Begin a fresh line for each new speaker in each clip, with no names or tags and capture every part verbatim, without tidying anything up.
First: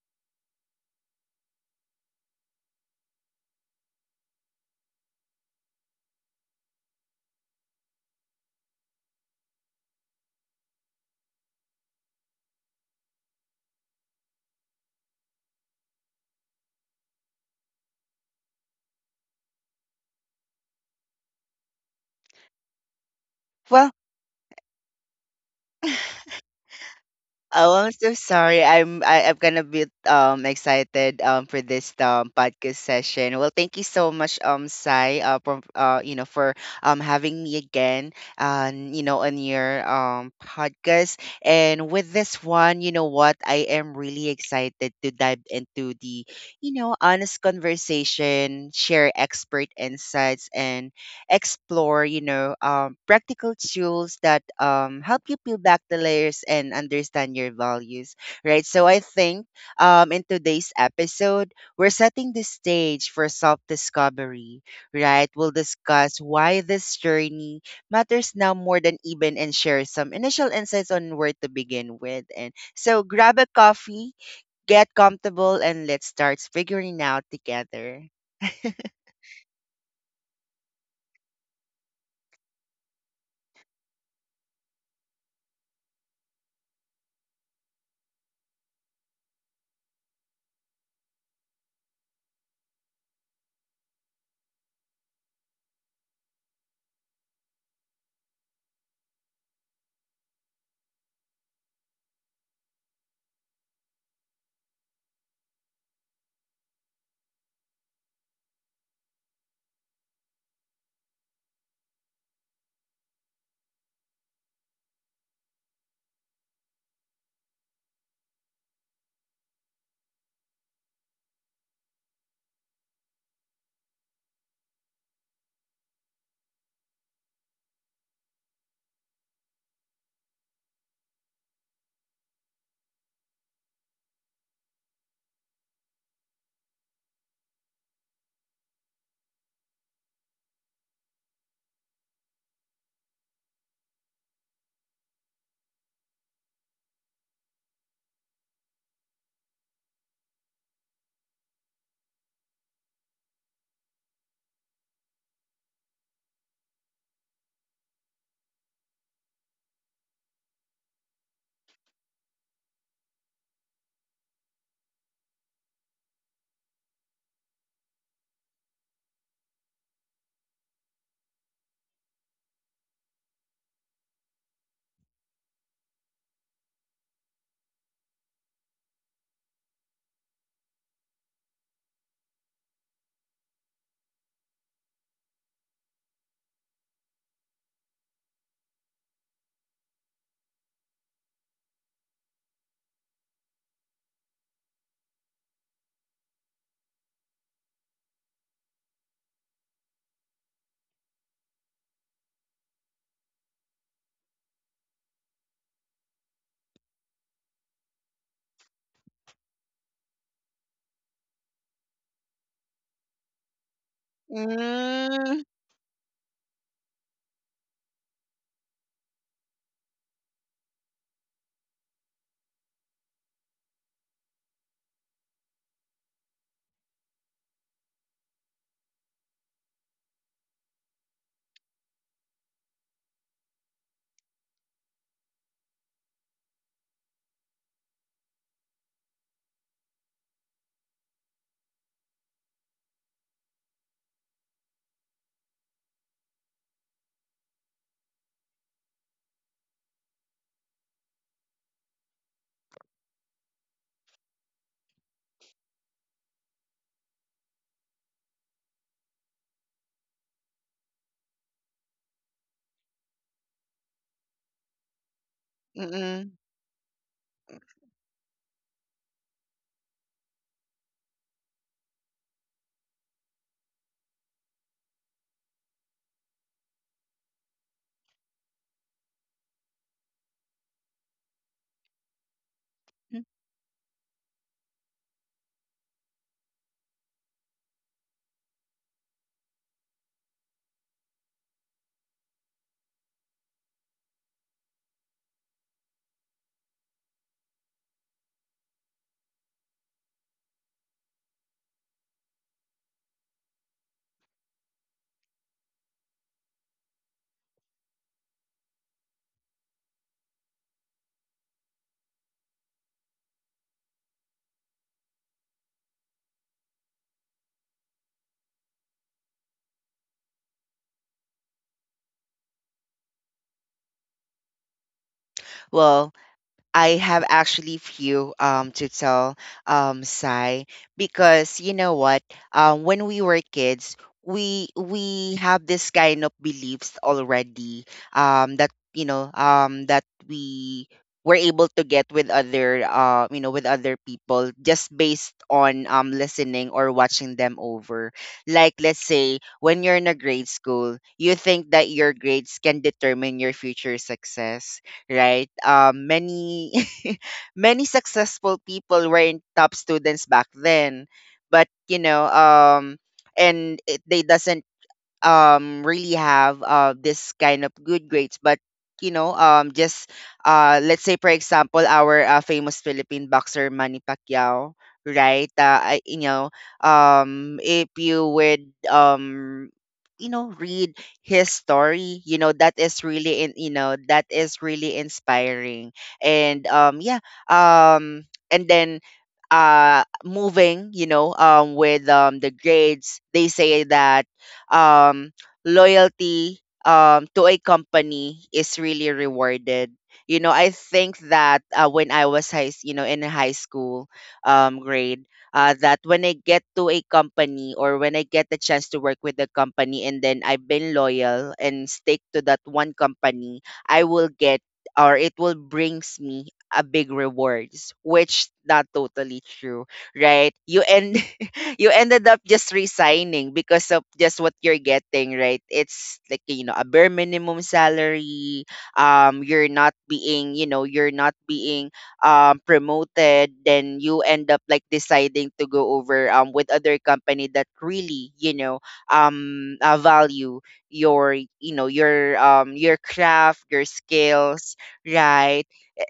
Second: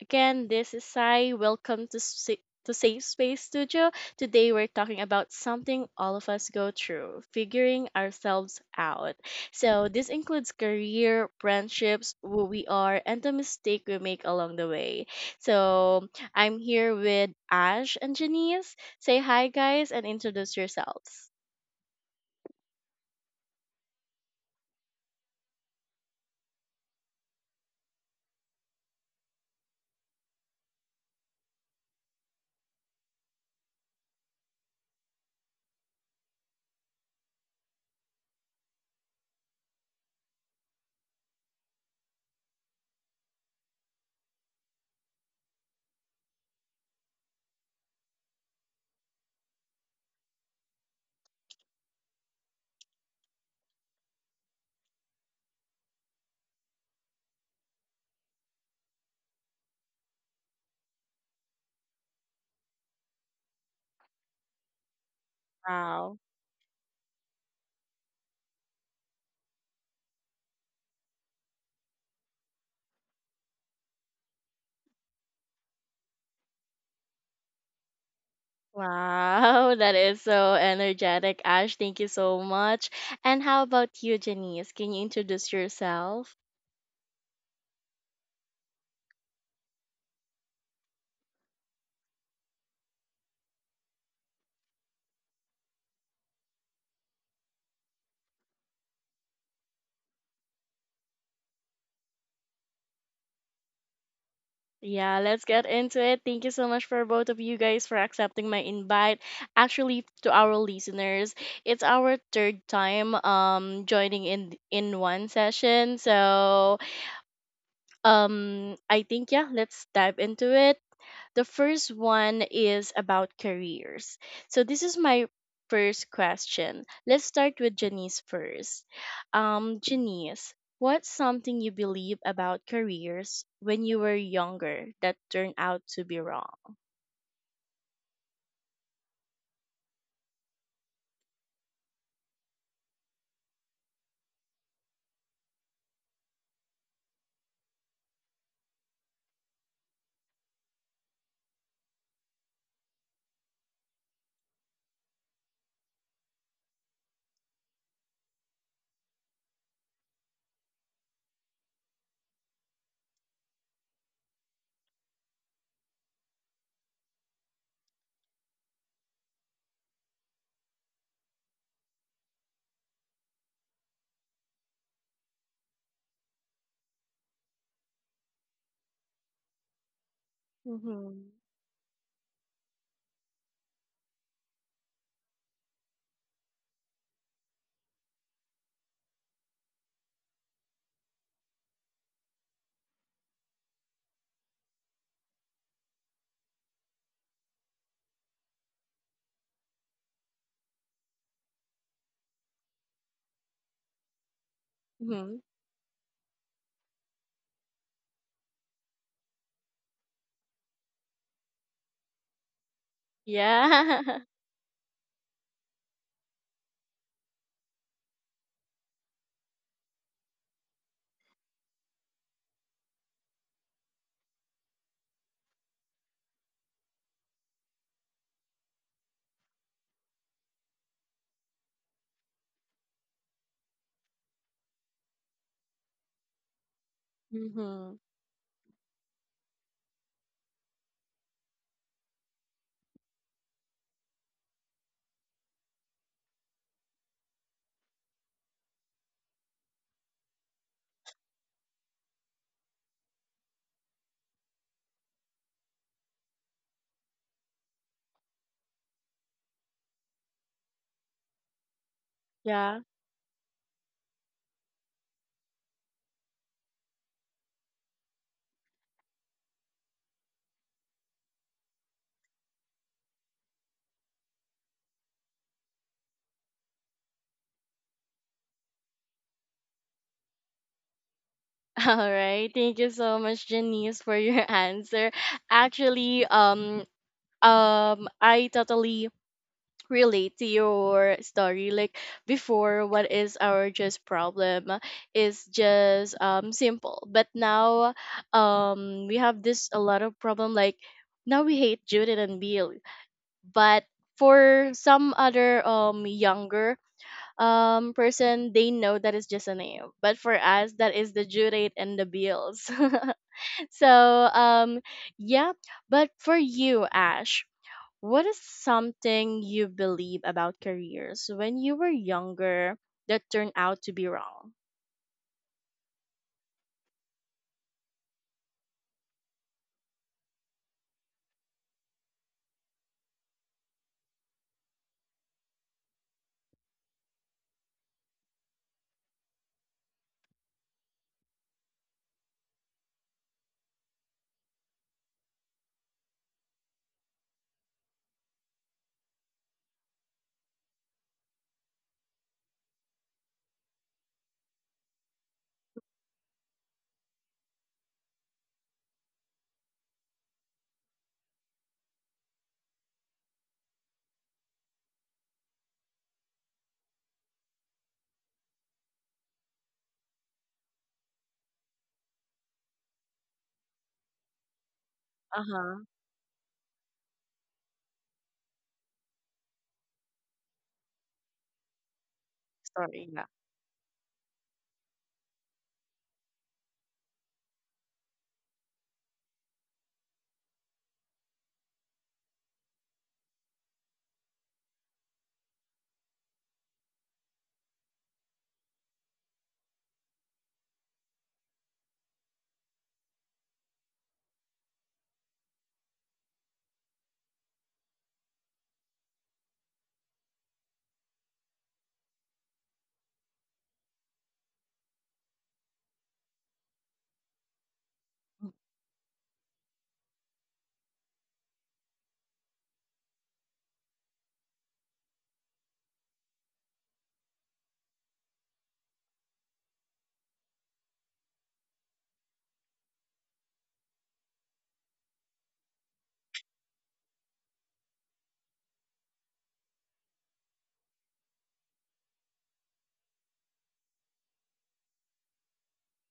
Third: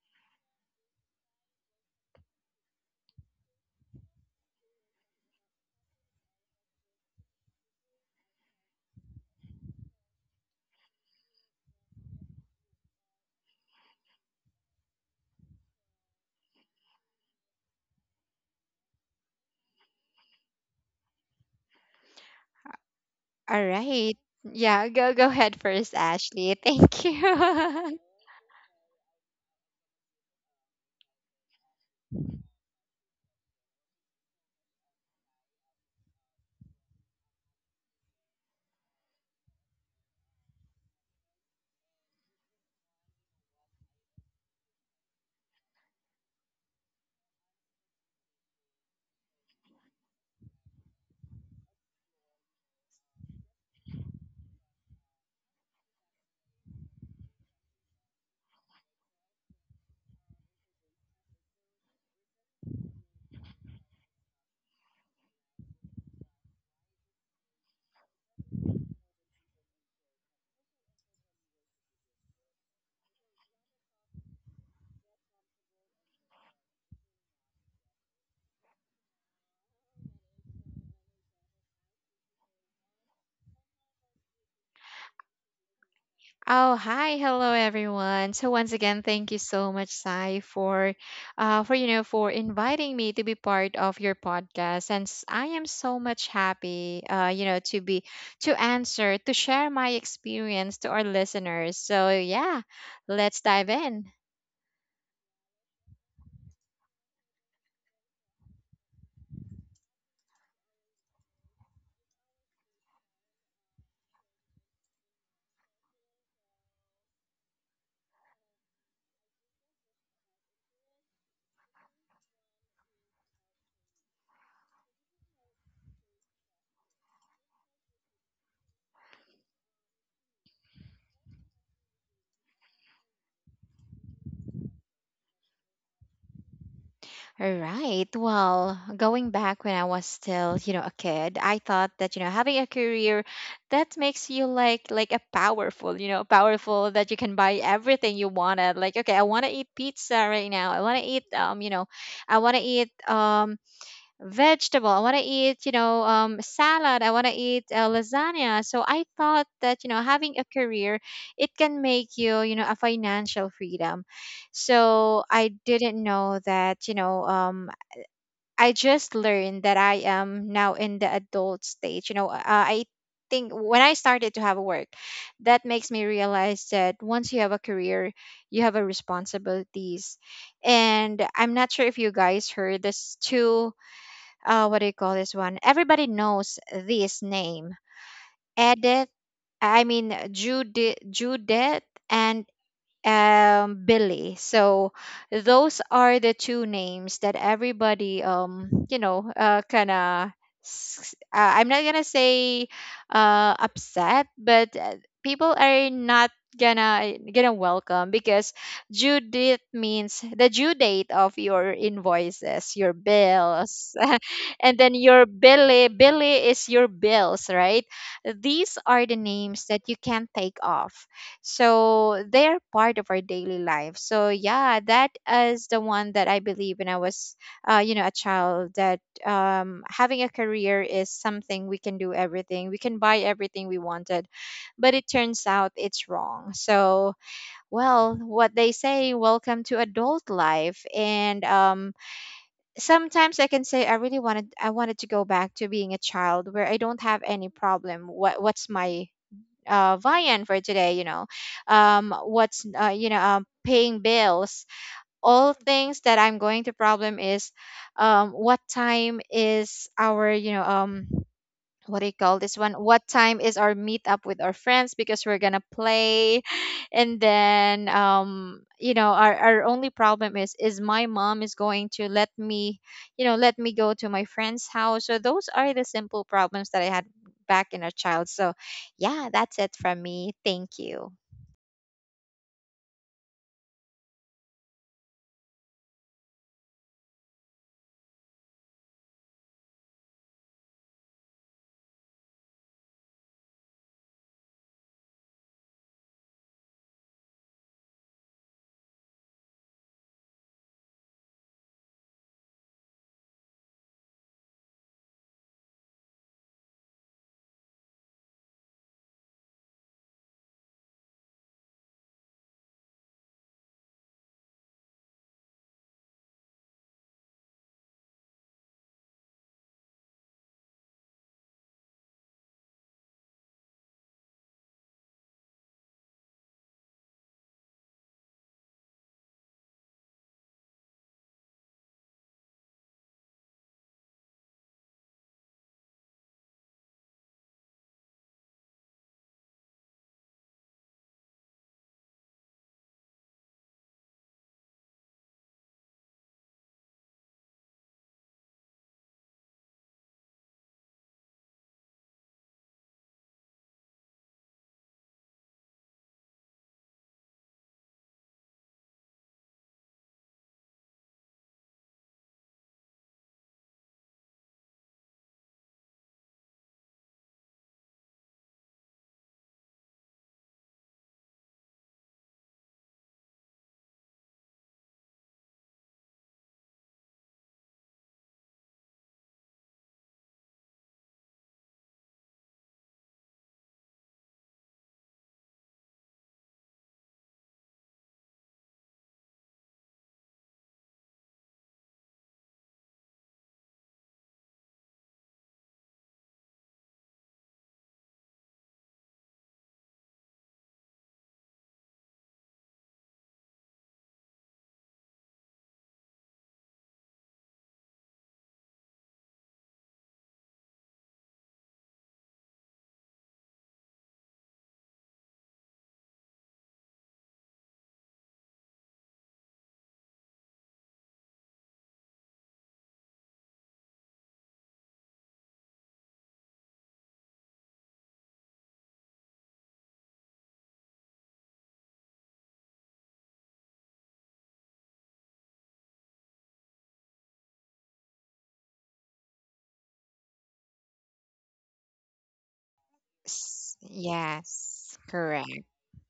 Again, this is Sai. Welcome to Sa- to Safe Space Studio. Today, we're talking about something all of us go through: figuring ourselves out. So, this includes career, friendships, who we are, and the mistake we make along the way. So, I'm here with Ash and Janice. Say hi, guys, and introduce yourselves.
All
Well,
right. Yeah, go go ahead first, Ashley. Thank
oh, I'm
you.
so sorry. I'm I, I'm gonna be um excited um for this um podcast session. Well, thank you so much, um Sai, uh, for, uh you know for um having me again, uh, you know on your um podcast. And with this one, you know what, I am really excited to dive into the you know honest conversation, share expert insights, and explore, you know, um, practical tools that um, help you peel back the layers and understand your values, right? So I think um, in today's episode, we're setting the stage for self discovery, right? We'll discuss
Wow.
why this journey matters now more than even and share some initial insights on where to begin with. And so grab a coffee, get comfortable, and let's start figuring out together.
Wow, that is so energetic, Ash. Thank you so much. And how about you, Janice? Can you introduce yourself?
oh, Hi, hello everyone. So once again, thank you so much, Sai, for uh for you know for inviting me to be part of your podcast. And s- I am so much happy uh you know to be to answer, to share my experience to our listeners. So yeah, let's dive in.
Yeah, let's get into it. Thank you so much for both of you guys for accepting my invite. Actually, to our listeners, it's our third time um joining in in one session. So, um I think yeah, let's dive into it. The first one is about careers. So this is my first question. Let's start with Janice first. Um, Janice, what's something you believe about careers when you were younger that turned out to be wrong?
All right. Well, going back when I was still, you know, a kid, I thought that, you know, having a career that makes you like like a powerful, you know, powerful that you can buy everything you wanted. Like, okay, I want to eat pizza right now. I want to eat um, you know, I want to eat um vegetable. I want to eat, you know, um, salad. I want to eat uh, lasagna. So I thought that, you know, having a career, it can make you, you know, a financial freedom. So I didn't know that, you know, um, I just learned that I am now in the adult stage. You know, uh, I think when I started to have work, that makes me realize that once you have a career, you have a responsibilities.
Mm-hmm.
And I'm not sure if you guys heard this too, uh, what do you call this one? Everybody knows this name, Edith. I mean Judith, Judith and um Billy. So those are the two names that everybody um you know uh kind of, uh, I'm not gonna say uh upset, but, uh,
Mm-hmm.
people are not gonna gonna welcome because due date means the due date of your invoices, your bills,
Yeah.
and then your
mm,
Billy. Billy is your bills, right? These are the names that you can't take off, so they're part of our daily life. So yeah, that is the one that I believe when I was, uh, you know, a child, that um, having a career is something we can do everything, we can buy everything we wanted, but it turns out it's wrong. So
Mm-hmm.
well, what they say, welcome to adult life. And um, Sometimes I can say I really wanted, I wanted to go back to being a child where I don't have any problem. What what's my, uh, Vian for today, you know, um, what's, uh, you know, um, paying bills, all things that I'm going to problem is, um, what time is our, you know, um, what do you call this one?
Yeah.
What time is our meetup with our friends because we're gonna
mm-mm.
play, and then, um, you know, our our only problem is is my mom is going to let me, you know, let me go to my friend's house. So those are the simple problems that I had back in a child. So, yeah, that's it from me. Thank you.
All right. Thank you so much, Janice, for your answer. Actually, um, um, I totally relate to your story, like, before what is our just problem is just um simple, but now um we have this a lot of problem, like, now we hate Judith and Bill, but for some other um younger um person, they know that is just a name, but for us that is the Judith and the Bills. so um yeah, but for you, Ash, what is something you believe about careers when you were younger that turned out to be wrong?
Well, I have actually few um to tell um Sai because you know what um when we were kids we we have this kind of beliefs already um that you know um that we were able to get with other uh you know with other people just based on um listening or watching them over. Like, let's say when you're in a grade school, you think that your grades can determine your future success, right? Um, many many successful people weren't top students back then, but you know, um, and it, they doesn't um really have uh this kind of good grades. But you know um just uh let's say for example our uh, famous Philippine boxer Manny Pacquiao,
Uh
right?
huh.
uh, I, you know um If you would um you know read his story you know that is
Sorry. Yeah.
really in you know that is really inspiring. and um yeah um and then uh moving you know um with um the grades, they say that um, loyalty um, to a company is really rewarded. You know, I think that uh, when I was high, s- you know, in high school um, grade, uh, that when I get to a company, or when I get the chance to work with the company and then I've been loyal and stick to that one company, I will get, or it will brings me a big rewards, which not totally true, right? You end You ended up just resigning because of just what you're getting, right? It's like you know a bare minimum salary. Um, you're not being you know you're not being um promoted. Then you end up like deciding to go over um with other company that really you know um uh, value your you know your um your craft,
S-
your skills,
Yes, correct.
right?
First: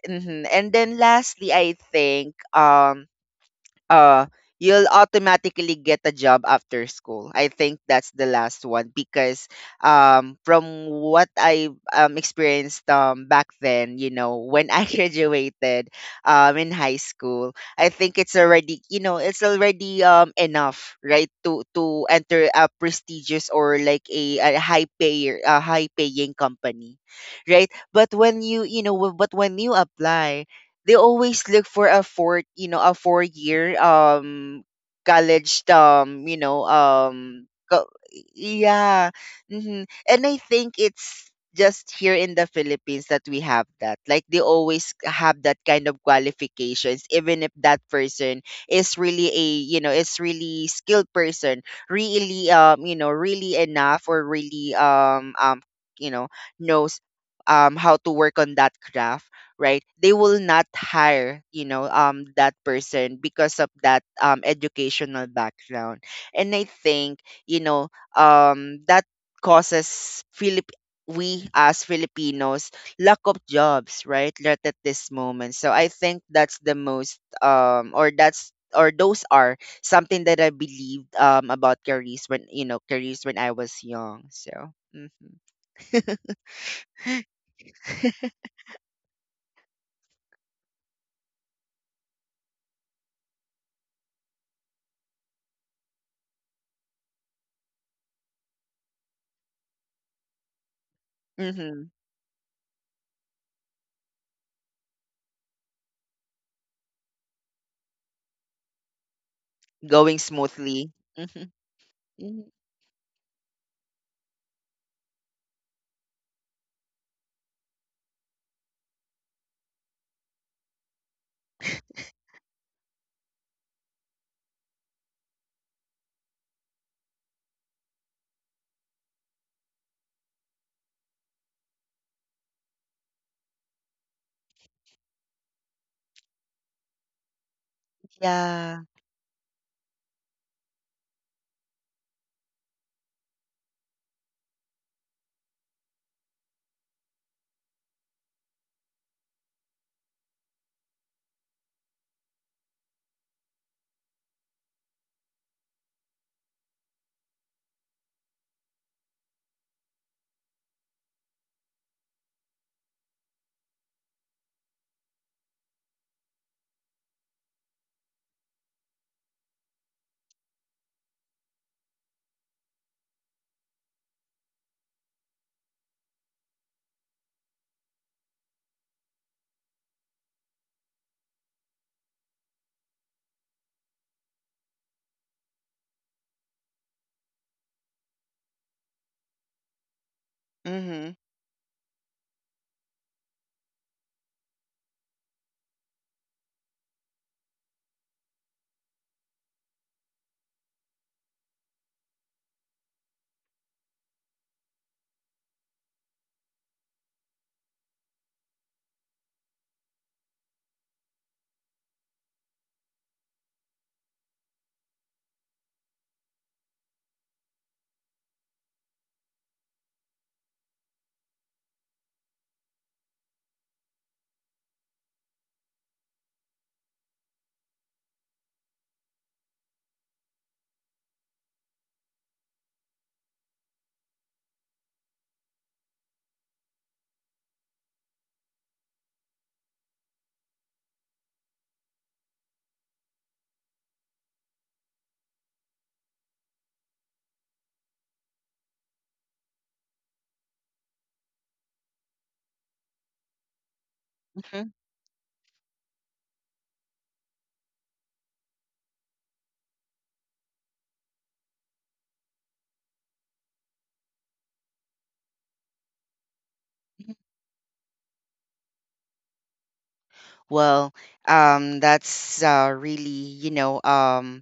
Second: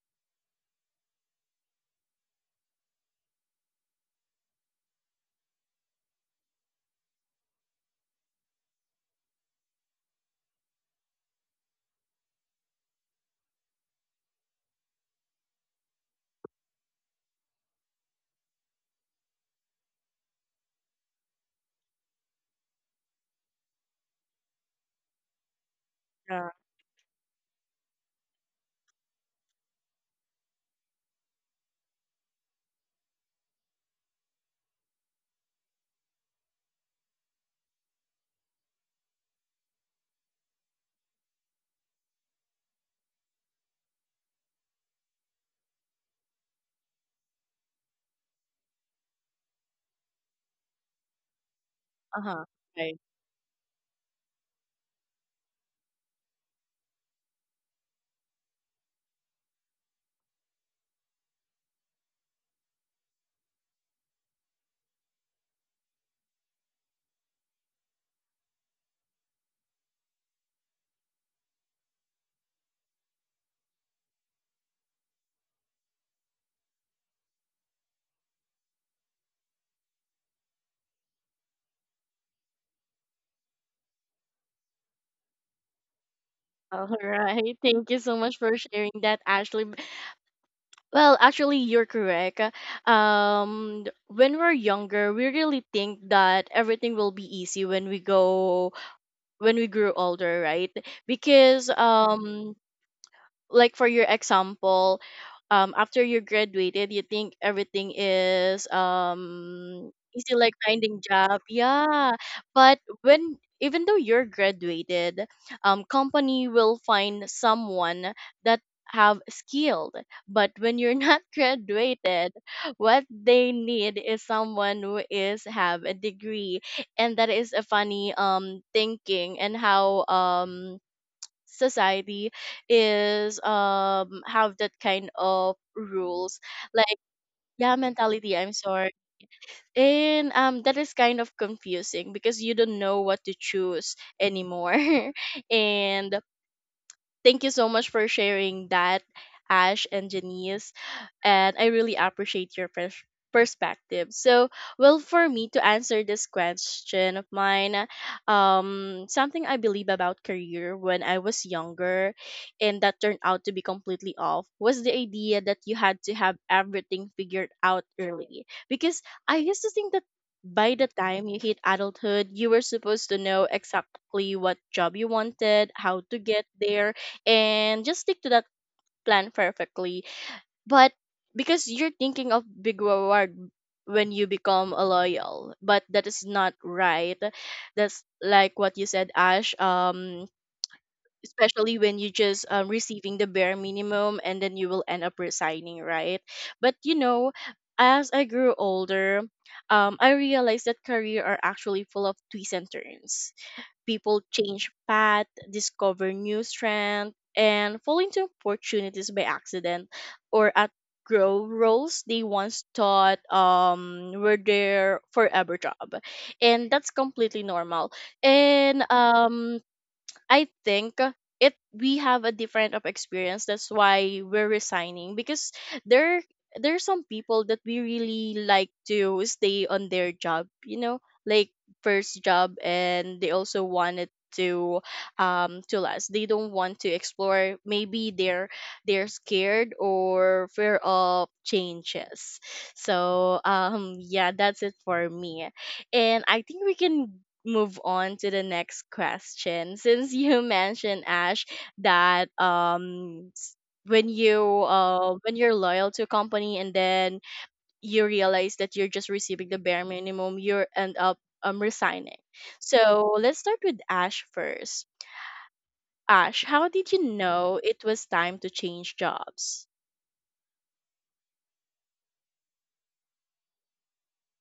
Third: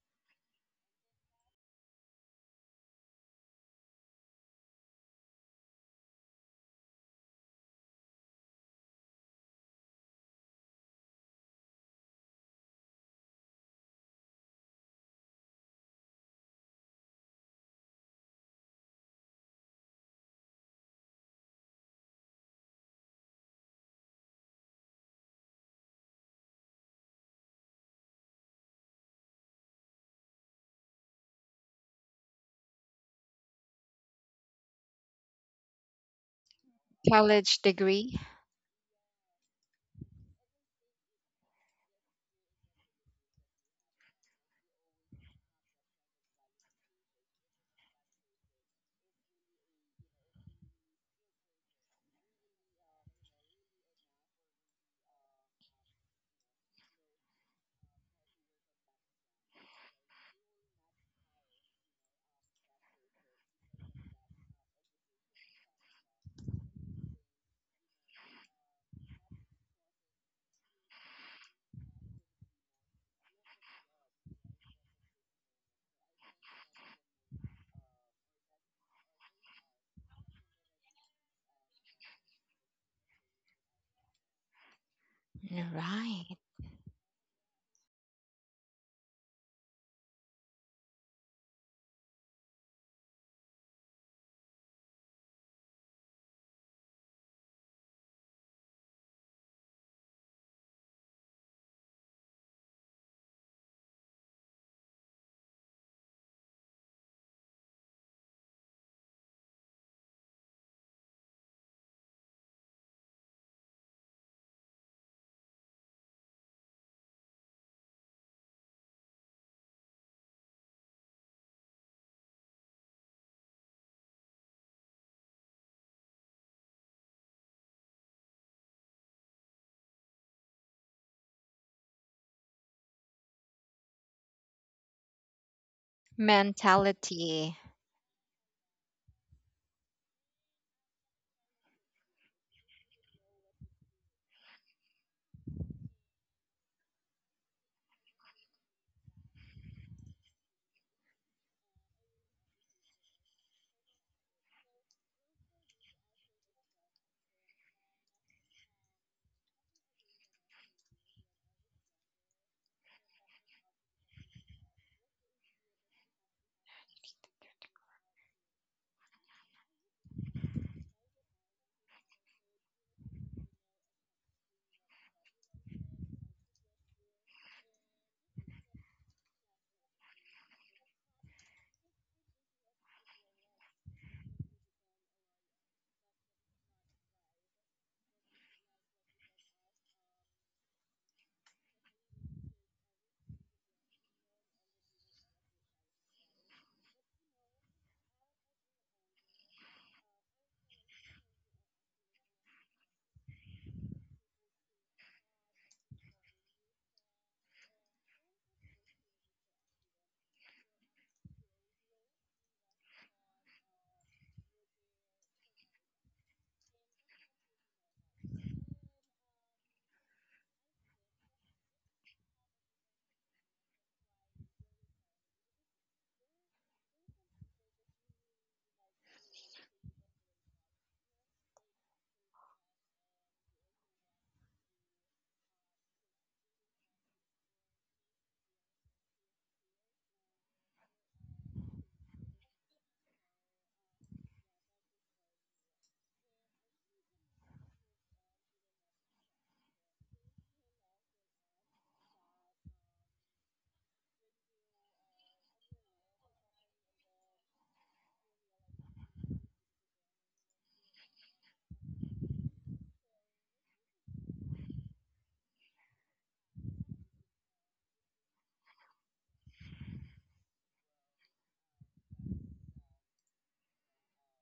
hmm And then lastly, I think um uh you'll automatically get a job after school. I think that's the last one because um from what I um experienced um back then, you know, when I graduated um in high school, I think it's already, you know, it's already um enough, right, to to enter a prestigious, or like a, a high payer a high paying
Yeah.
company, right? But when you, you know, w- but when you apply, they always look for a four you know a four year um college um you know um
College
go-
degree,
yeah hmm and I think it's just here in the Philippines that we have that, like they always have that kind of qualifications even if that person is really a you know is really skilled person,
Uh huh.
really um you
Right.
know really enough, or really um um you know knows um how to work on that craft, right? They will not hire you know um that person because of that um educational background. And I think you know um that causes Philip we as Filipinos lack of jobs, right, right at this moment. So I think that's the most um or that's or those are something that I believed um about careers when you know careers when I was young. So hmm
right?
All right. Thank you so much for sharing that, Ashley. B- Well, actually, you're correct. Um, when we're younger, we really think that everything will be easy when we go when we grew older, right? Because
hmm
um like for your example, um after you graduated, you think everything is um
going
easy, like
smoothly.
finding job. Yeah,
hmm
but when even though you're graduated, um company will find someone that have skilled, but when you're not graduated, what they need is someone who is have a degree. And that is a funny um thinking and how um society is um have that kind of rules, like,
Mentality,
yeah, mentality, I'm
Yeah.
sorry. And um that is kind of confusing because you don't know what to choose anymore. and Thank you so much for sharing that, Ash and Janice. And I really appreciate your pers- perspective. So, well, for me to answer this question of mine, um, something I believe about career when I was younger and that turned out to be completely off was the idea that you had to have everything figured out early. Because I used to think that by the time you hit adulthood, you were supposed to know exactly what job you wanted, how to get there, and just stick to that plan perfectly. But because you're thinking of big reward when you become a loyal, but that is not right. That's like what you said, Ash. Um,
Mm-hmm.
especially when you just um, receiving the bare minimum and then you will end up resigning, right? But you know, as I grew older, um, I realized that career are actually full of twists and turns. People change path, discover new strength, and fall into opportunities by accident, or at grow roles they once thought um were their forever job, and that's completely normal. And um I think it, we have a different of experience. That's why we're resigning. Because there there are some people that we really like to stay on their job, you know, like first job, and they also wanted to um to last. They don't want to explore. Maybe they're they're scared or fear of changes. So um yeah, that's it for me. And I think we can move on to the next question. Since you mentioned, Ash, that um s- when you
hmm
uh when you're loyal to a company and then you realize that you're just receiving the bare minimum, you end up um resigning. So let's start with Ash first. Ash, how did you know it was time to change jobs?
Well, um, that's uh, really, you know, um,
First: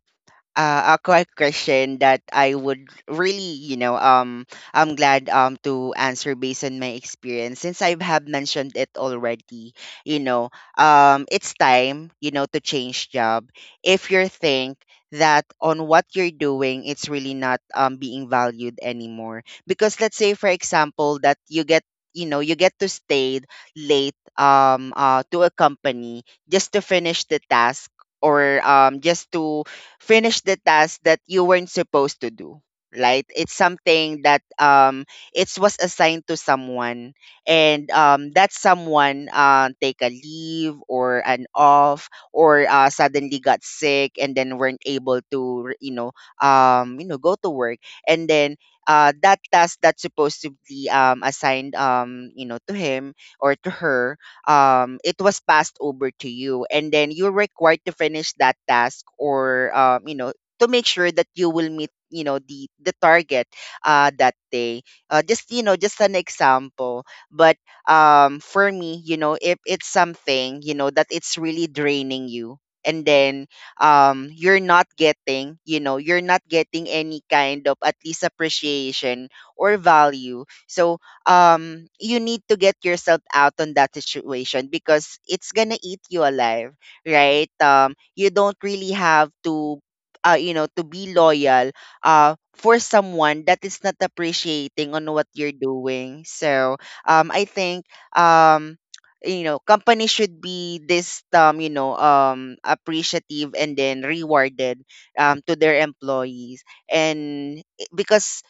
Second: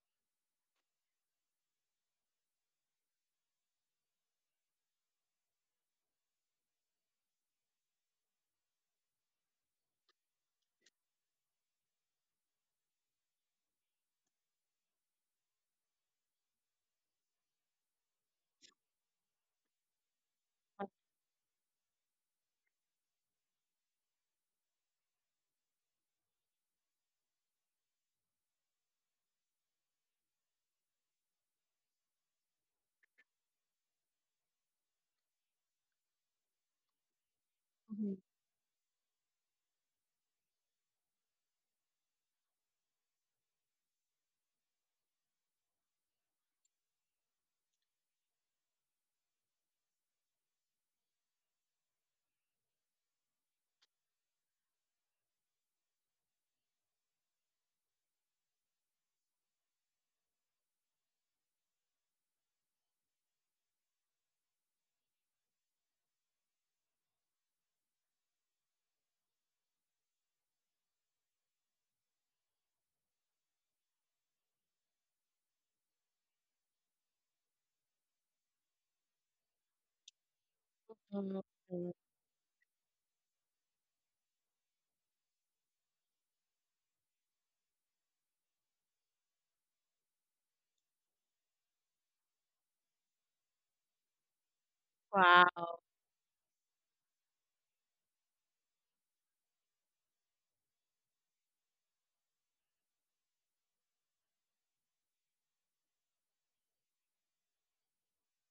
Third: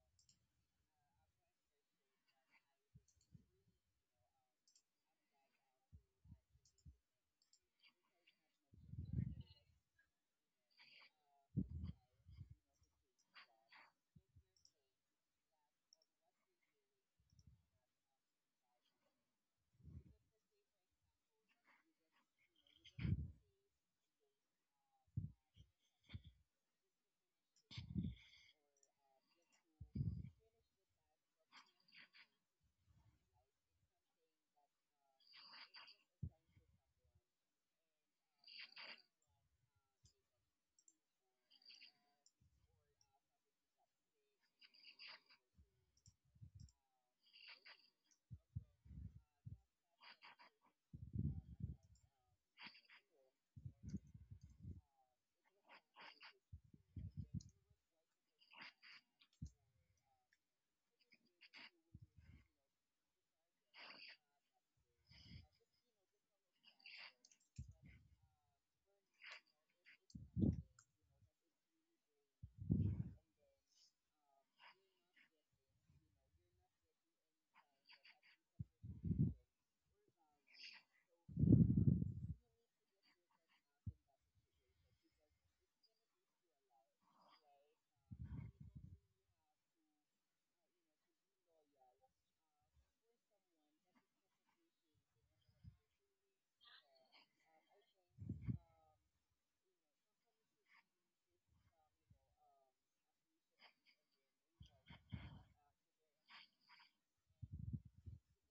uh, a quick question that I would really, you know, um, I'm glad um to answer based on my experience since I have mentioned it already. You know, um, it's time, you know, to change job if you think that on what you're doing it's really not um being valued anymore. Because let's say for example that you get you know you get to stay late um uh to a company just to finish the task, or um just to finish the task that you weren't supposed to do, right? It's something that um it was assigned to someone, and
Mhm.
um that someone uh, take a leave or an off, or uh, suddenly got sick and then weren't able to you know um you know go to work. And then uh, that task that's supposed to be um, assigned um you know to him or to her, um, it was passed over to you, and then you're required to finish that task, or um, you know, to make sure that you will meet, you know, the the target uh, that day. Uh, just you know, just an example. But um, for me, you know, if it's something, you know, that it's really draining you, and then um, you're not getting, you know, you're not getting any kind of at least appreciation or value, so
Mm.
um, you need to get yourself out on that situation because it's gonna eat you alive, right? Um, you don't really have to, uh, you know, to be loyal uh, for someone that is not appreciating on what you're
Wow.
doing. So, um, I think, um, you know, companies should be this, um, you know, um, appreciative and then rewarded um, to their employees. And i- because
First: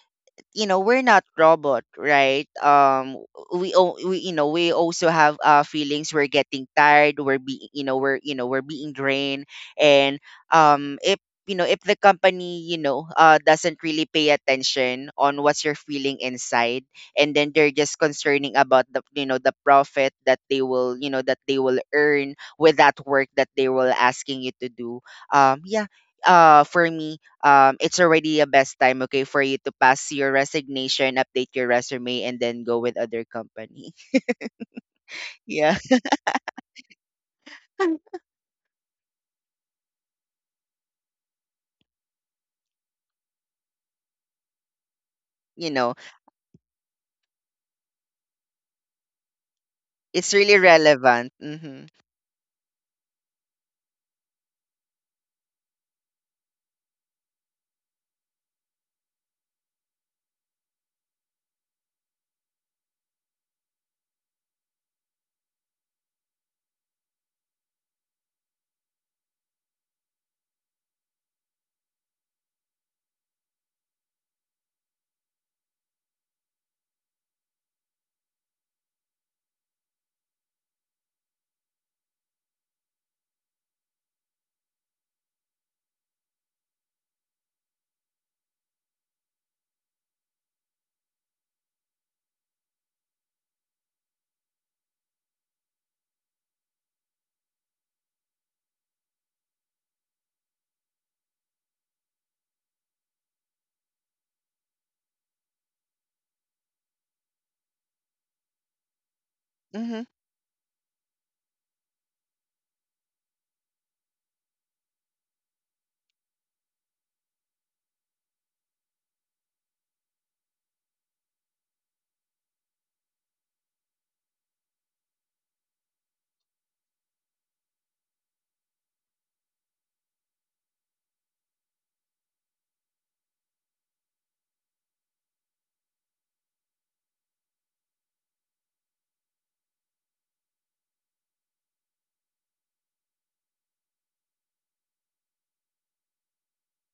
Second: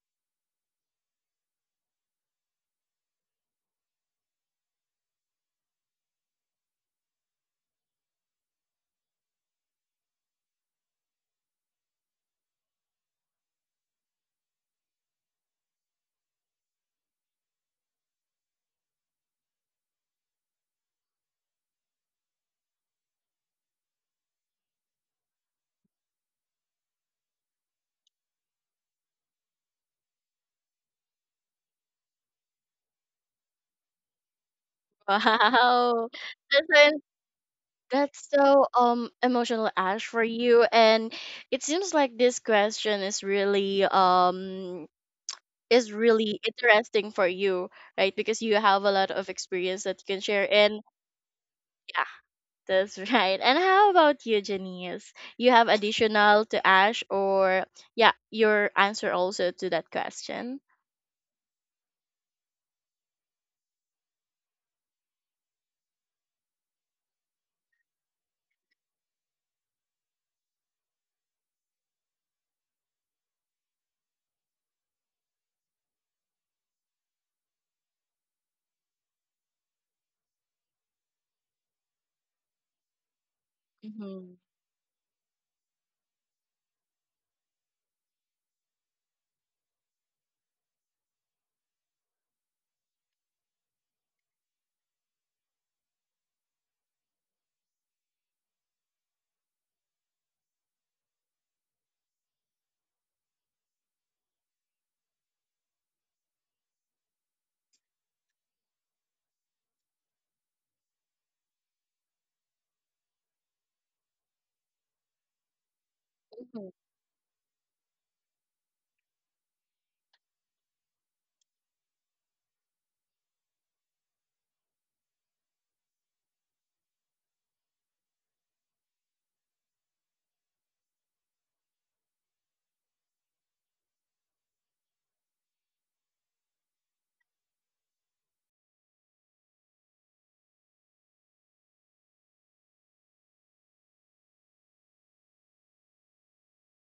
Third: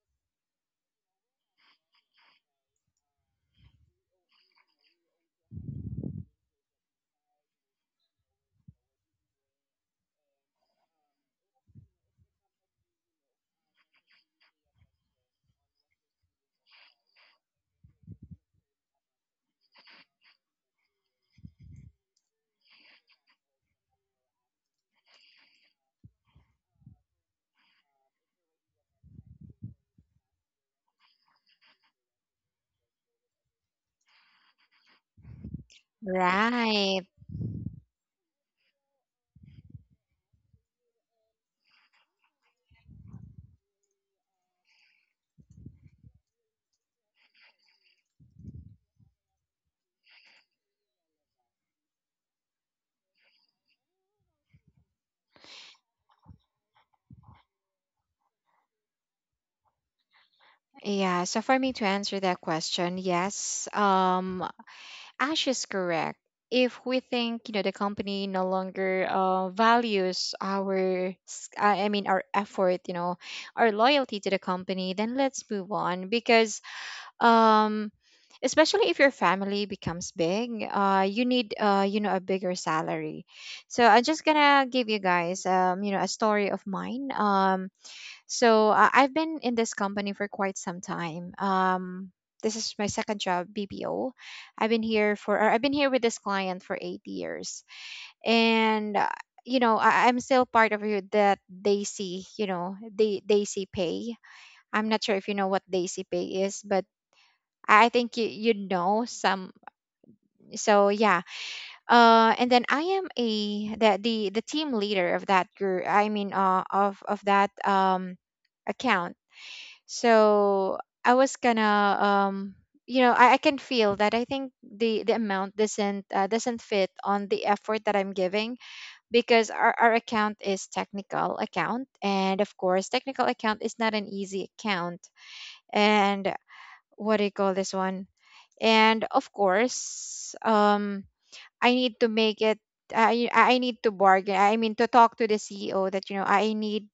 you know we're not robot, right? Um, we, al- we you know we also have uh feelings, we're getting tired we're being you know we're you know we're being drained. And um if you know if the company you know uh doesn't really pay attention on what's you're feeling inside, and then they're just concerning about the you know the profit that they will you know that they will earn with that work that they will asking you to do, um yeah uh for me, um, it's already a best time, okay, for you to pass your resignation, update your resume, and then go with other company. Yeah,
Wow. That's
right?
That's so um emotional, Ash, for you. And it seems like this question is really um
you
is
know,
really interesting for you, right? Because you have a lot of experience that you can
it's
share.
really
And
relevant. Mm-hmm.
yeah, that's right. And how about you, Janice? You have additional to Ash, or yeah, your answer also to that question.
Yeah, so for me to answer that question, yes, um, Ash is correct. If we think, you know, the company no longer, uh, values our, s- uh, I I mean, our effort, you know, our loyalty to the company, then let's move on. Because, um, especially if your family becomes big, uh, you need, uh, you know, a bigger salary. So I'm just
Mm-hmm.
gonna give you guys, um, you know, a story of mine. Um, so uh, I've been in this company for quite some time. Um, this is my second job, B P O. I've been here for, or I've been here with this client for eight years, and uh, you know I, I'm still part of you that they see. You know they they see pay. I'm not sure if you know what they see pay is, but I I think you you know some.
Mm-hmm.
So yeah, uh, and then I am a the the the team leader of that group. I mean, uh, of of that um account. So I was kind of, um you know I, I can feel that I think the the amount doesn't, uh, doesn't fit on the effort that I'm giving, because our, our account is technical account, and of course technical account is not an easy account. And what do you call this one? And of course um I need to make it, I I need to bargain, I mean, to talk to the C E O that you know I need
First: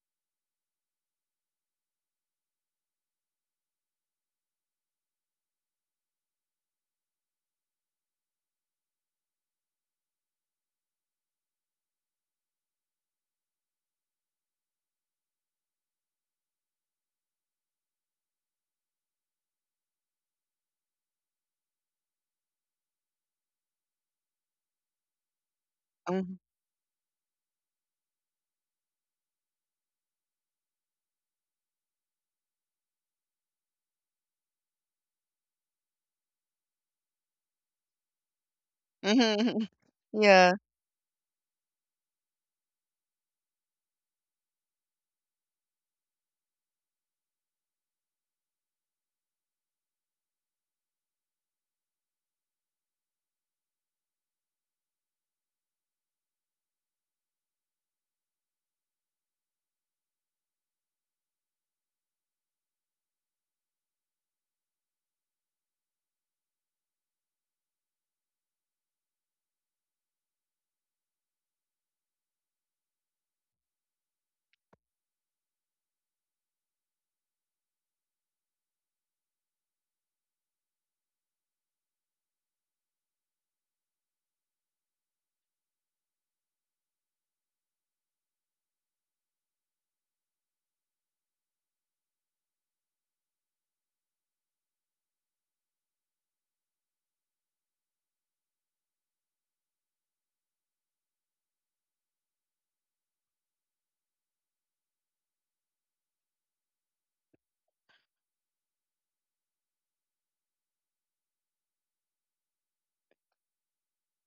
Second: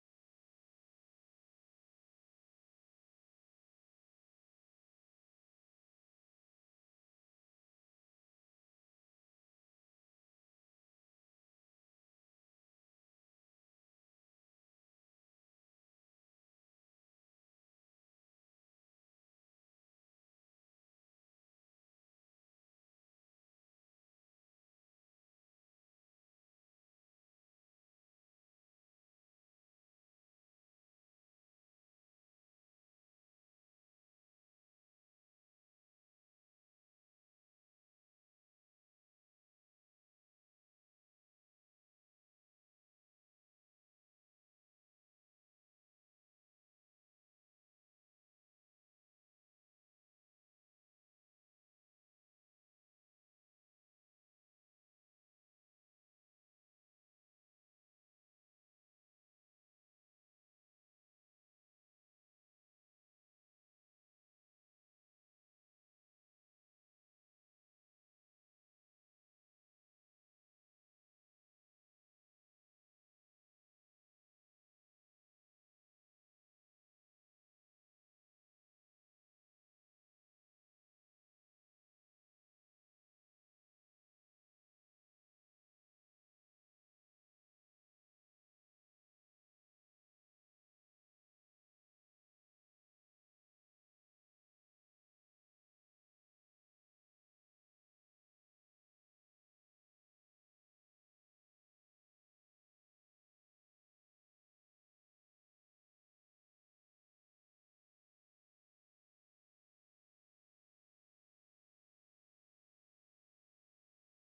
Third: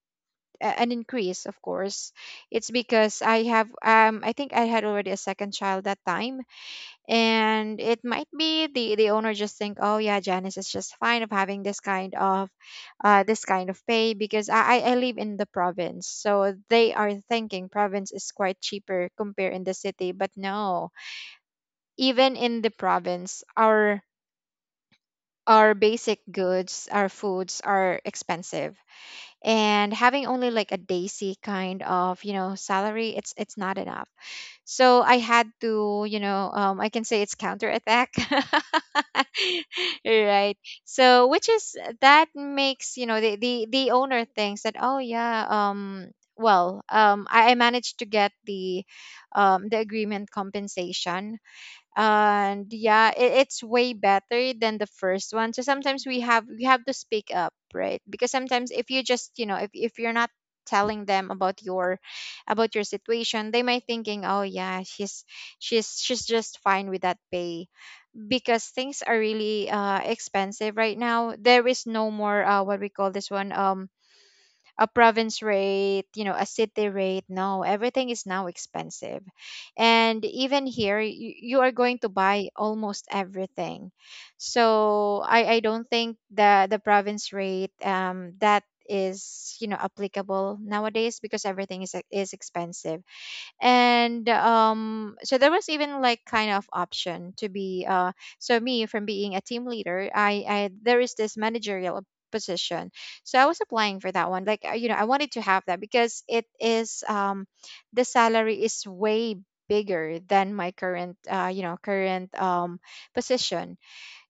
a- an increase. Of course it's because I have, um I think I had already a second child that time, and it might be the the owner just think, oh yeah, Janice is just fine of having this kind of, uh this kind of pay, because I i I live in the province, so they are thinking province is quite cheaper compared in the city. But no, even in the province, our our basic
Mm-hmm.
goods, our foods are expensive. And having only like a daisy kind of, you know, salary, it's it's not enough. So I had to, you know, um, I can say it's counterattack.
Mm-hmm. Yeah.
Right? So which is that makes, you know, the, the the owner thinks that, oh yeah, um well um i, I managed to get the um the agreement compensation, and yeah, it, it's way better than the first one. So sometimes we have, we have to speak up. Right? Because sometimes if you just, you know, if, if you're not telling them about your, about your situation, they might thinking, oh yeah, she's she's she's just fine with that pay. Because things are really uh expensive right now. There is no more, uh what we call this one, um a province rate, you know, a city rate. No, everything is now expensive. And even here, you, you are going to buy almost everything. So I, I don't think the, the province rate, um, that is, you know, applicable nowadays, because everything is is expensive. And um So there was even like kind of option to be, uh so me from being a team leader, i i there is this managerial position. So I was applying for that one, like, uh, you know, I wanted to have that because it is, um the salary is way bigger than my current, uh you know current um position.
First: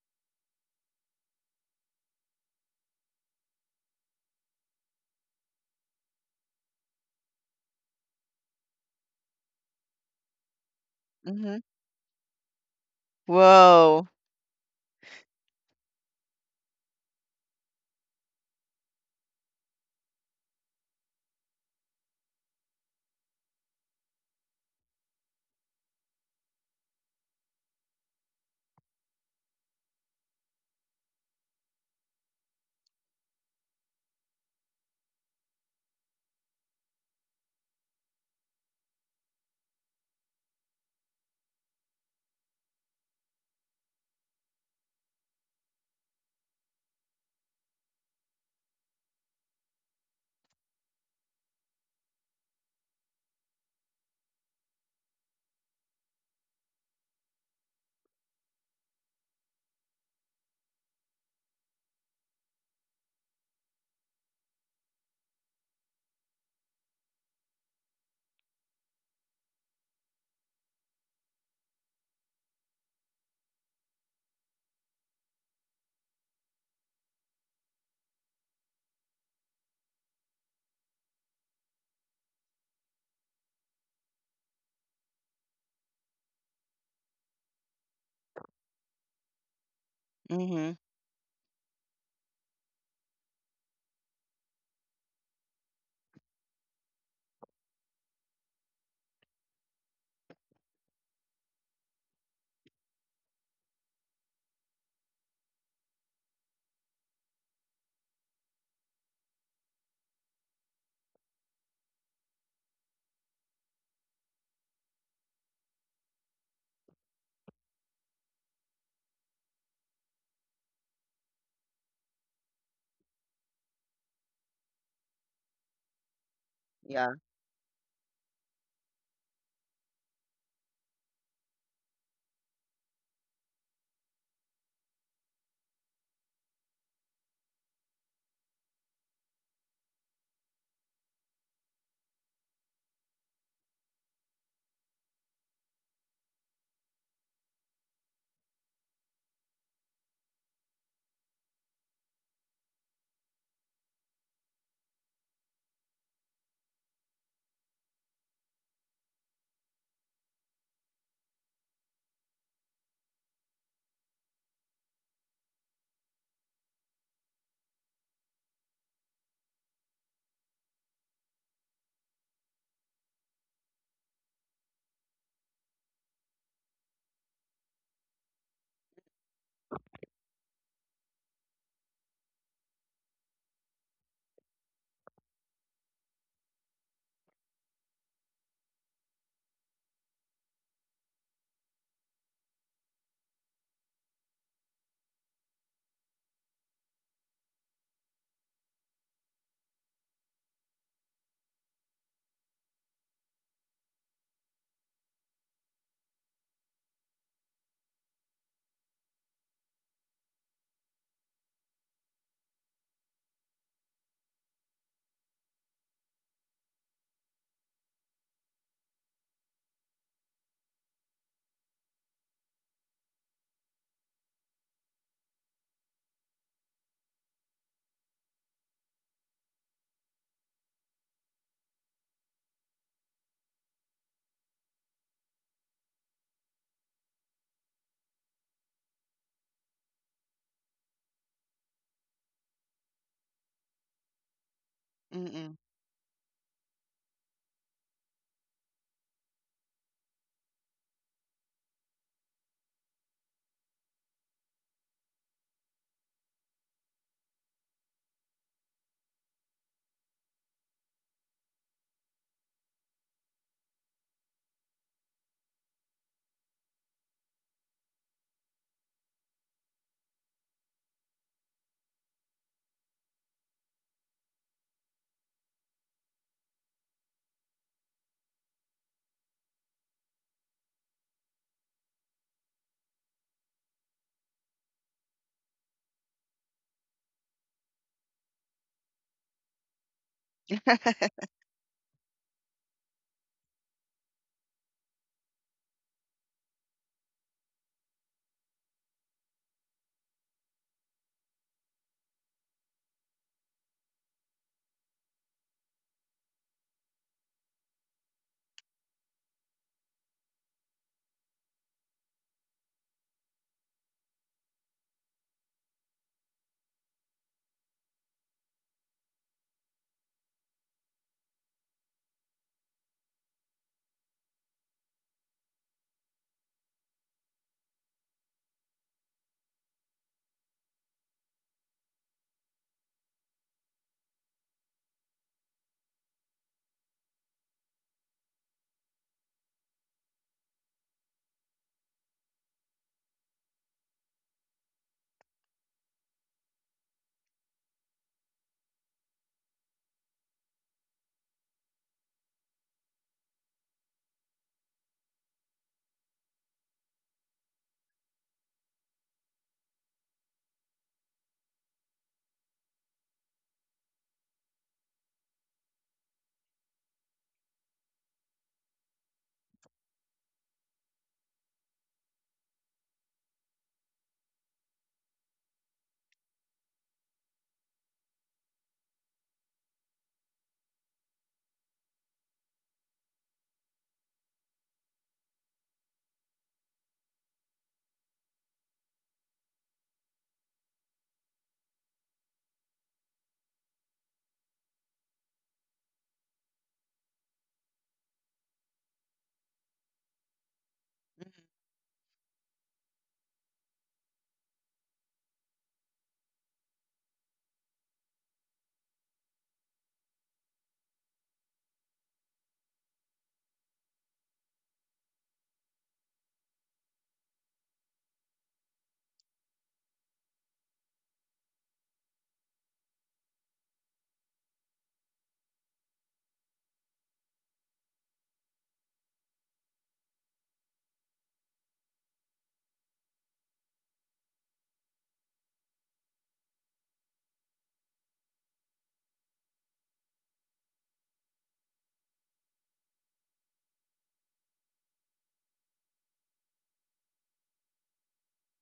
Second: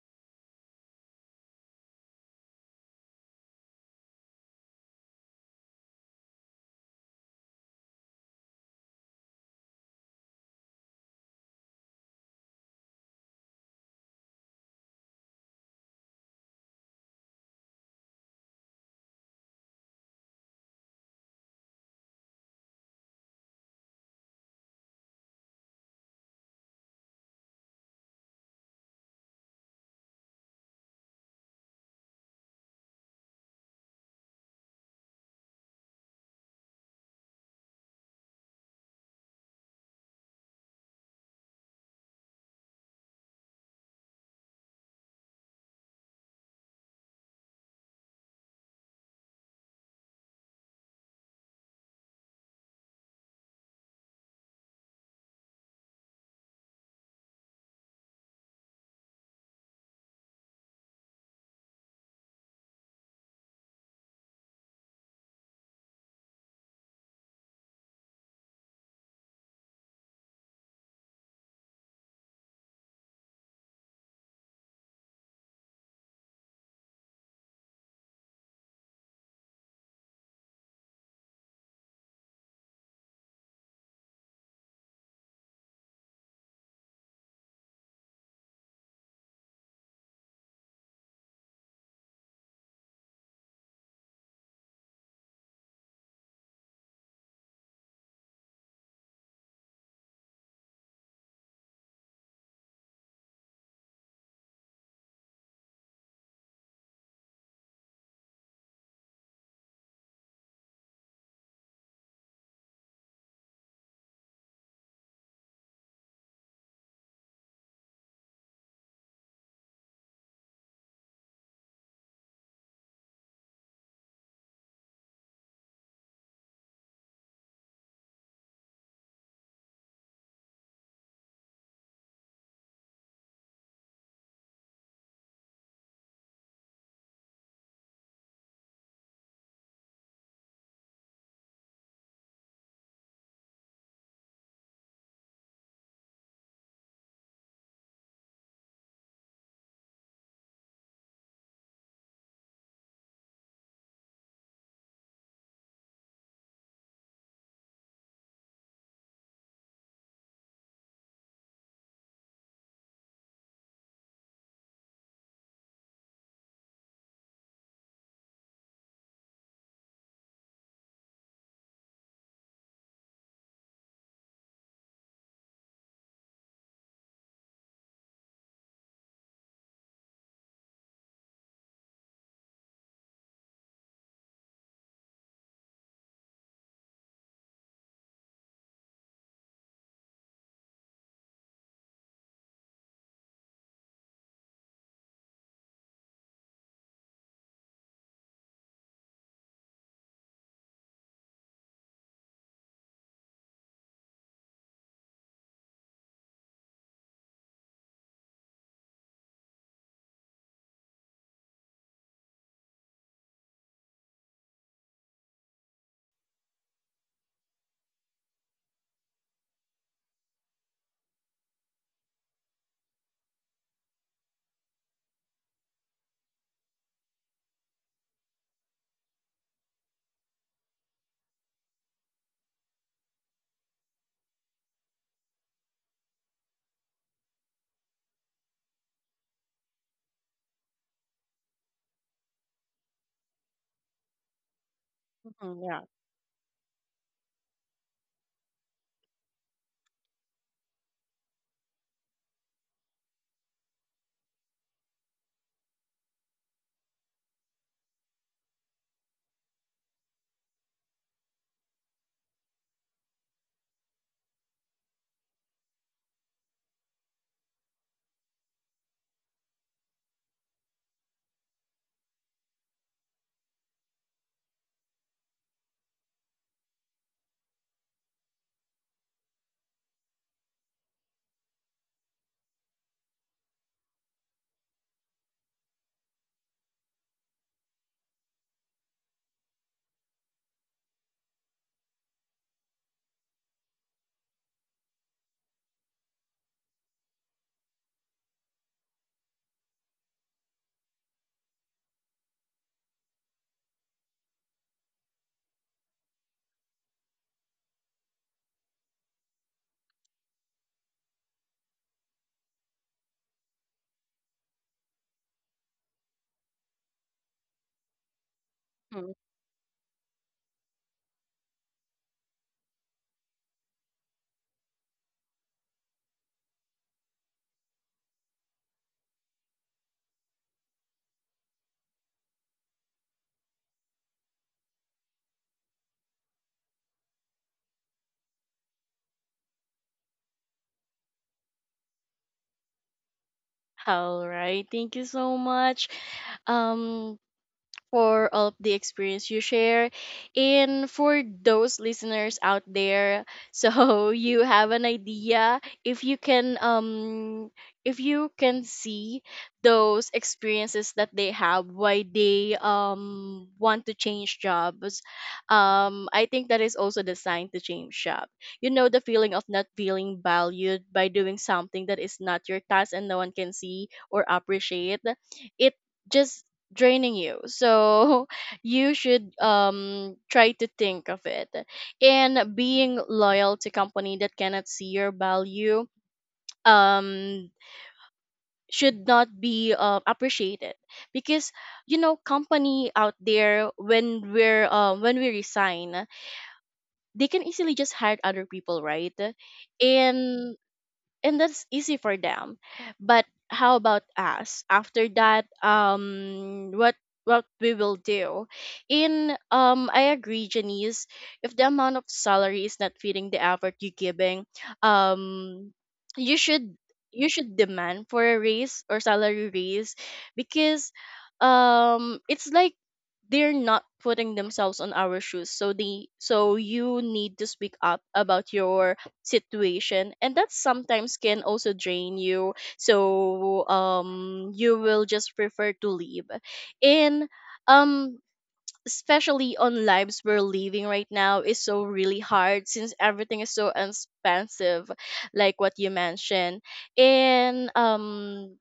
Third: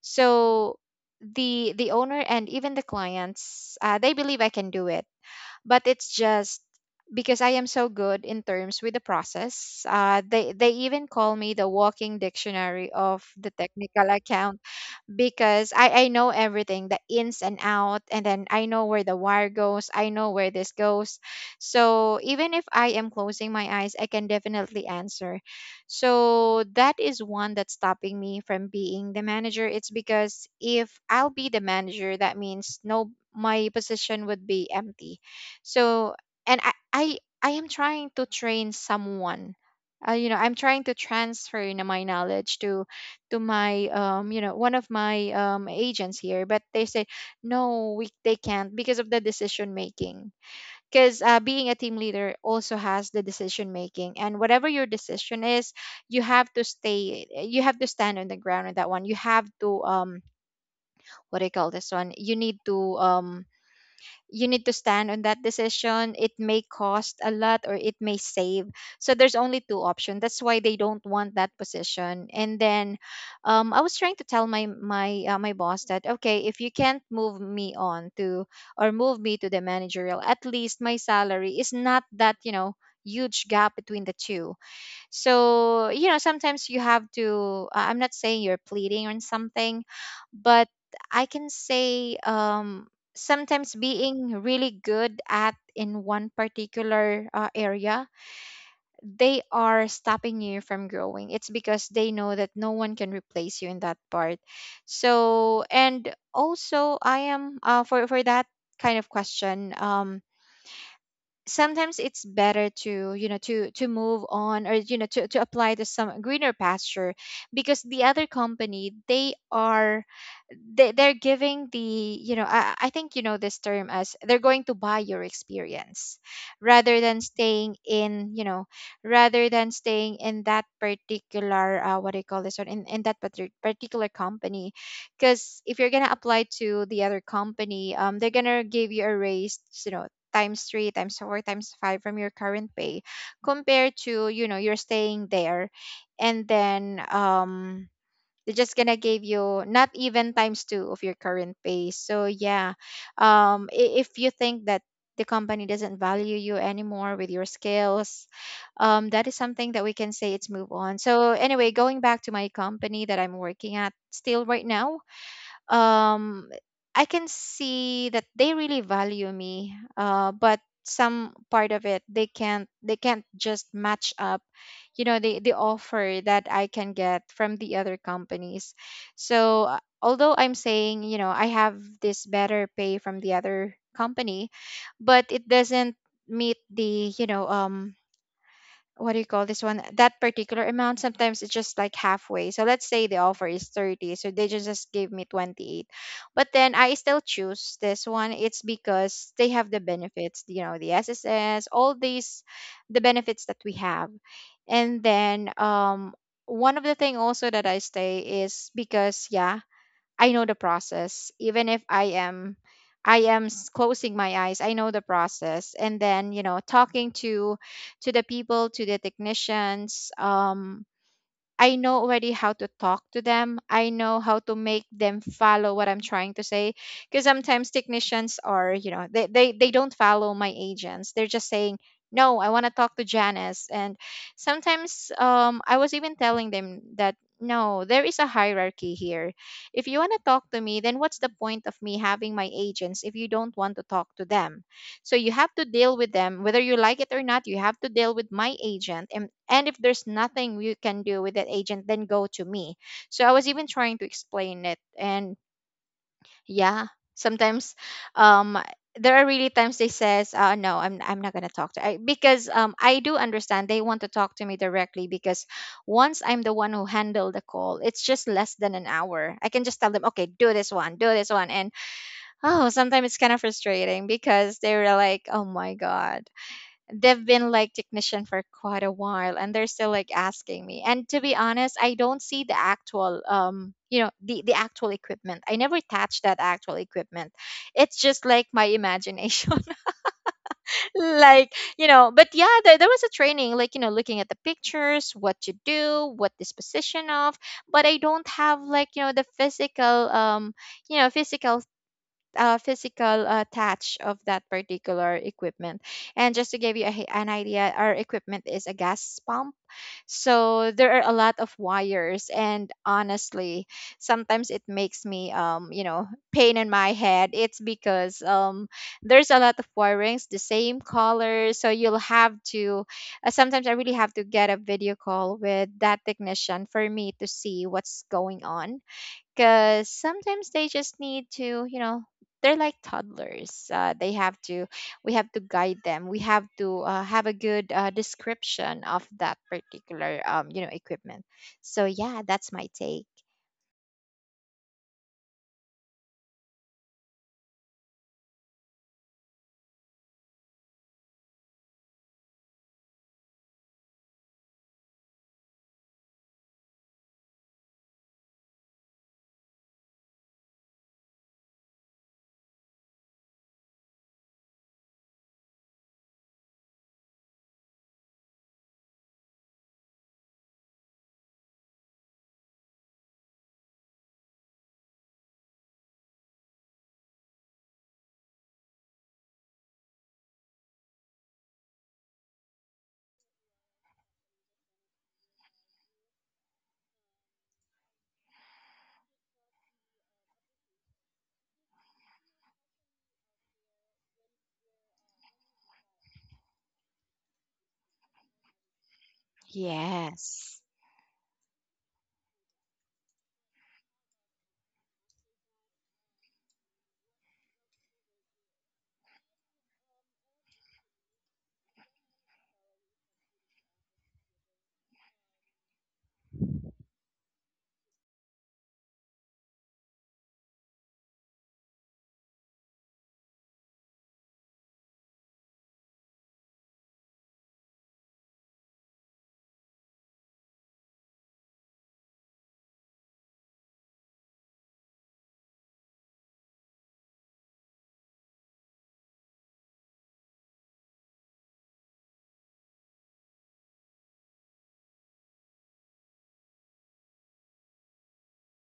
So the the owner and even the clients, uh, they believe I can do it. But it's just because I am so good in terms with the process. Uh, they they even call me
Mm-hmm.
the walking dictionary of the technical
Whoa.
account, because I, I know everything, the ins and out, and then I know where the wire goes, I know where this goes. So even if I am closing my eyes, I can definitely answer. So that is one that's stopping me from being the manager. It's because if I'll be the manager, that means no, my position would be empty. So, and i i, I am trying to train someone, uh, you know, I'm trying to transfer, you know, my knowledge to to my, um you know one of my um agents here. But they said no, we they can't, because of the decision making. Because, uh, being a team leader also has the decision making, and whatever your decision is, you have to stay, you have to stand on the ground on that one. You have to, um what do you call this one you need to, um you need to stand on that decision. It may cost a lot or it may save. So there's only two options. That's why they don't want that position. And then, um, I was trying to tell my my uh, my boss that, okay, if you can't move me on to, or move me to the managerial, at least my salary is not that, you know, huge gap between the two. So, you know, sometimes you have to, I- I'm not saying you're pleading on something, but
Mm-hmm.
I can say, um, sometimes being really good at in one particular, uh, area, they are stopping you from growing. It's because they know that no one can replace you in that part. So, and also I am uh, for for that kind of question, um, sometimes it's better to you know to to move on, or you know to, to apply to some greener pasture, because the other company they are they, they're giving the, you know I, I think you know this term, as they're going to buy your experience rather
Yeah.
than staying in, you know rather than staying in that particular uh, what do you call this one, in, in that partic- particular company. Because if you're gonna apply to the other company, um, they're gonna give you a raise, you know, times three, times four, times five from your current pay, compared to, you know you're staying there. And then um they're just gonna give you not even times two of your current pay. So yeah, um i- if you think that the company doesn't value you anymore with your skills, um, that is something that we can say it's move on. So anyway, going back to my company that I'm working at still right now, um I can see that they really value me, uh, but some part of it they can't, they can't just match up, you know, the the offer that I can get from the other companies. So uh, although I'm saying, you know, I have this better pay from the other company, but it doesn't meet the, you know um what do you call this one, that particular amount. Sometimes it's just like halfway. So let's say the offer is thirty, so they just, just gave me twenty-eight. But then I still choose this one, it's because they have the benefits, you know, the sss, all these, the benefits that we have. And then um one of the thing also that I stay is because yeah, I know the process. Even if I am, I am s- closing my eyes, I know the process. And then, you know, talking to to the people, to the technicians, um, I know already how to talk to them. I know how to make them follow what I'm trying to say. Because sometimes technicians are, you know, they, they, they don't follow my agents. They're just saying, no, I want to talk to Janice. And sometimes um, I was even telling them that, no, there is a hierarchy here. If you want to talk to me, then what's the point of me having my agents if you don't want to talk to them? So you have
Mm-mm.
Mm-hmm.
to
Yeah.
deal with them, whether you like it or not. You have to deal with my agent, and and if there's nothing you can do with that agent, then go to me. So I was even trying to explain it. And yeah, sometimes, um, there are really times they says, uh, no, I'm I'm not gonna talk to I, because um I do understand they want to talk to me directly, because once I'm the one who handle the call, it's just less than an hour. I can just tell them, okay, do this one, do this one, and oh, sometimes it's kind of frustrating because they were like, "Oh my god, they've been like technician for quite a while, and they're still like asking me." And to be honest, I don't see the actual, um, you know, the the actual equipment. I never touch that actual equipment. It's just like my imagination, like you know. But yeah, there there was a training, like you know, looking at the pictures, what to do, what disposition of. But I don't have, like you know, the physical, um, you know, physical uh, physical uh, touch of that particular equipment. And just to give you a, hi- an idea, our equipment is a gas pump. So there are a lot of wires. And honestly, sometimes it makes me, um, you know, pain in my head. It's because um,
Mhm.
there's a lot of wirings, the same color. So you'll have to, uh, sometimes I really have to get a video call with that technician for me to see what's going on, because sometimes they just need to, you know, they're like toddlers, uh, they have to, we have to guide them, we have to uh, have a good uh, description of that particular um, you know, equipment. So yeah, that's my take.
All right. Thank you so much. Um, for all of the experience you share. And for those listeners out there, so you have an idea, if you can um if you can see those experiences that they have why they um want to change jobs, um I think that is also the sign to change job. You know, the feeling of not feeling valued by doing something that is not your task and no one can see or appreciate it just draining you, so you should um try to think of it. And being loyal to company that cannot see your value um should not be uh, appreciated, because, you know, company out there, when we're um when we resign, they can easily just hire other people, right? and
Yes.
and that's easy for them. But how about us after that? um what what we will do in um I agree, Janice, if the amount of salary is not fitting the effort you're giving, um you should, you should demand for a raise or salary raise. Because um it's like they're not putting themselves on our shoes, so they, so you need to speak up about your situation. And that sometimes can also drain you, so um you will just prefer to leave. And um especially on lives we're living right now is so really hard, since everything is so expensive, like what you mentioned. And um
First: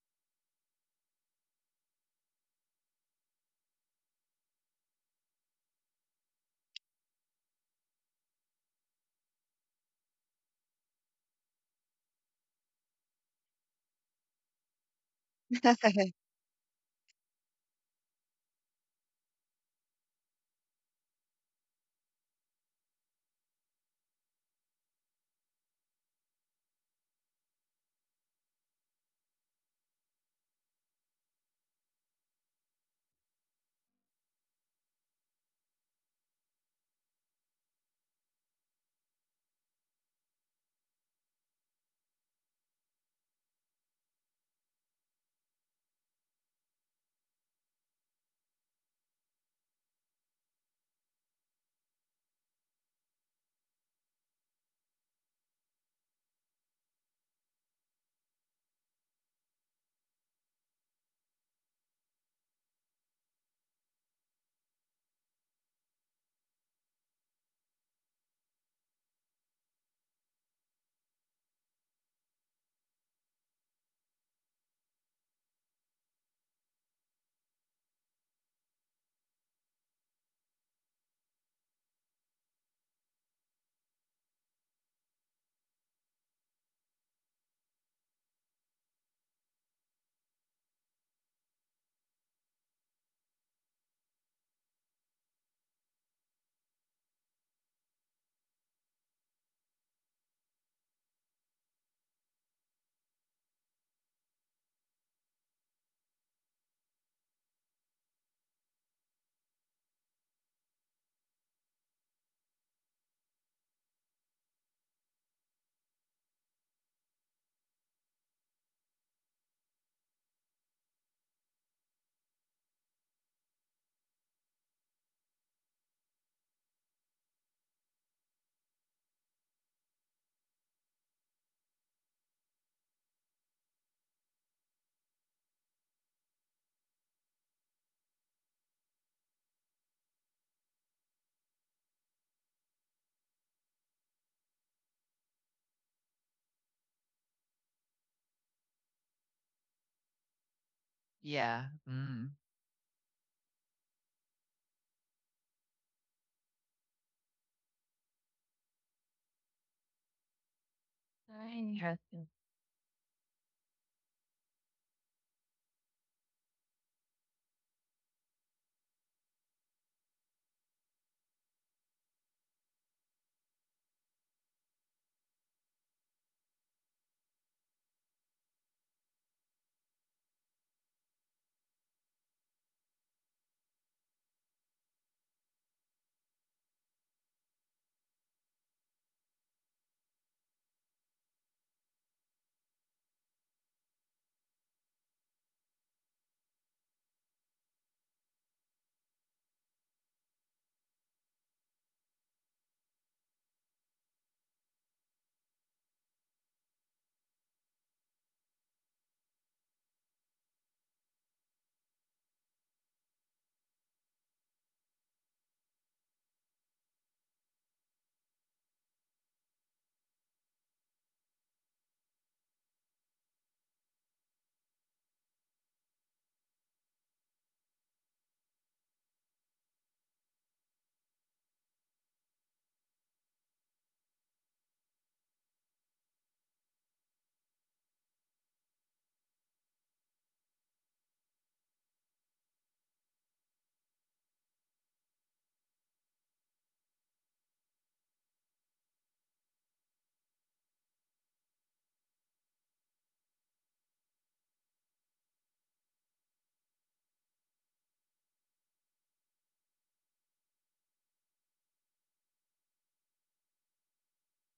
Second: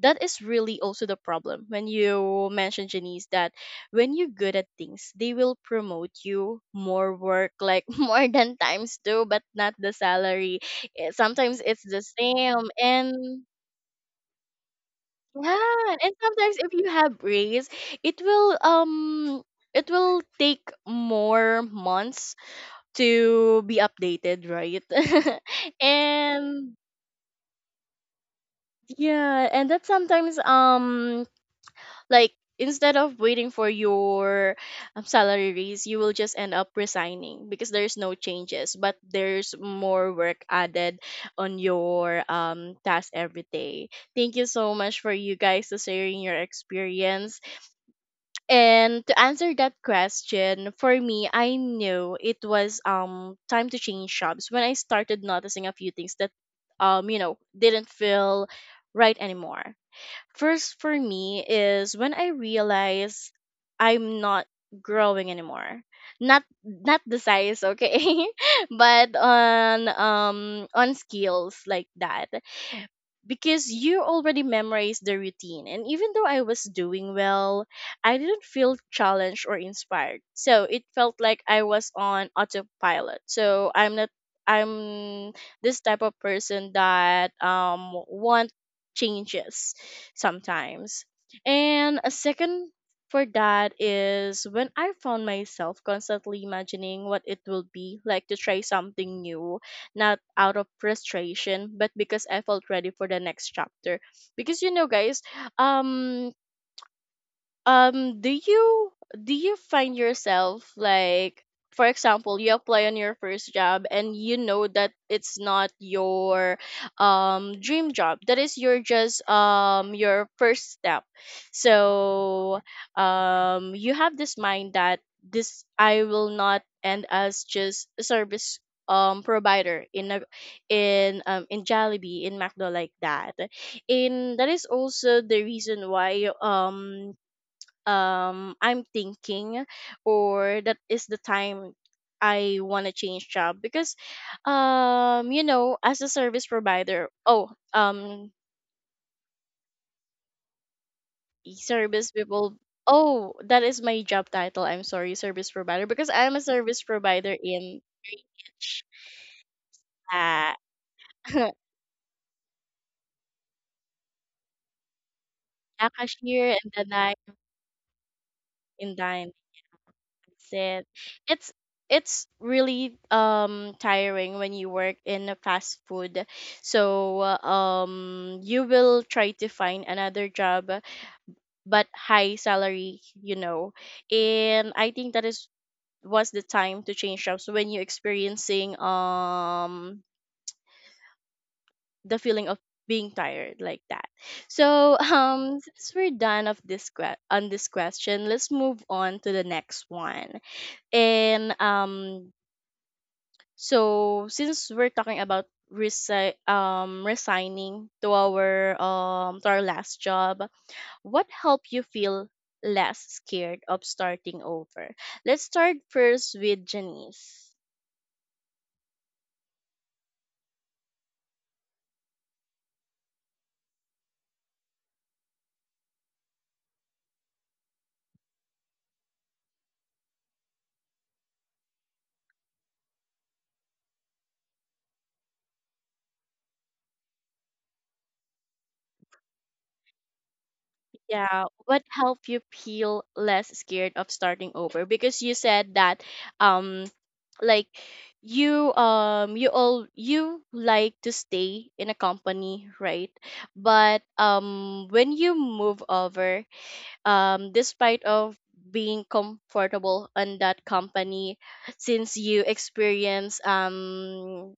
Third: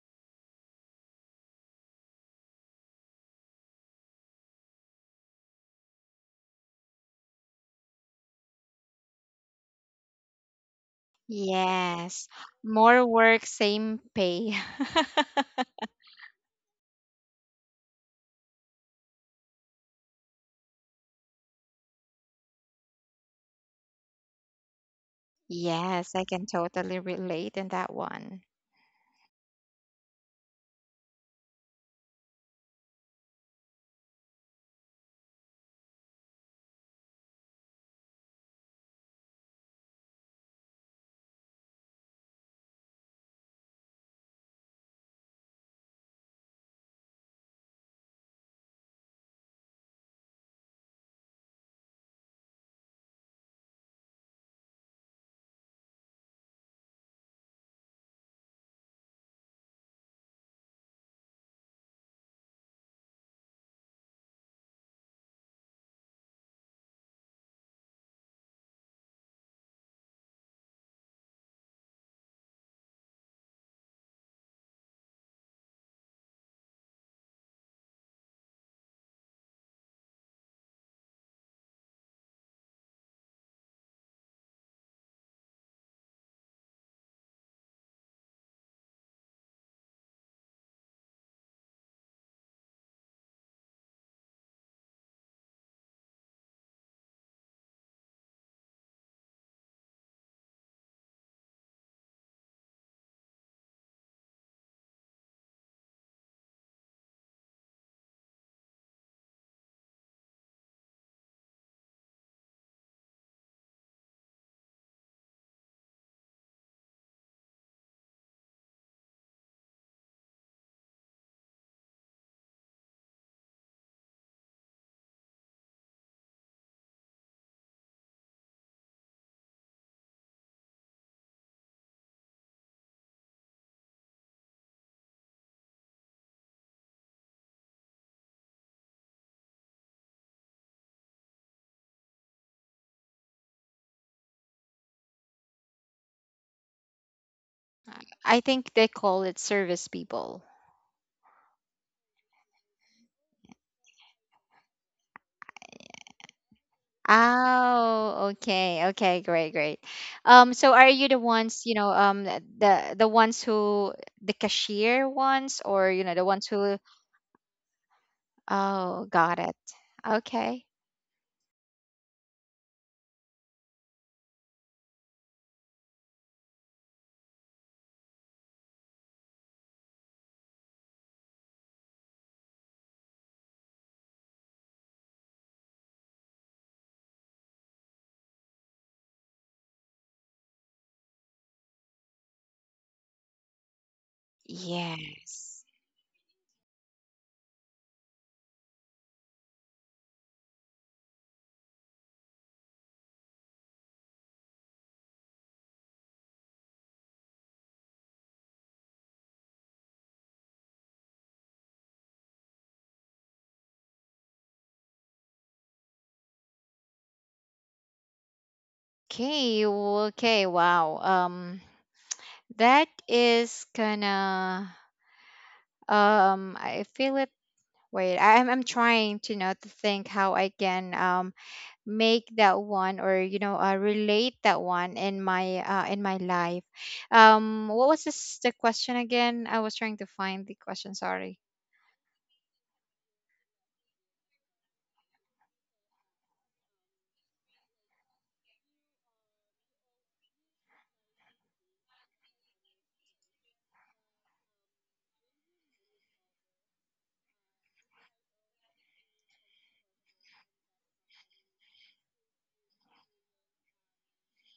that is really also the problem, when you mentioned, Janice, that when you're good at things, they will promote you more work, like more than times two, but not the salary. Eh, sometimes it's the
Yes,
same.
more
And
work same pay.
yeah, and
Mhm.
sometimes if you have raise, it will um it will take more months to be updated, right?
Yes, I can
And
totally relate in that one.
yeah, and that sometimes, um like, instead of waiting for your um, salary raise, you will just end up resigning, because there's no changes, but there's more work added on your um task every day. Thank you so much for you guys to sharing your experience. And to answer that question, for me, I knew it was um time to change jobs when I started noticing a few things that um you know didn't feel right anymore. First for me is when I realize I'm not growing anymore. Not not the size, okay? But on um on skills, like that. Because you already memorized the routine, and even though I was doing well, I didn't feel challenged or inspired, so it felt like I was on autopilot. So I'm not, I'm this type of person that um want changes sometimes. And a second for that is when I found myself constantly imagining what it will be like to try something new, not out of frustration, but because I felt ready for the next chapter. Because, you know, guys, um um do you, do you find yourself, like, for example, you apply on your first job and you know that it's not your um dream job, that is your just um your first step. So um you have this mind that this, I will not end as just a service um provider in a, in um in Jollibee, in McDo, like that. And that is also the reason why um um I'm thinking, or that is the time I want to change job, because um you know, as a service provider. oh um
I think they call it service people.
Yeah.
Service
Mm.
people, oh, that is my job title, I'm sorry, service provider, because I'm a service provider in
Oh,
H,
okay, okay, great, great.
uh,
Um, so are you the ones, you
I
know,
have
um,
to.
th- the the ones who, the cashier ones, or
a
you know, the ones
cashier, and
who?
then in
Oh,
time.
got it.
That's
Okay.
it. It's it's really um tiring when you work in a fast food. So um you will try to find another job, but high salary, you know. And I think that is, was the time to change jobs, when you're experiencing um the feeling of being tired, like that. So um
Yes.
since we're done of this que- on this question, let's move on to the next one. And um, so since we're talking about resi- um, resigning to our um to our last job, what helped you feel less scared of starting over? Let's start first with Janice.
Okay, well, okay. Wow. Um, that is gonna. Um, I feel it. Wait, I- I'm I'm trying to, you know, to think how I can um make that one, or you know, uh, relate that one in my uh, in my life. Um what was this, the question again? I was trying to find the question, sorry.
Yeah, what helped you feel less scared of starting over? Because you said that um like you um you all, you like to stay in a company, right? But um when you move over, um despite of being comfortable on that company since you experience um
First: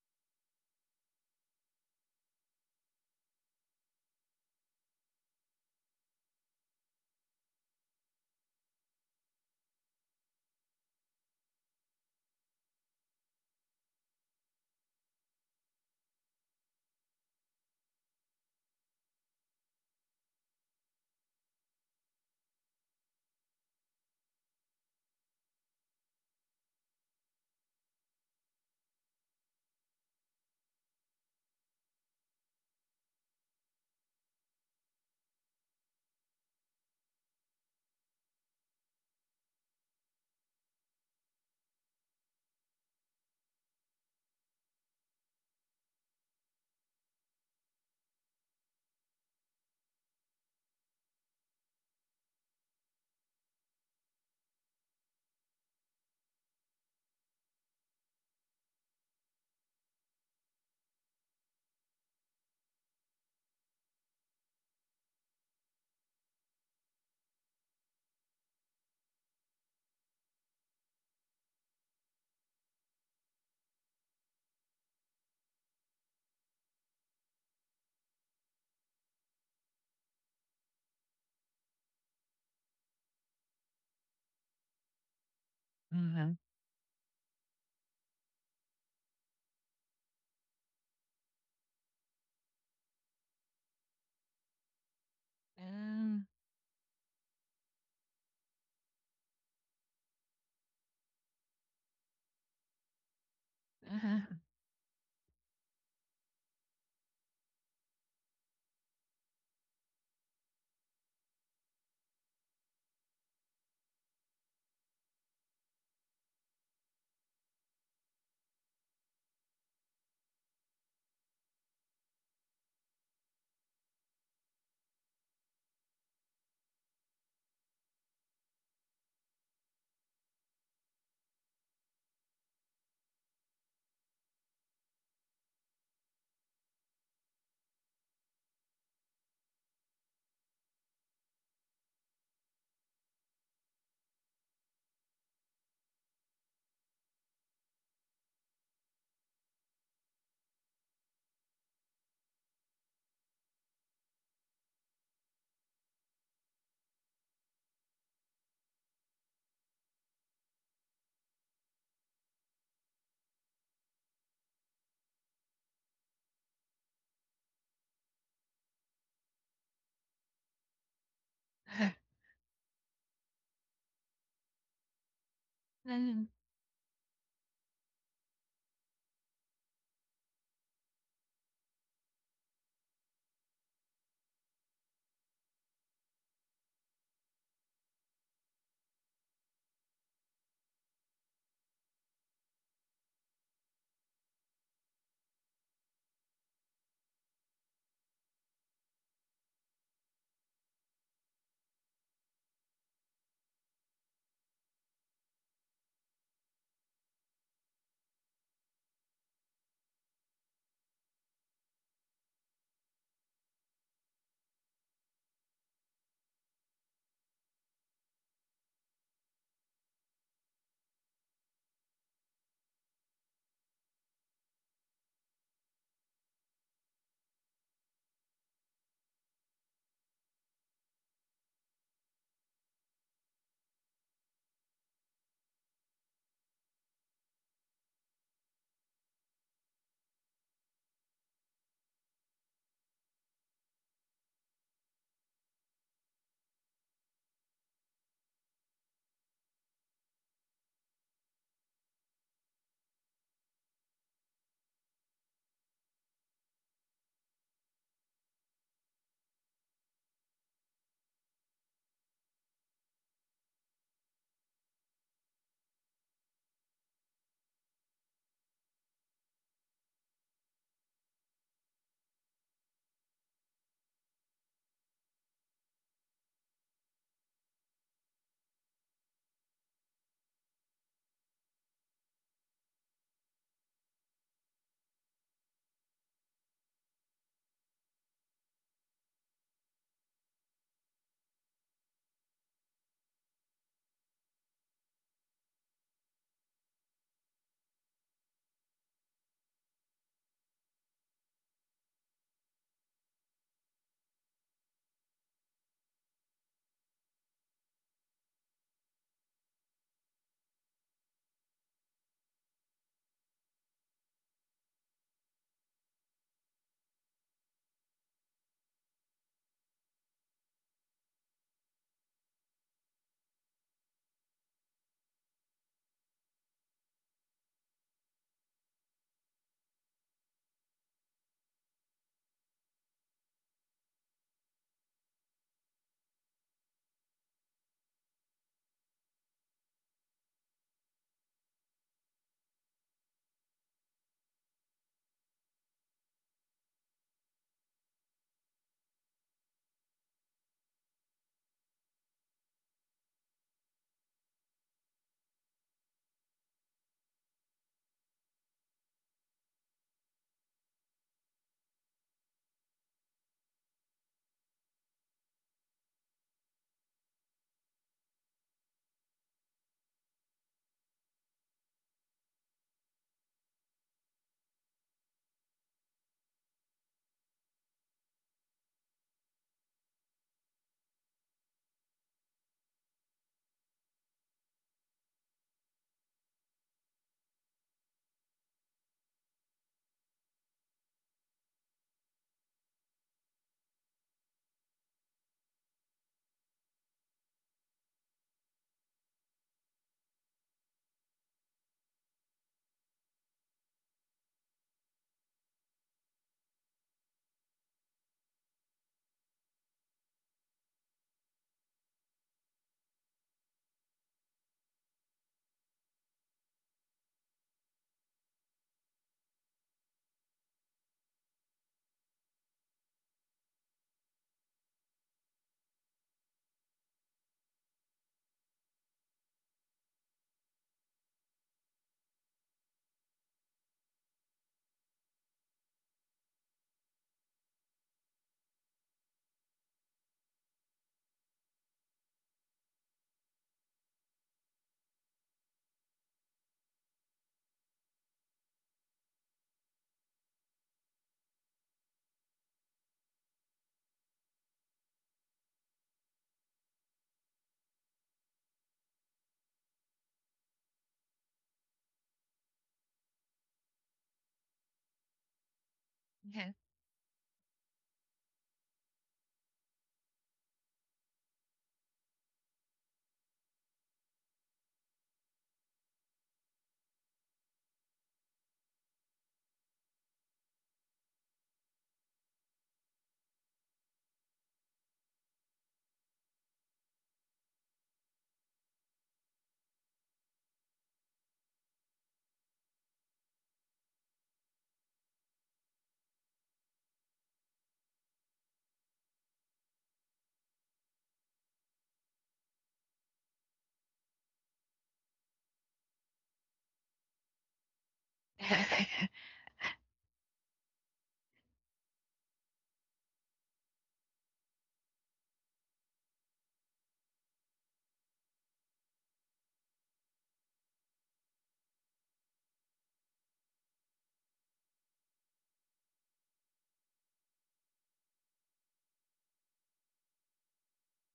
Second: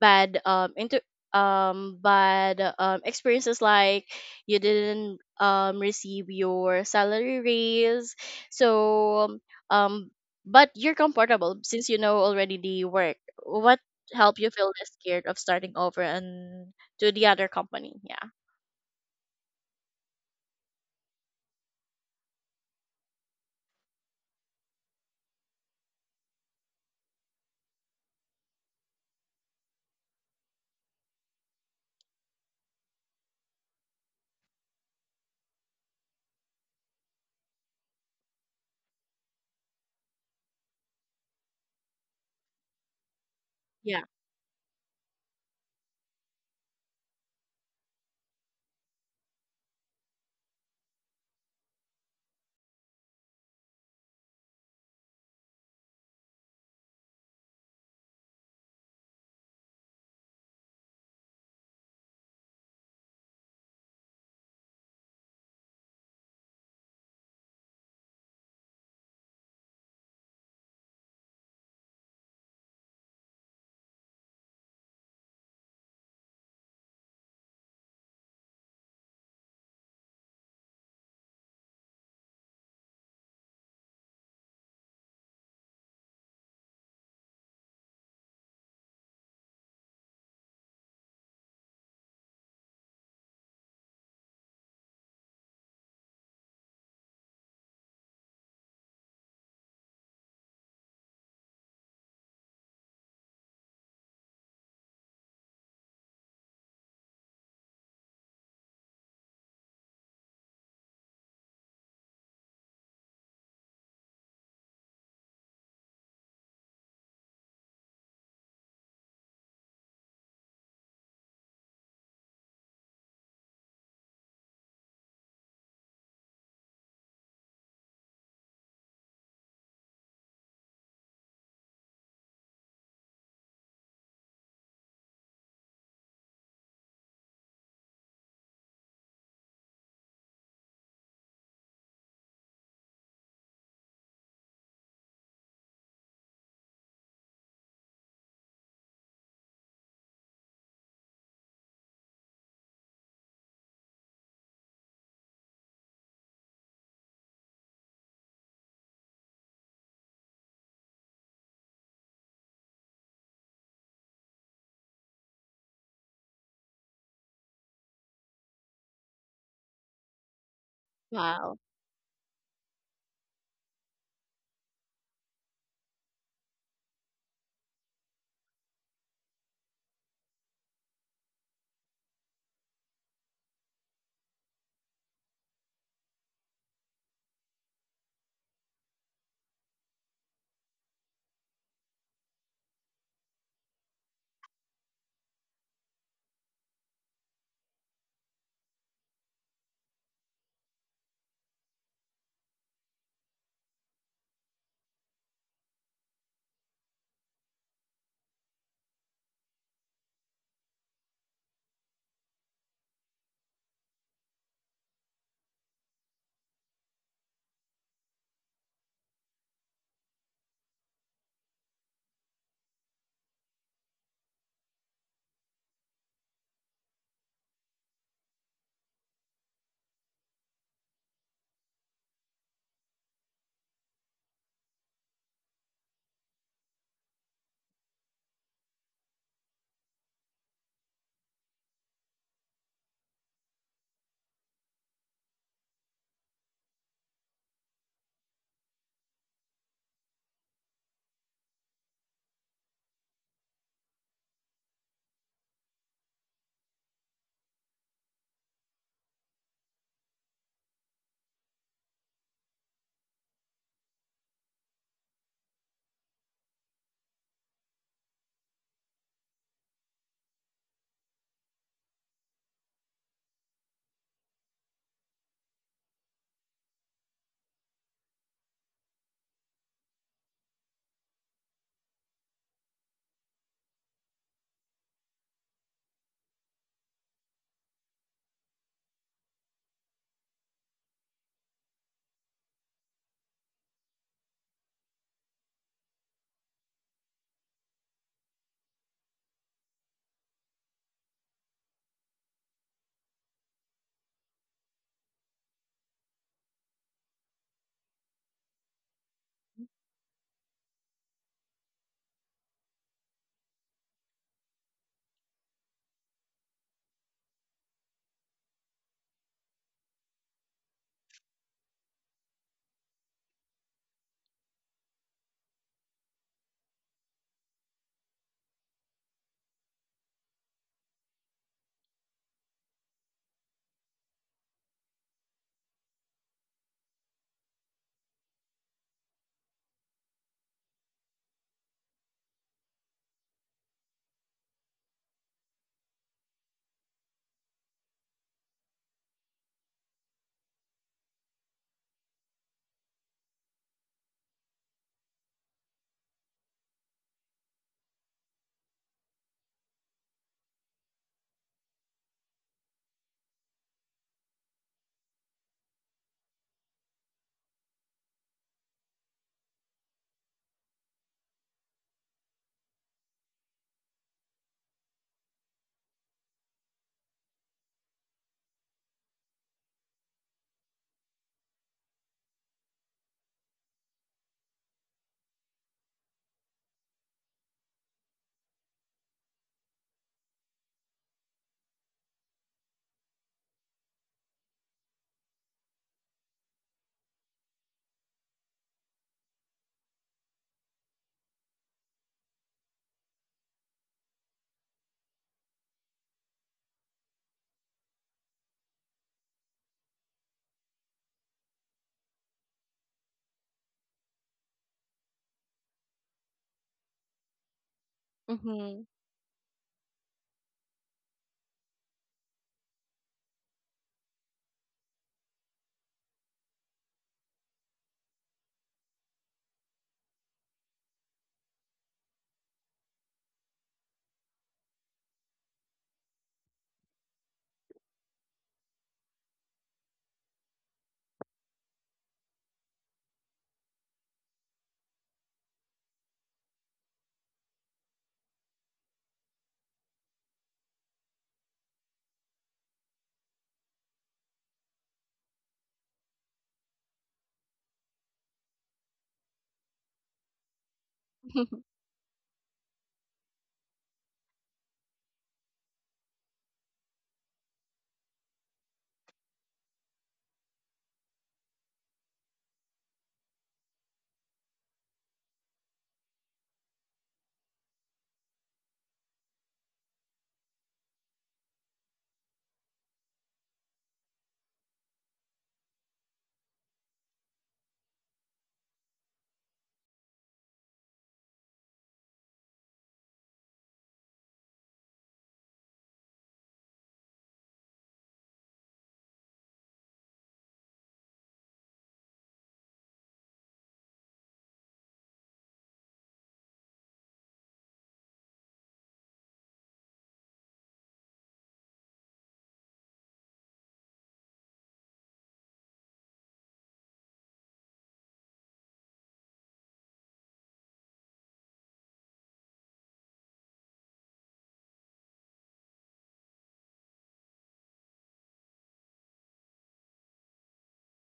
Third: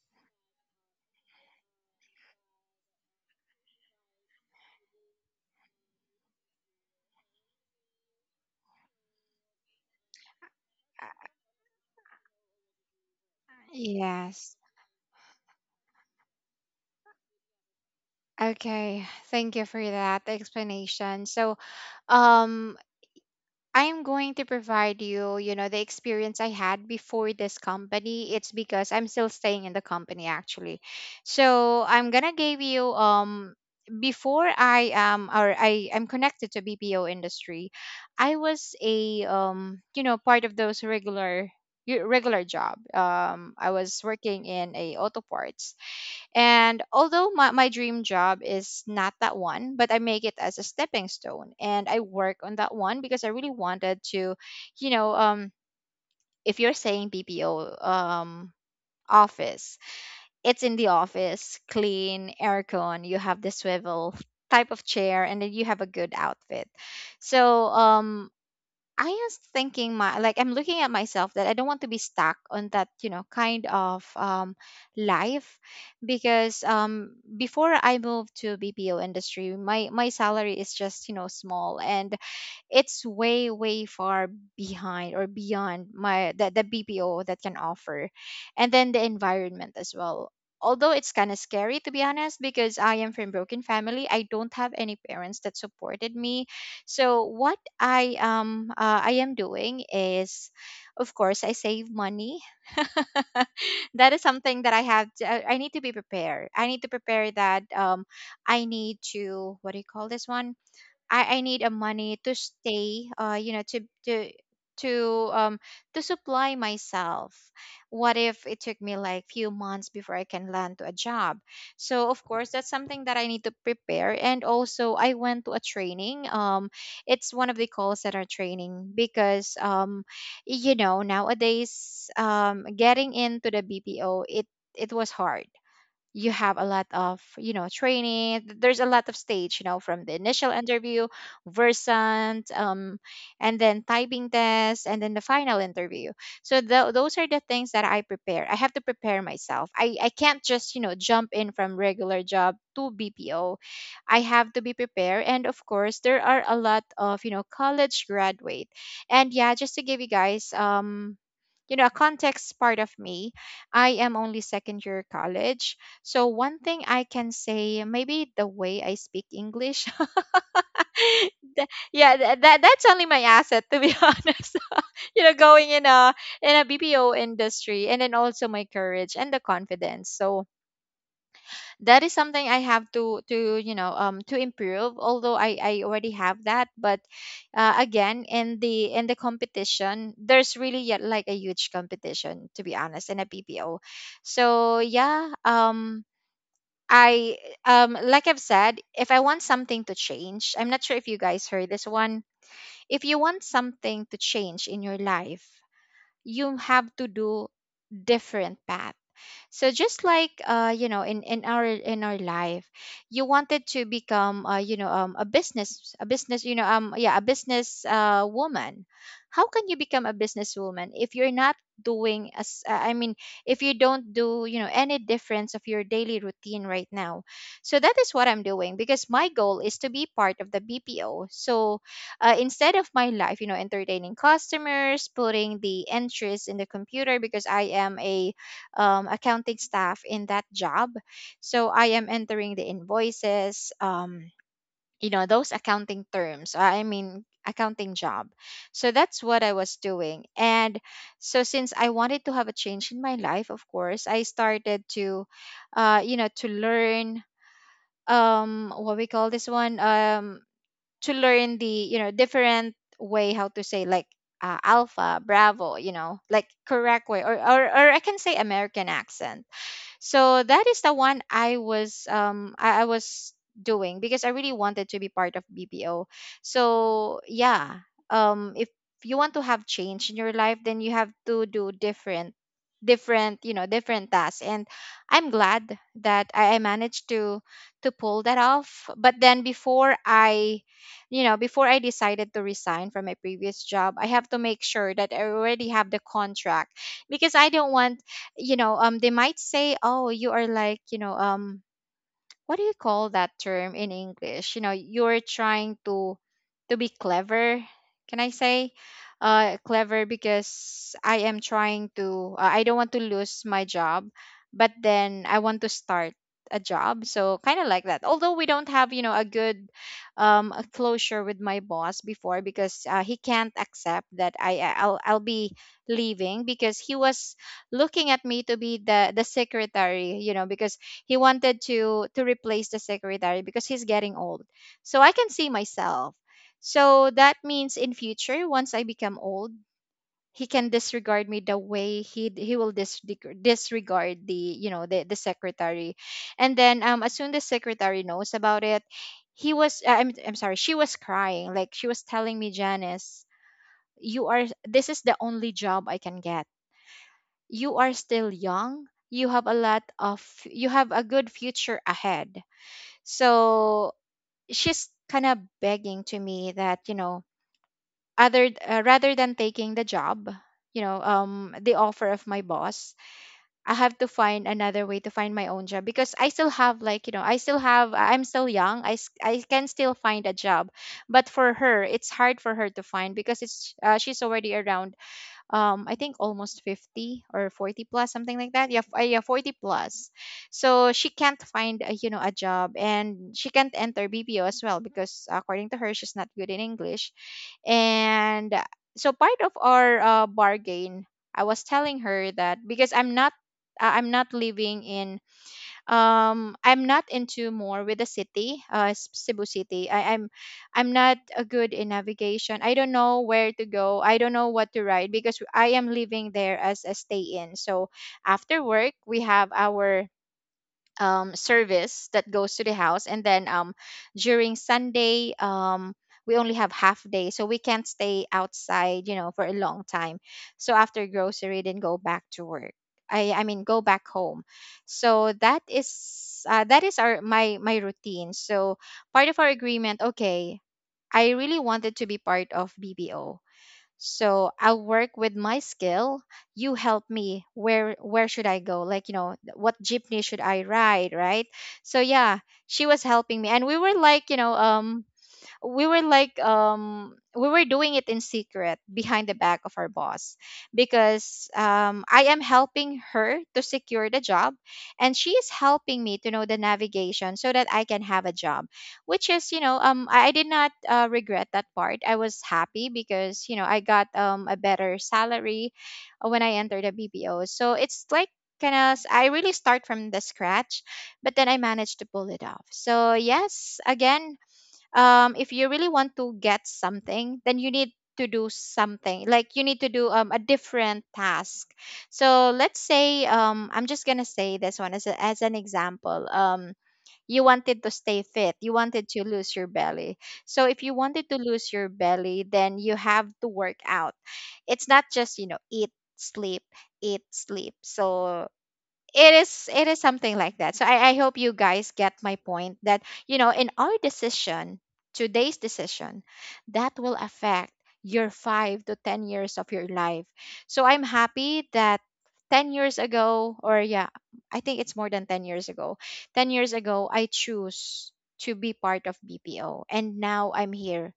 bad um into um bad um experiences like you didn't um receive your salary raise so um but you're comfortable since you know already the work. What help you
Yes.
feel less scared of starting over and to the other company? Yeah.
Okay, thank you for that explanation. So um I'm going to provide you, you know, the experience I had before this company. It's because I'm still staying in the company actually. So I'm gonna give you um before I am, or I am connected to B P O industry, I was a um you know, part of those regular y- regular job. Um, I was
Yeah.
working in a auto parts. And although my, my dream job is not that one, but I make it as a stepping stone and I work on that one because I really wanted to, you know, um, if you're saying B P O, um, office, it's in the office, clean, aircon, you have the swivel type of chair, and then you have a good outfit. So um, I was thinking my, like I'm looking at myself that I don't want to be stuck on that, you know, kind of um life. Because um before I moved to B P O industry, my my salary is just, you know, small, and it's way way far behind or beyond my
Mm-hmm.
the, the BPO that can offer. And then the environment as well, although it's kind of scary to be honest, because I am from broken family, I don't have any parents that supported
Um,
me. So what I um uh, I am doing is, of course, I save money. That is
uh,
something that I have to, i I need to be prepared. I need to prepare that um I need to, what do you call this one, I, I need a money to stay, uh you know, to to to um to supply myself. What if it took me like few months before I can land to a job? So of course that's something that I need to prepare. And also I went to a training, um it's one of the call center training, because um you know, nowadays, um getting into the BPO, it it was hard. You have a lot of, you know, training, th- there's a lot of stage, you know, from the initial interview, versant, um, and then typing test, and then the final interview. So tho- those are the things that I prepare. I have to prepare myself, I, I can't just, you know, jump in from regular job to BPO. I have to be prepared. And of course there are a lot of, you know, college graduate. And yeah, just to give you guys um you know, a context part of me, I am only second year college. So one thing I can say, maybe the way I speak English.
Wow.
Th- yeah, th- that that's only my asset to be honest. You know, going in a
um,
in a B P O industry, and then also my courage and the confidence. So that is something I have to to, you know, um to improve. Although I I already have that, but uh, again, in the in the competition, there's really yet like a huge competition to be honest in a B P O. So yeah, um I um like I've said, if I want something to change, I'm not sure if you guys heard this one. If you want something to change in your life, you have to do different path. So just like uh, you know, in, in our in our life, you wanted to become uh, you know, um, a business, a business, you know, um yeah, a business uh, woman. How can you become a businesswoman if you're not doing as uh, I mean, if you don't do, you know, any difference of your daily routine right now? So that is what I'm doing, because my goal is to be part of the BPO. So uh, instead of my life, you know, entertaining customers, putting the entries in the computer, because I am a um, accounting staff in that job. So I am entering the invoices, um, you know, those accounting terms. uh, I mean, accounting job. So that's what I was doing. And so since I wanted to have a change in my life, of course, I started to, uh, you know, to learn um, what we call this one, um, to learn the, you know, different way how to say, like, uh, alpha bravo, you know, like correct way, or, or or I can say American accent. So that is the one I was um I, I was doing because I really wanted to be part of B P O. So yeah, um if you want to have change in your life, then you have to do different different you know different tasks, and i'm glad that i I managed to to pull that off. But then, before i you know before i decided to resign from my previous job, i have to make sure that i already have the contract, because i don't want, you know um they might say, oh, you are, like, you know um what do you call that term in English? You know, you're trying to to be clever. Can I say uh, clever? Because I am trying to. Uh, I don't want to lose my job, but then I want to start a job. So kind of like that. Although we don't have, you know a good, um a closure with my boss before, because uh, he can't accept that I I'll I'll be leaving, because he was looking at me to be the the secretary, you know, because he wanted to to replace the secretary because he's getting old. So I can see myself. So that means in future, once I become old, he can disregard me the way he he will dis- disregard the you know the the secretary. And then, um as soon as the secretary knows about it, he was uh, I'm I'm sorry, she was crying, like, she was telling me, Janice, you are this is the only job I can get. You are still young. You have a lot of you have a good future ahead. So she's kind of begging to me that, you know, other uh, rather than taking the job, you know, um the offer of my boss. I have to find another way to find my own job because I still have, like, you know, I still have I'm still young. I s- I can still find a job. But for her, it's hard for her to find, because it's uh, she's already around, um I think, almost fifty or forty plus, something like that. Yeah, f- uh, yeah, forty plus. So she can't find a, you know a job, and she can't enter B P O as well, because according to her she's not good in English. And uh, So part of our uh, bargain, I was telling her that because I'm not uh, I'm not living in, um i'm not into more with the city, uh S- Cebu city. I, i'm i'm not a good in navigation. I don't know where to go. I don't know what to ride, because i am living there as a stay in. So after
Mm-hmm.
work we have our, um, service that goes to the house, and then, um, during Sunday, um, we only have half day, so we can't stay outside, you know for a long time. So after grocery then go back to work. I i mean, go back home. So that is, uh, that is our my my routine. So part of our agreement. Okay, i really wanted to be part of B B O, so i'll work with my skill. You help me, where where should i go, like, you know what jeepney should i ride, right? So yeah, she was helping me, and we were like you know um we were like um we were doing it in secret behind the back of our boss, because um I am helping her to secure the job, and she is helping me to know
yeah.
the navigation, so that I can have a job. Which is, you know, um I I did not uh, regret that part. I was happy, because you know I got, um a better salary uh, when I entered the B P O. So it's like, kind of, I really start from the scratch. But then I managed to pull it off. So yes, again, um, if you really want to get something, then you need to do something. Like, you need to do, um, a different task. So let's say, um, I'm just gonna say this one as a, as an example. Um, you wanted to stay fit. You wanted to lose your belly. So if you wanted to lose your belly, then you have to work out. It's not just, you know eat, sleep, eat, sleep. So it is it is something like that. So I, I hope you guys get my point, that, you know in our decision today's decision that will affect your five to ten years of your life. So i'm happy that ten years ago, or, yeah, i think it's more than ten years ago. ten years ago i choose to be part of B P O, and now i'm here,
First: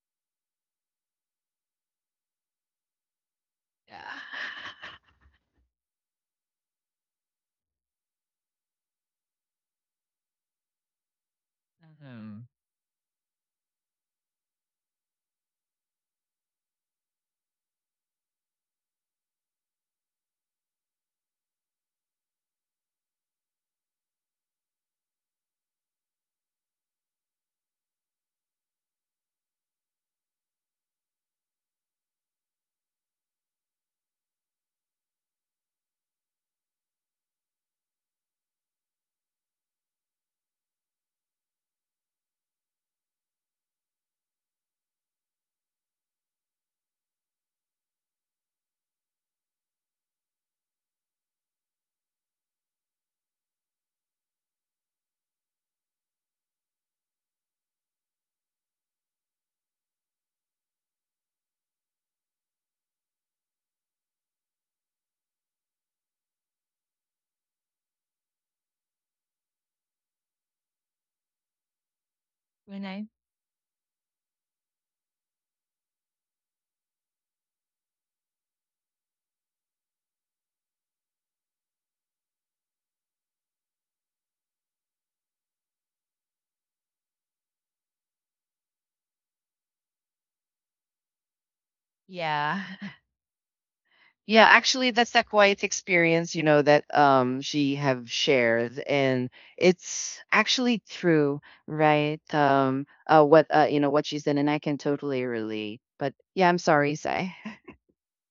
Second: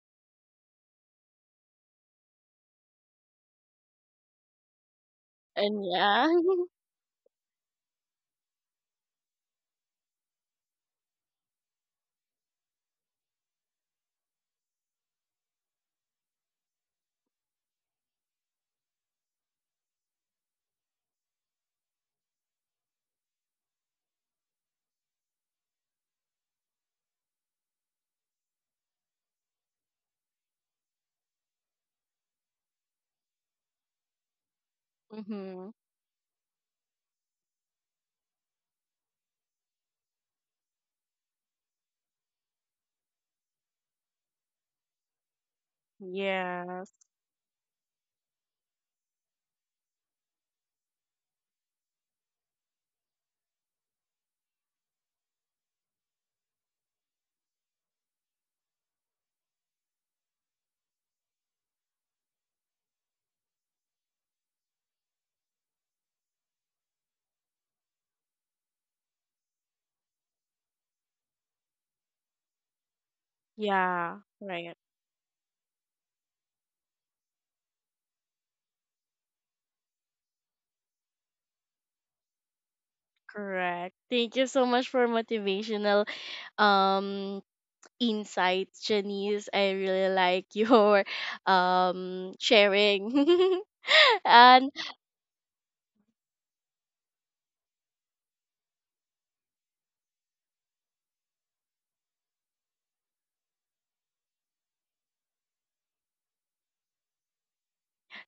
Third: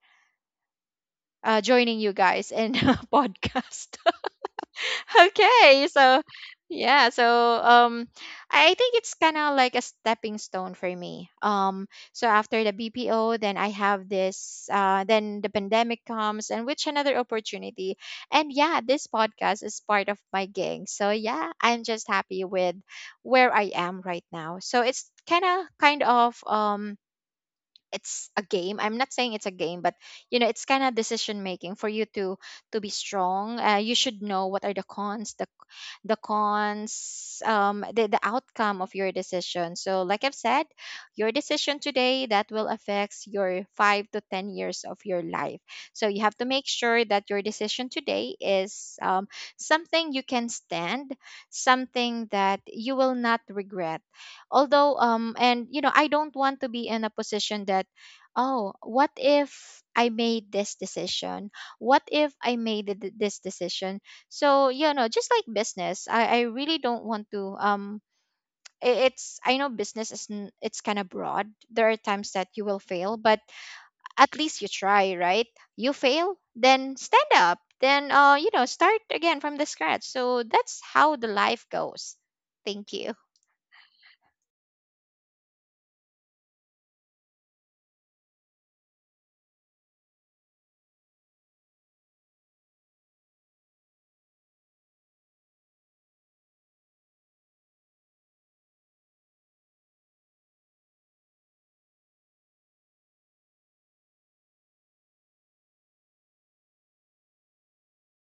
uh, joining you guys in a podcast.
Yeah.
And
okay so
yeah.
yeah so um i I think it's kind of like a stepping stone for me, um so
Um,
after the B P O, then I have this uh then the pandemic comes, and which another opportunity. And yeah, this podcast is part of my gig, so yeah, i'm just happy with where i am right now. So it's kind of, kind of um it's a game. I'm not saying it's a game, but, you know it's kind of decision making for you to to be strong. Uh, you should know what are the cons, the
Mm-hmm.
the cons um the, the outcome of your decision. So like i've said, your decision today that will affects your five to ten years of your life. So you have to make
Yes.
sure that your decision today is, um, something you can stand, something that you will not regret. Although, um and, you know i don't want to be in a position that, oh, what if i made this decision, what if i made th- this decision. So you know just like business, i i really don't want to, um I- it's i know business is, n- it's kind of broad. There are times that you will
when I,
fail, but
Yeah,
at least you
right.
try, right? You fail, then stand up, then uh you know start again from the scratch. So that's how the life goes. Thank you.
Correct, thank you so much for motivational um insights, Janice. I really like your um
yeah.
sharing.
Yeah,
And
actually, that's a quiet experience, you know, that um she have shared, and it's actually true, right? Um, uh, what uh, you know, what she said, and I can totally relate. But yeah, I'm sorry, Sai.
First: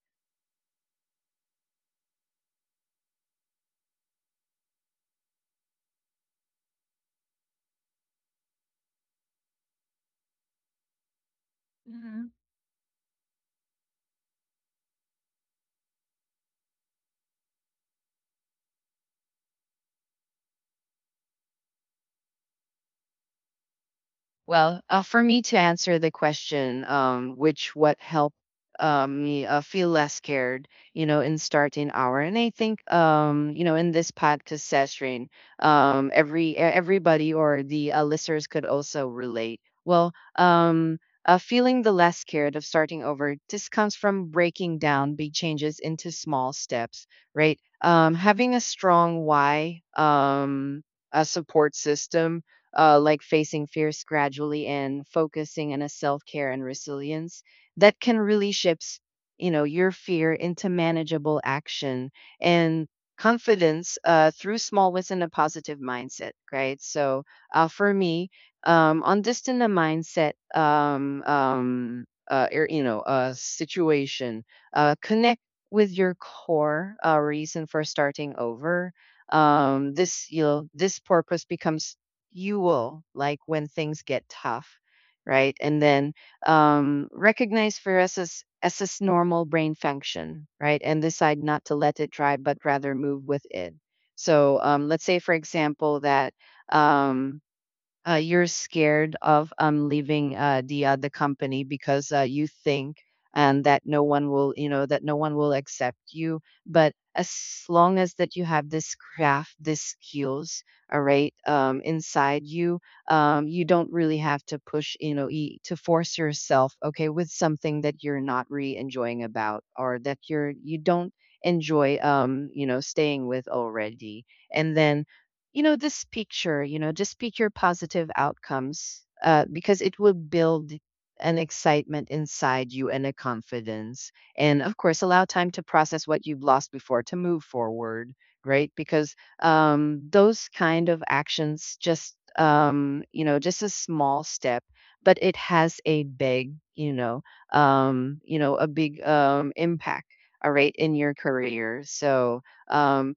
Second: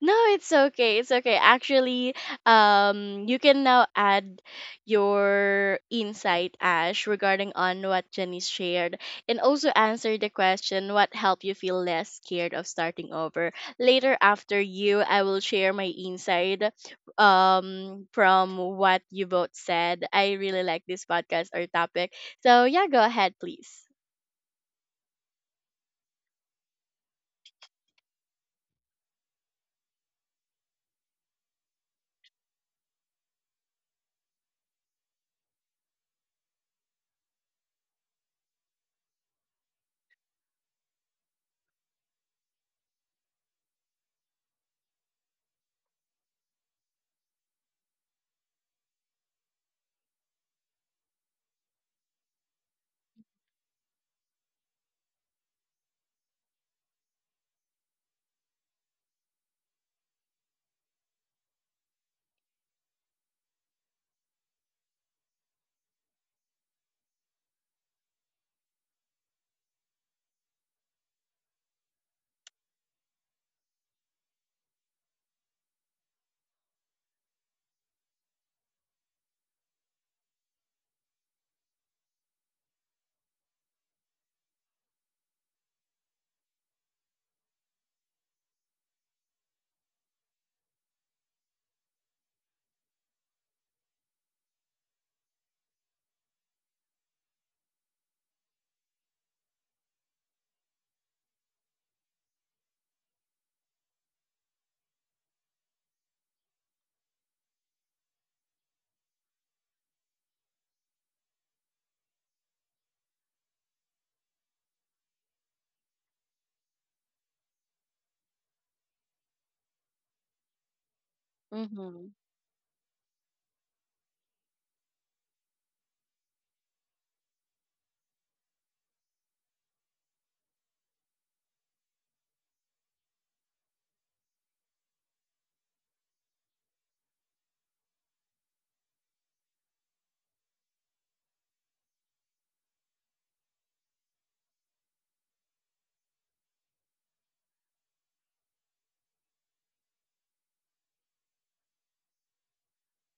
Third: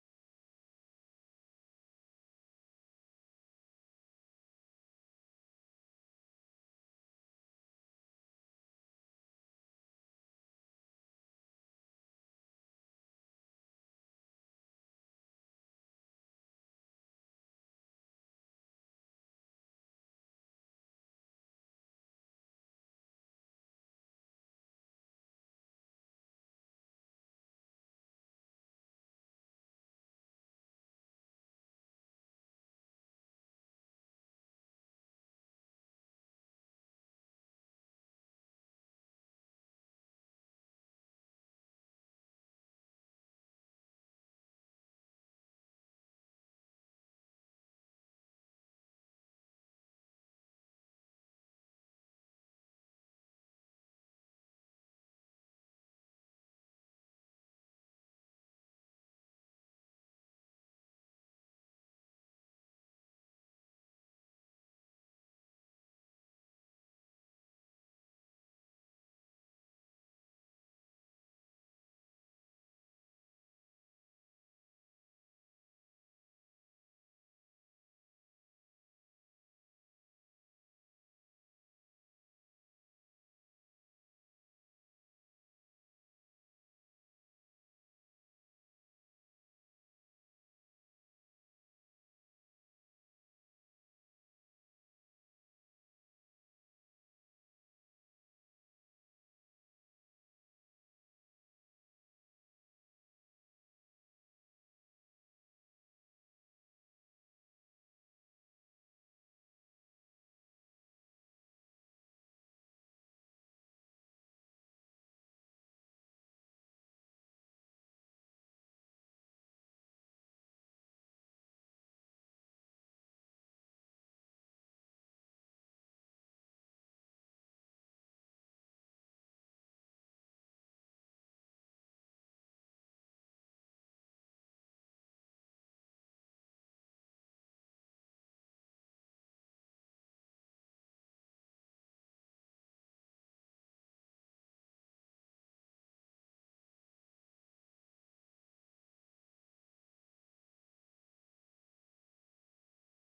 no, it's okay. It's okay. Actually, um, you can now add your insight, Ash, regarding on what Jenny's shared, and also answer the question what helped you feel less scared of starting over. Later, after you, I will share my insight, um, from what you both said. I really like this podcast or topic. So yeah, go ahead, please.
Well, uh, for me to answer the question, um, which what helped um, me uh, feel less scared, you know, in starting hour. And I think, um, you know, in this podcast session, um, every e- everybody or the uh, listeners could also relate. Well, um, uh, feeling the less scared of starting over just comes from breaking down big changes into small steps, right? Um, having a strong why, um, a support system, uh, like facing fears gradually, and focusing on a self-care and resilience that can really shifts you know your fear into manageable action and confidence uh, through small wins and a positive mindset, right? So uh, for me, um, on this in the mindset um, um, uh, er, you know uh, situation, uh, connect with your core uh, reason for starting over. Um, this you know this purpose becomes you will like when things get tough, right? And then um, recognize fear as its as its normal brain function, right, and decide not to let it drive, but rather move with it. So um, let's say for example that um, uh, you're scared of um, leaving uh, the other company because uh, you think and that no one will you know that no one will accept you. But as long as that you have this craft, this skills, all right, um, inside you, um, you don't really have to push you know e- to force yourself okay with something that you're not really enjoying about, or that you're you don't enjoy
Mm-hmm.
um you know staying with already. And then you know this picture you know just pick your positive outcomes, uh, because it will build an excitement inside you and a confidence. And of course allow time to process what you've lost before to move forward, right? Because um, those kind of actions just um, you know just a small step, but it has a big you know um, you know a big um, impact, all right, in your career. So um,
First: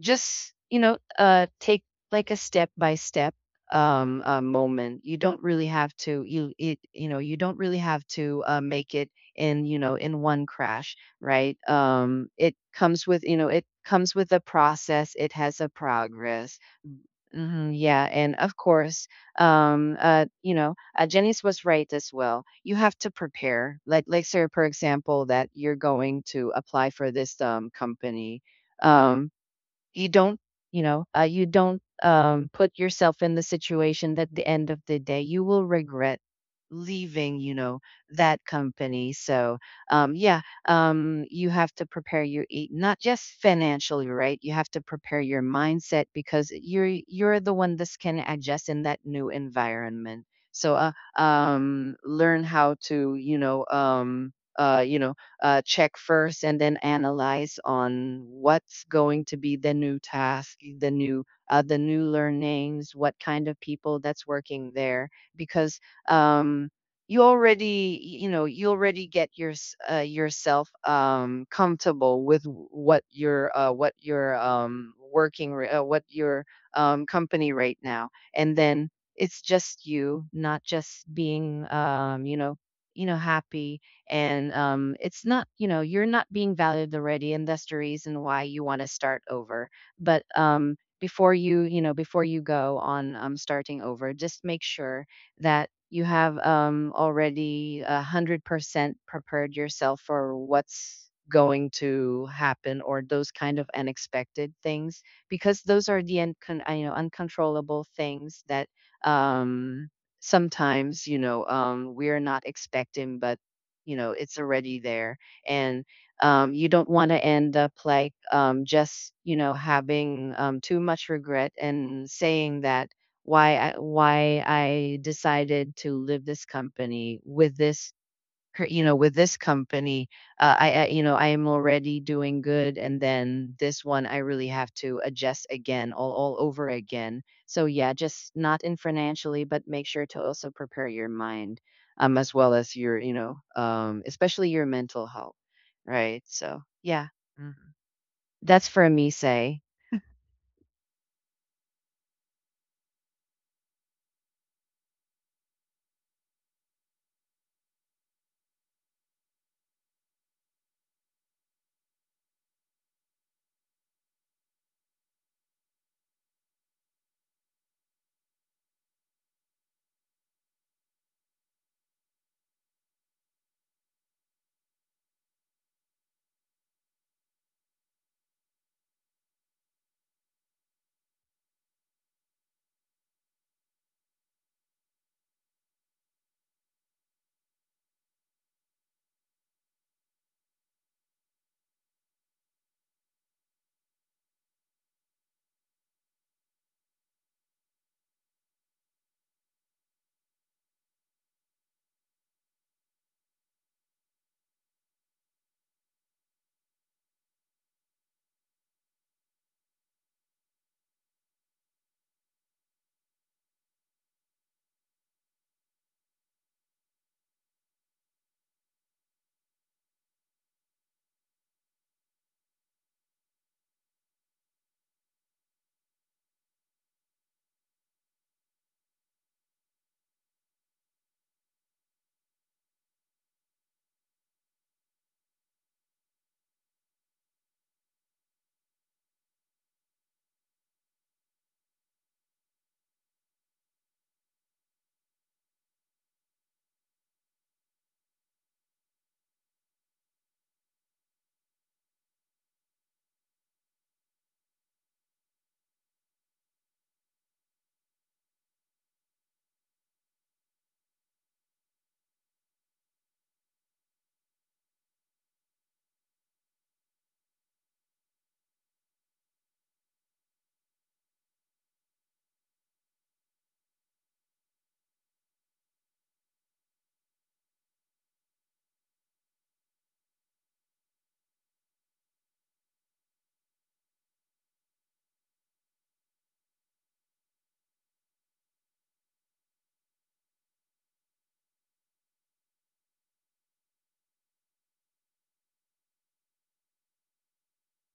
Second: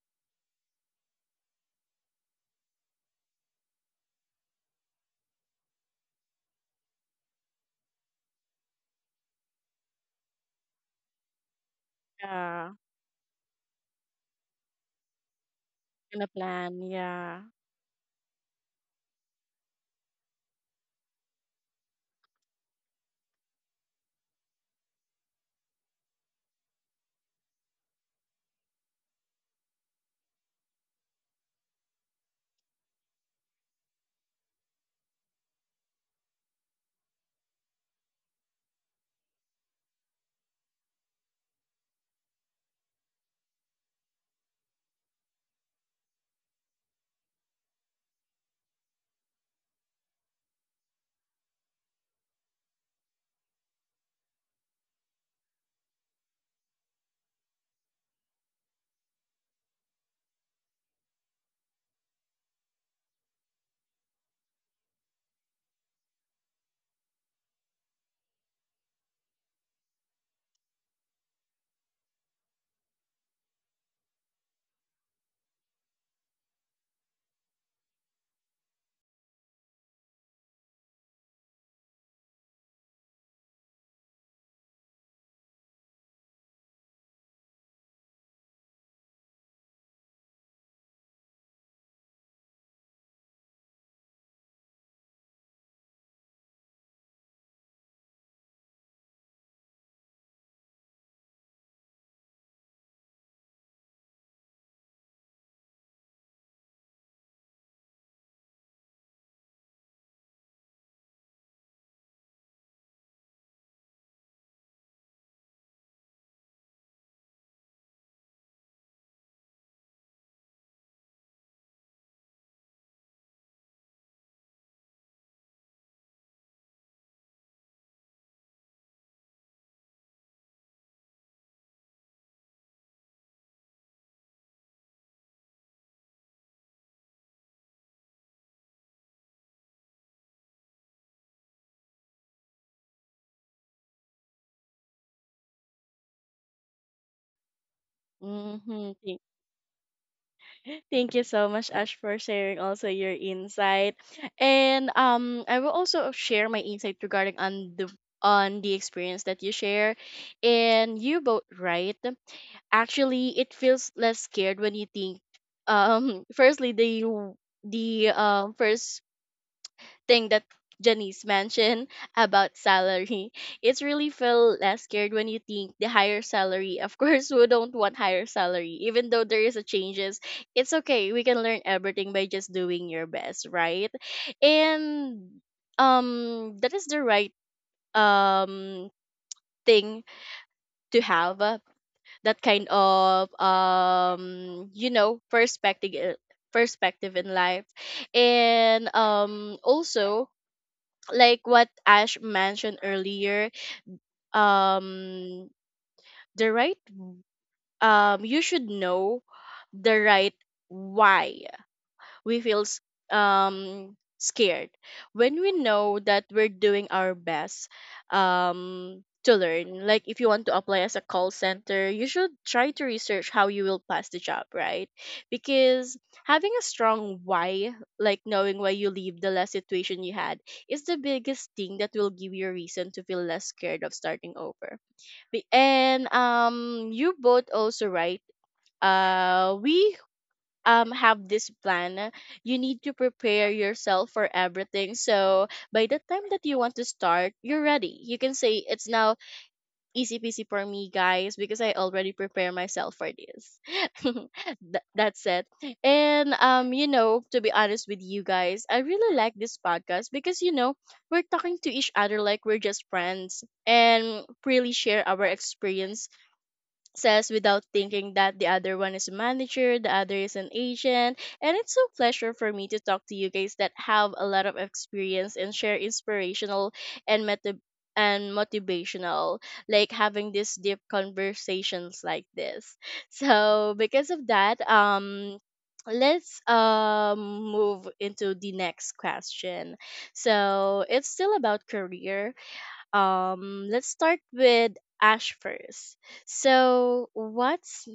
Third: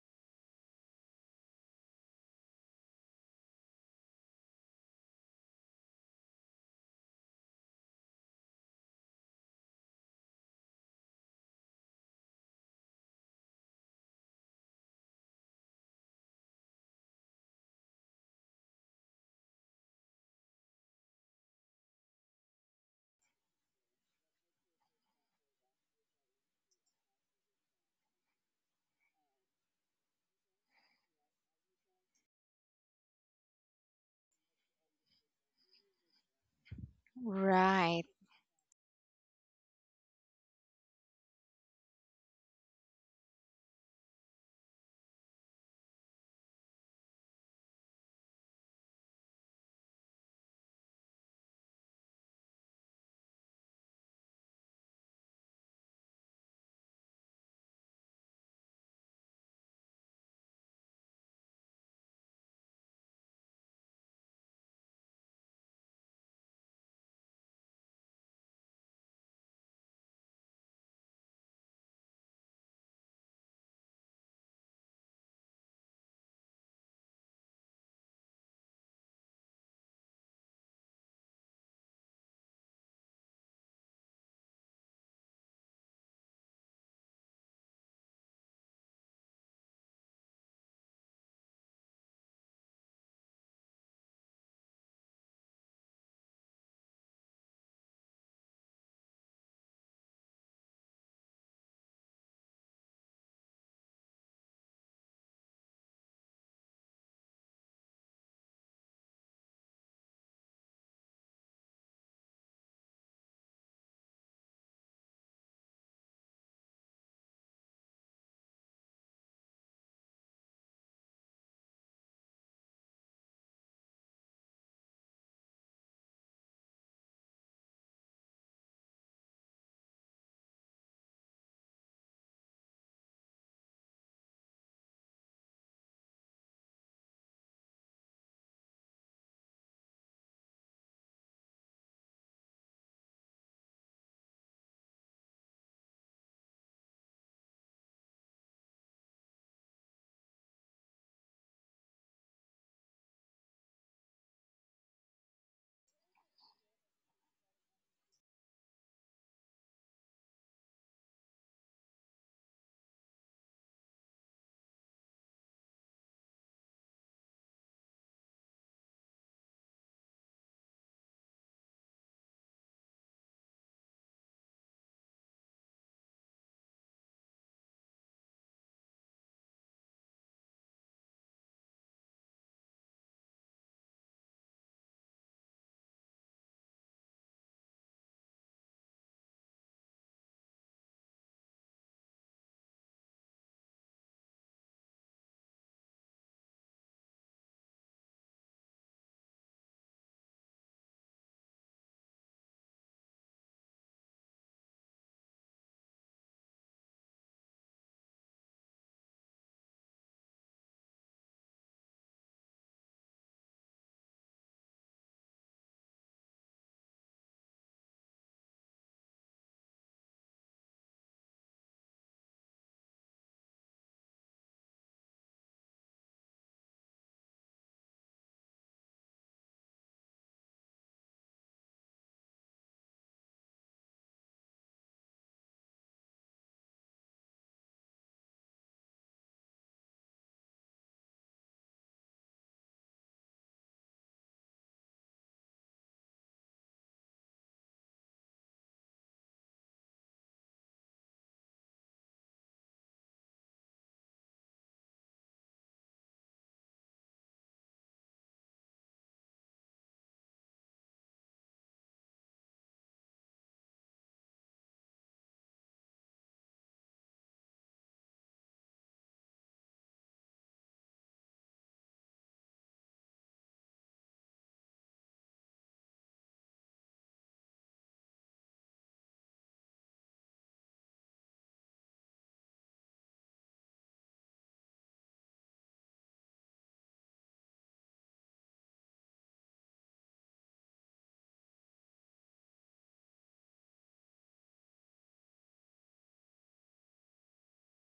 just you know uh take like a step by step um uh, moment. You don't really have to you it you know you don't really have to uh, make it in you know in one crash, right? Um it
Yeah,
comes with, you know it comes with a process. It has a
gonna
progress.
plan. Yeah.
Hmm yeah, and of course, um uh you know uh, Janice was right as well. You have to prepare, like like say, for example, that you're going to apply for this um company. um you don't, you know, uh, you don't um, put yourself in the situation that at the end of the day you will regret leaving, you know,
Right.
that company. So, um, yeah, um, you have to prepare your e- not just financially, right? You have to prepare your mindset, because you're you're the one that can adjust in that new environment. So, uh, um, learn how to, you know, um, uh, you know, uh, check first and then analyze on what's going to be the new task, the new, uh, the new learnings, what kind of people that's working there, because um, you already, you know you already get your s- uh, yourself um, comfortable with w- what your, uh, what your, um, working, r- uh, what your um, company, right now, and then it's just you, not just being um, you know you know happy, and um, it's not, you know, you're not being valued already, and that's the reason why you want to start over. But um, before you, you know, before you go on um, starting over, just make sure that you have um, already a hundred percent prepared yourself for what's going to happen or those kind of unexpected things, because those are the uncon- uh, you know uncontrollable things that um sometimes, you know um we're not expecting, but you know it's already there. And um, you don't want to end up like um, just, you know having um, too much regret, and saying that why I, why I decided to leave this company with this, her, you know, with this company. uh, I, I, you know, I am already doing good, and then this one, I really have to adjust again, all, all over again. So yeah, just not in financially, but make sure to also prepare your mind, um, as well as your, you know, um, especially your mental health, right? So yeah. Mm. That's for me.
Mm-hmm.
Say,
Thank you so much, Ash, for sharing also your insight. And um, I will also share my insight regarding on the on the experience that you share. And you both right. Actually, it feels less scared when you think. Um, firstly, the w- the um first thing that Janice mentioned about salary. It's really feel less scared when you think the higher salary. Of course, we don't want higher salary, even though there is a changes. It's okay. We can learn everything by just doing your best, right? And um, that is the right um thing to have uh, that kind of um you know perspective perspective in life. And um also, like what Ash mentioned earlier, um, the right, um, you should know the right why we feel s- um scared when we know that we're doing our best um to learn. Like if you want to apply as a call center, you should try to research how you will pass the job, right? Because having a strong why, like knowing why you leave the last situation you had, is the biggest thing that will give you a reason to feel less scared of starting over. Be- and um you both also right. Uh we um have this plan. You need to prepare yourself for everything, so by the time that you want to start, you're ready. You can say it's now easy peasy for me, guys, because I already prepare myself for this. Th- that's it. And um, you know, to be honest with you guys, I really like this podcast because, you know, we're talking to each other like we're just friends and freely share our experiences. Says without thinking that the other one is a manager, the other is an agent, and it's a pleasure for me to talk to you guys that have a lot of experience and share inspirational and meta and motivational, like having these deep conversations like this. So because of that, um let's um move into the next question. So it's still about career. Um let's start with Ash first. So what's—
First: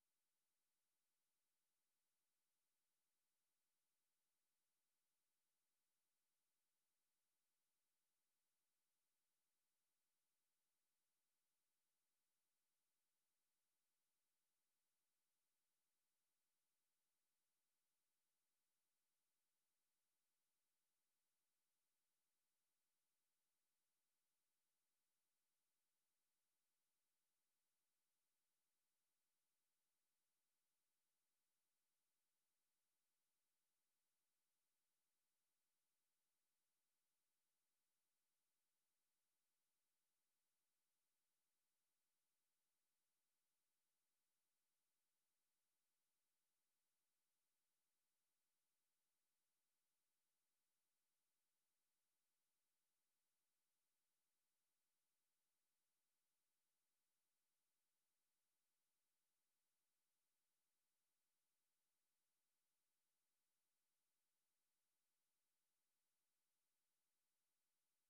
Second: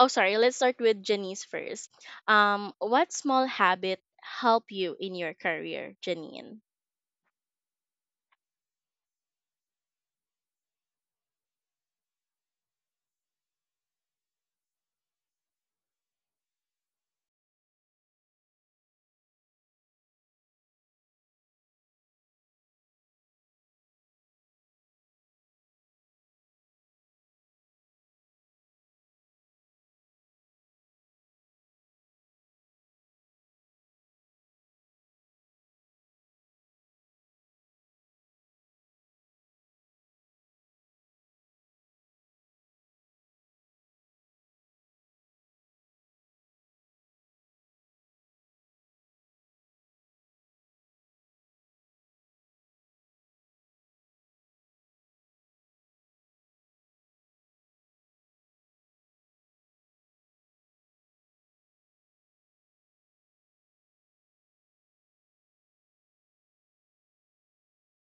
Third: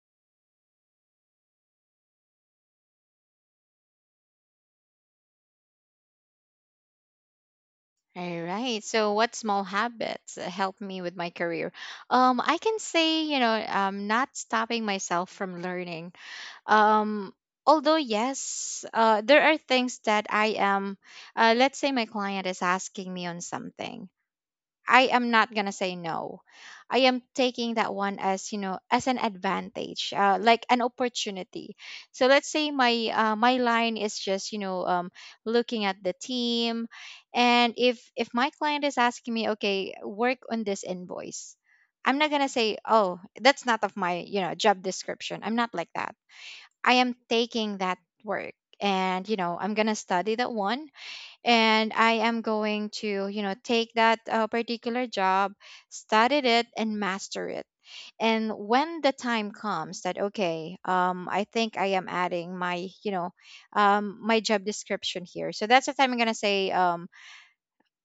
oh sorry, let's start with Janice first. Um, what small habit help you in your career, Janine?
All right. So what small habits uh, help me with my career? Um, I can say, you know, um, not stopping myself from learning. um Although, yes, uh there are things that I am uh let's say my client is asking me on something. I am not gonna say no. I am taking that one as, you know as an advantage, uh, like an opportunity. So let's say my uh, my line is just, you know um looking at the team, and if if my client is asking me, okay, work on this invoice, i'm not gonna say, oh, that's not of my, you know job description. I'm not like that. I am taking that work, and, you know i'm going to study that one, and i am going to you know take that, uh, particular job, study it and master it. And when the time comes that, okay, um, i think i am adding my, you know um, my job description here. So that's the time i'm going to say, um,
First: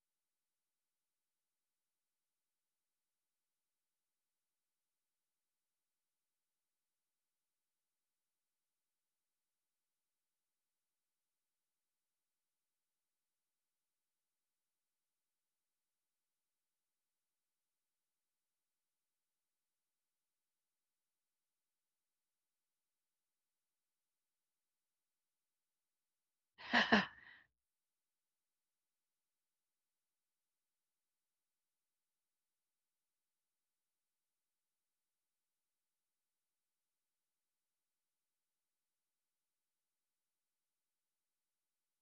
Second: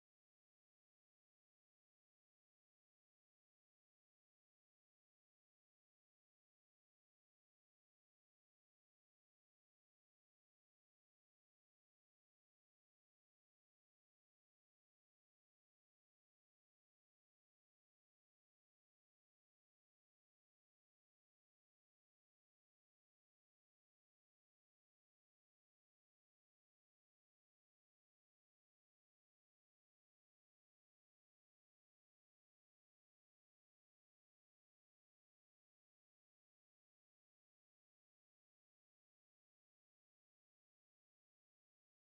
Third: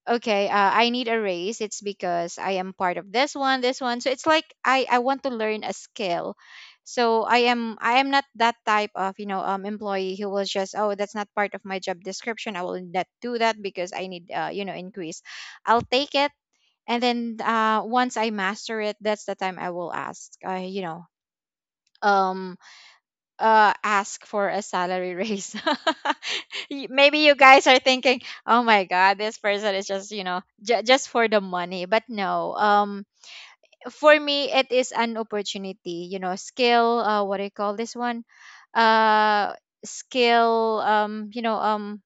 okay, uh, i need a raise. It's because i am part of this one this one, so it's like i i want to learn a skill. So i am i am not that type of, you know um employee who was just, oh, that's not part of my job description, i will not do that, because i need, uh, you know increase. I'll take it, and then uh once i master it, that's the time i will ask uh, you know um uh ask for a salary raise. Y- Maybe you guys are thinking, "Oh my god, this person is just, you know, j- just for the money." But no. Um for me it is an opportunity, you know, skill, uh what do you call this one? Uh skill um you know um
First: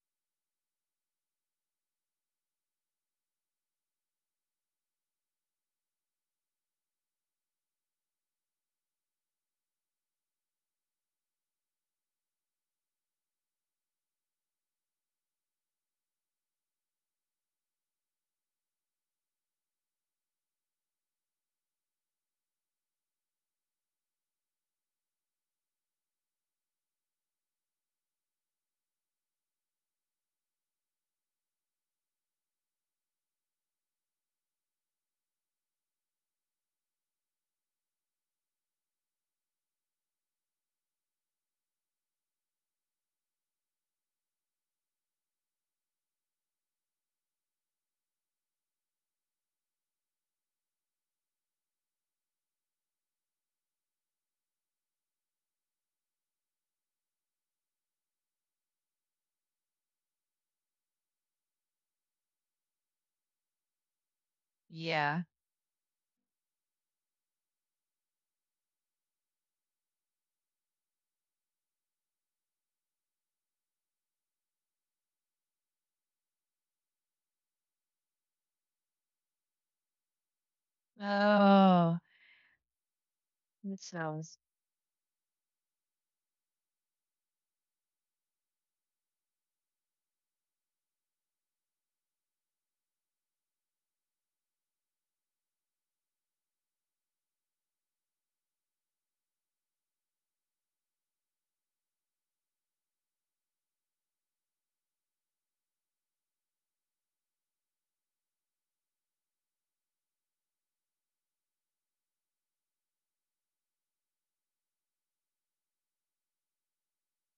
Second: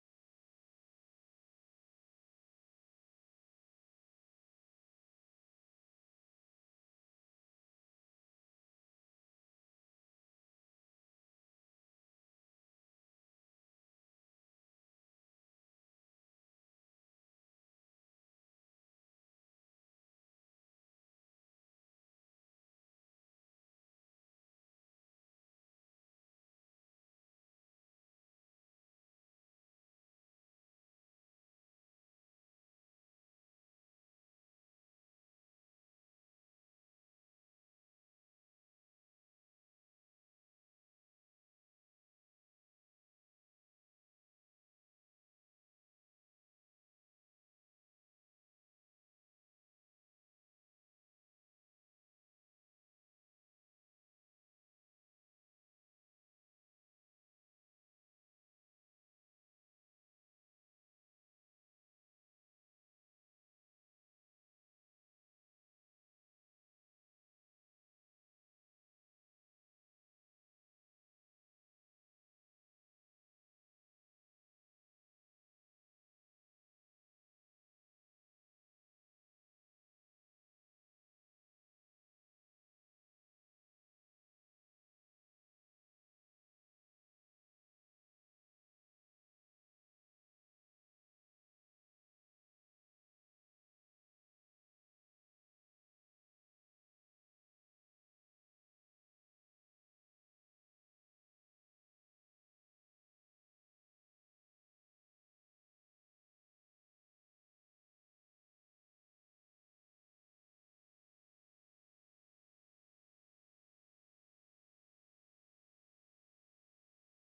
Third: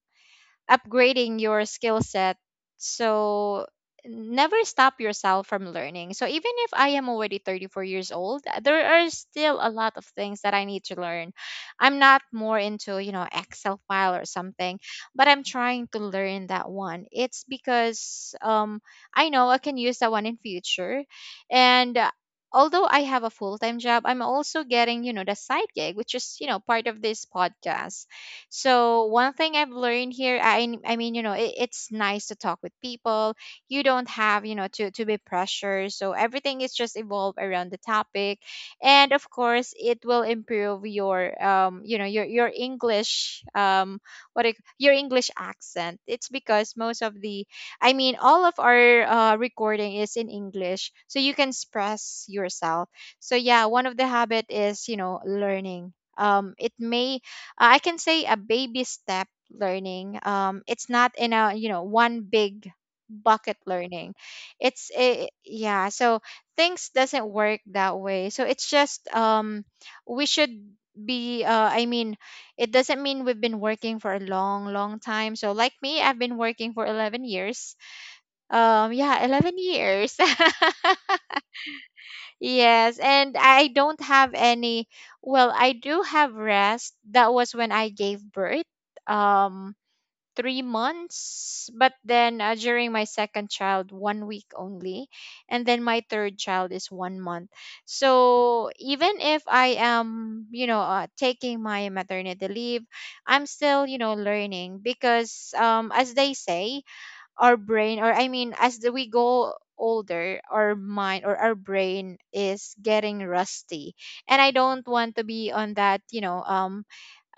Upgrading your skill set. So never stop yourself from learning. So even if I am already thirty-four years old, there are still a lot of things that I need to learn. I'm not more into, you know, Excel file or something, but I'm trying to learn that one. It's because, um I know I can use that one in future. And uh, although I have a full-time job, I'm also getting, you know, the side gig, which is, you know, part of this podcast. So one thing I've learned here, I I mean, you know, it, it's nice to talk with people. You don't have, you know, to to be pressured. So everything is just evolved around the topic, and of course, it will improve your um, you know, your your English, um, what it, your English accent. It's because most of the, I mean, all of our uh, recording is in English, so you can express yourself. So yeah, one of the habit is, you know learning. Um, it may uh, I can say a baby step learning. Um, it's not in a you know one big bucket learning. It's
Yeah.
a, yeah. So things doesn't work that way. So it's just, um, we should be. Uh, I mean, it doesn't mean we've been working for a long, long time. So like me, I've been working for eleven years. Um, yeah, eleven years.
Oh,
Yes, and I
that
don't have
sounds.
any. Well, I do have rest. That was when I gave birth, um, three months. But then uh, during my second child, one week only, and then my third child is one month. So even if I am, you know, uh, taking my maternity leave, I'm still, you know, learning because, um, as they say, our brain, or I mean, as the- we go older, our mind, or our brain is getting rusty. And i don't want to be on that you know um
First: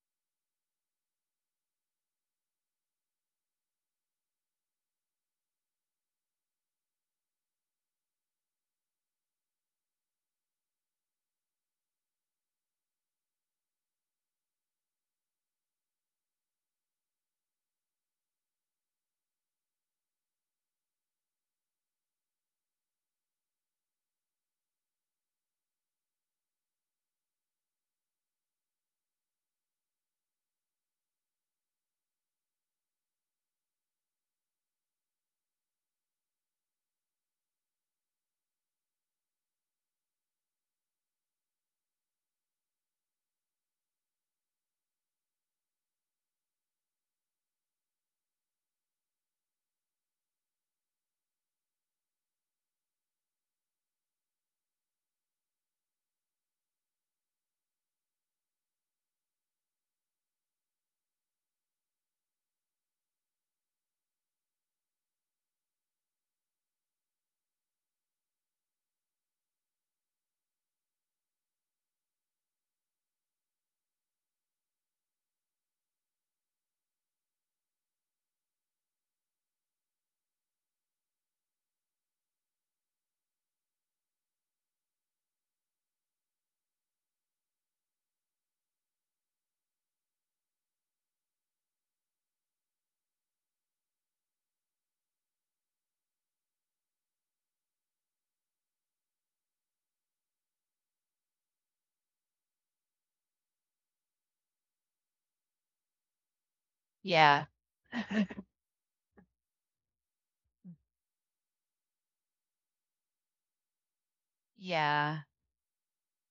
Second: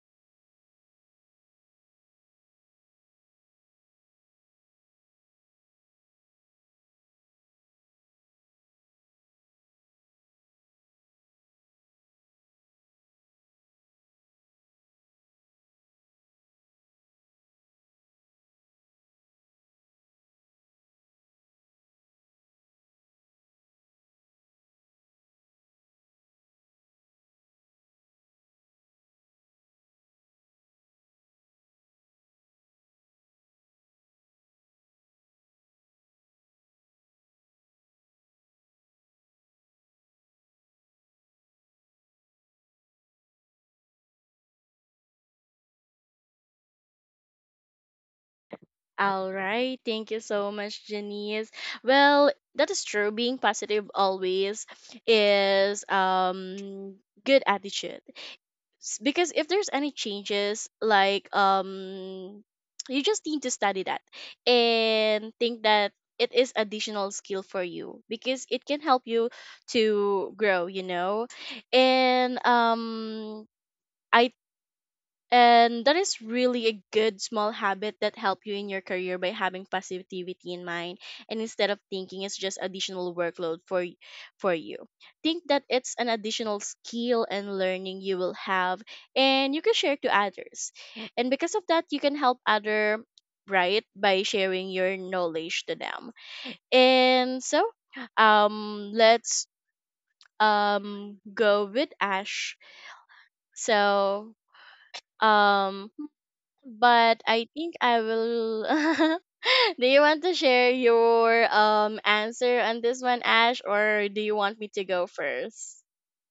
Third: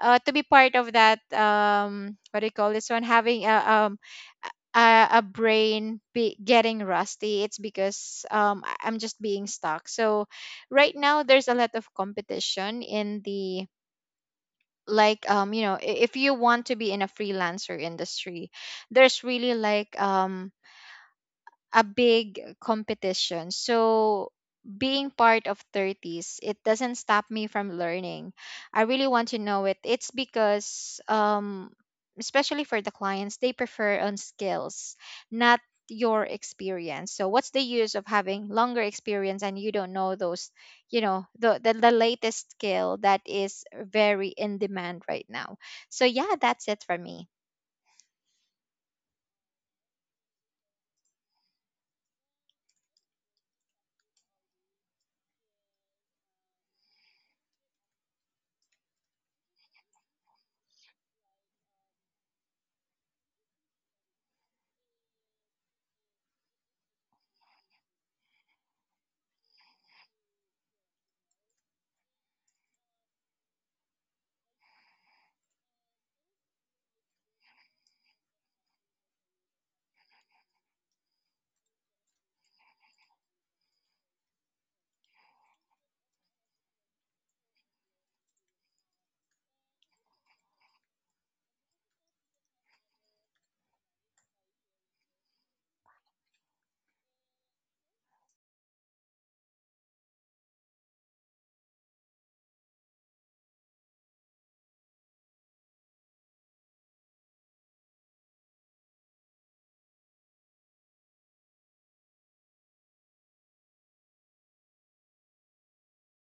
uh, to be part of that, um what do you call this one, having a, um a, a brain be getting rusty. It's because, um I- i'm just being stuck. So right now there's a lot of competition in the like um you know I- if you want to be in a freelancer industry, there's really, like, um a big competition. So being part of thirties, it doesn't stop me from learning. I really want to know it. It's because, um especially for the clients, they prefer on skills, not your experience. So what's the use of having longer experience, and you don't know those, you know, the the, the latest skill that is very in demand right now. So yeah, that's it for me.
All right, thank you so much, Janice. Well, that is true. Being positive always is um good attitude s- because if there's any changes like um you just need to study that, and think that it is additional skill for you because it can help you to grow, you know. And um I and that is really a good small habit that help you in your career by having positivity in mind, and instead of thinking it's just additional workload for y- for you. Think that it's an additional skill and learning you will have, and you can share to others. And because of that, you can help other, right, by sharing your knowledge to them. And so um let's um go with Ash. So um, but
Yeah.
I think I will. Do you want to share your um answer on this one, Ash, or do you want me to go
Yeah.
first?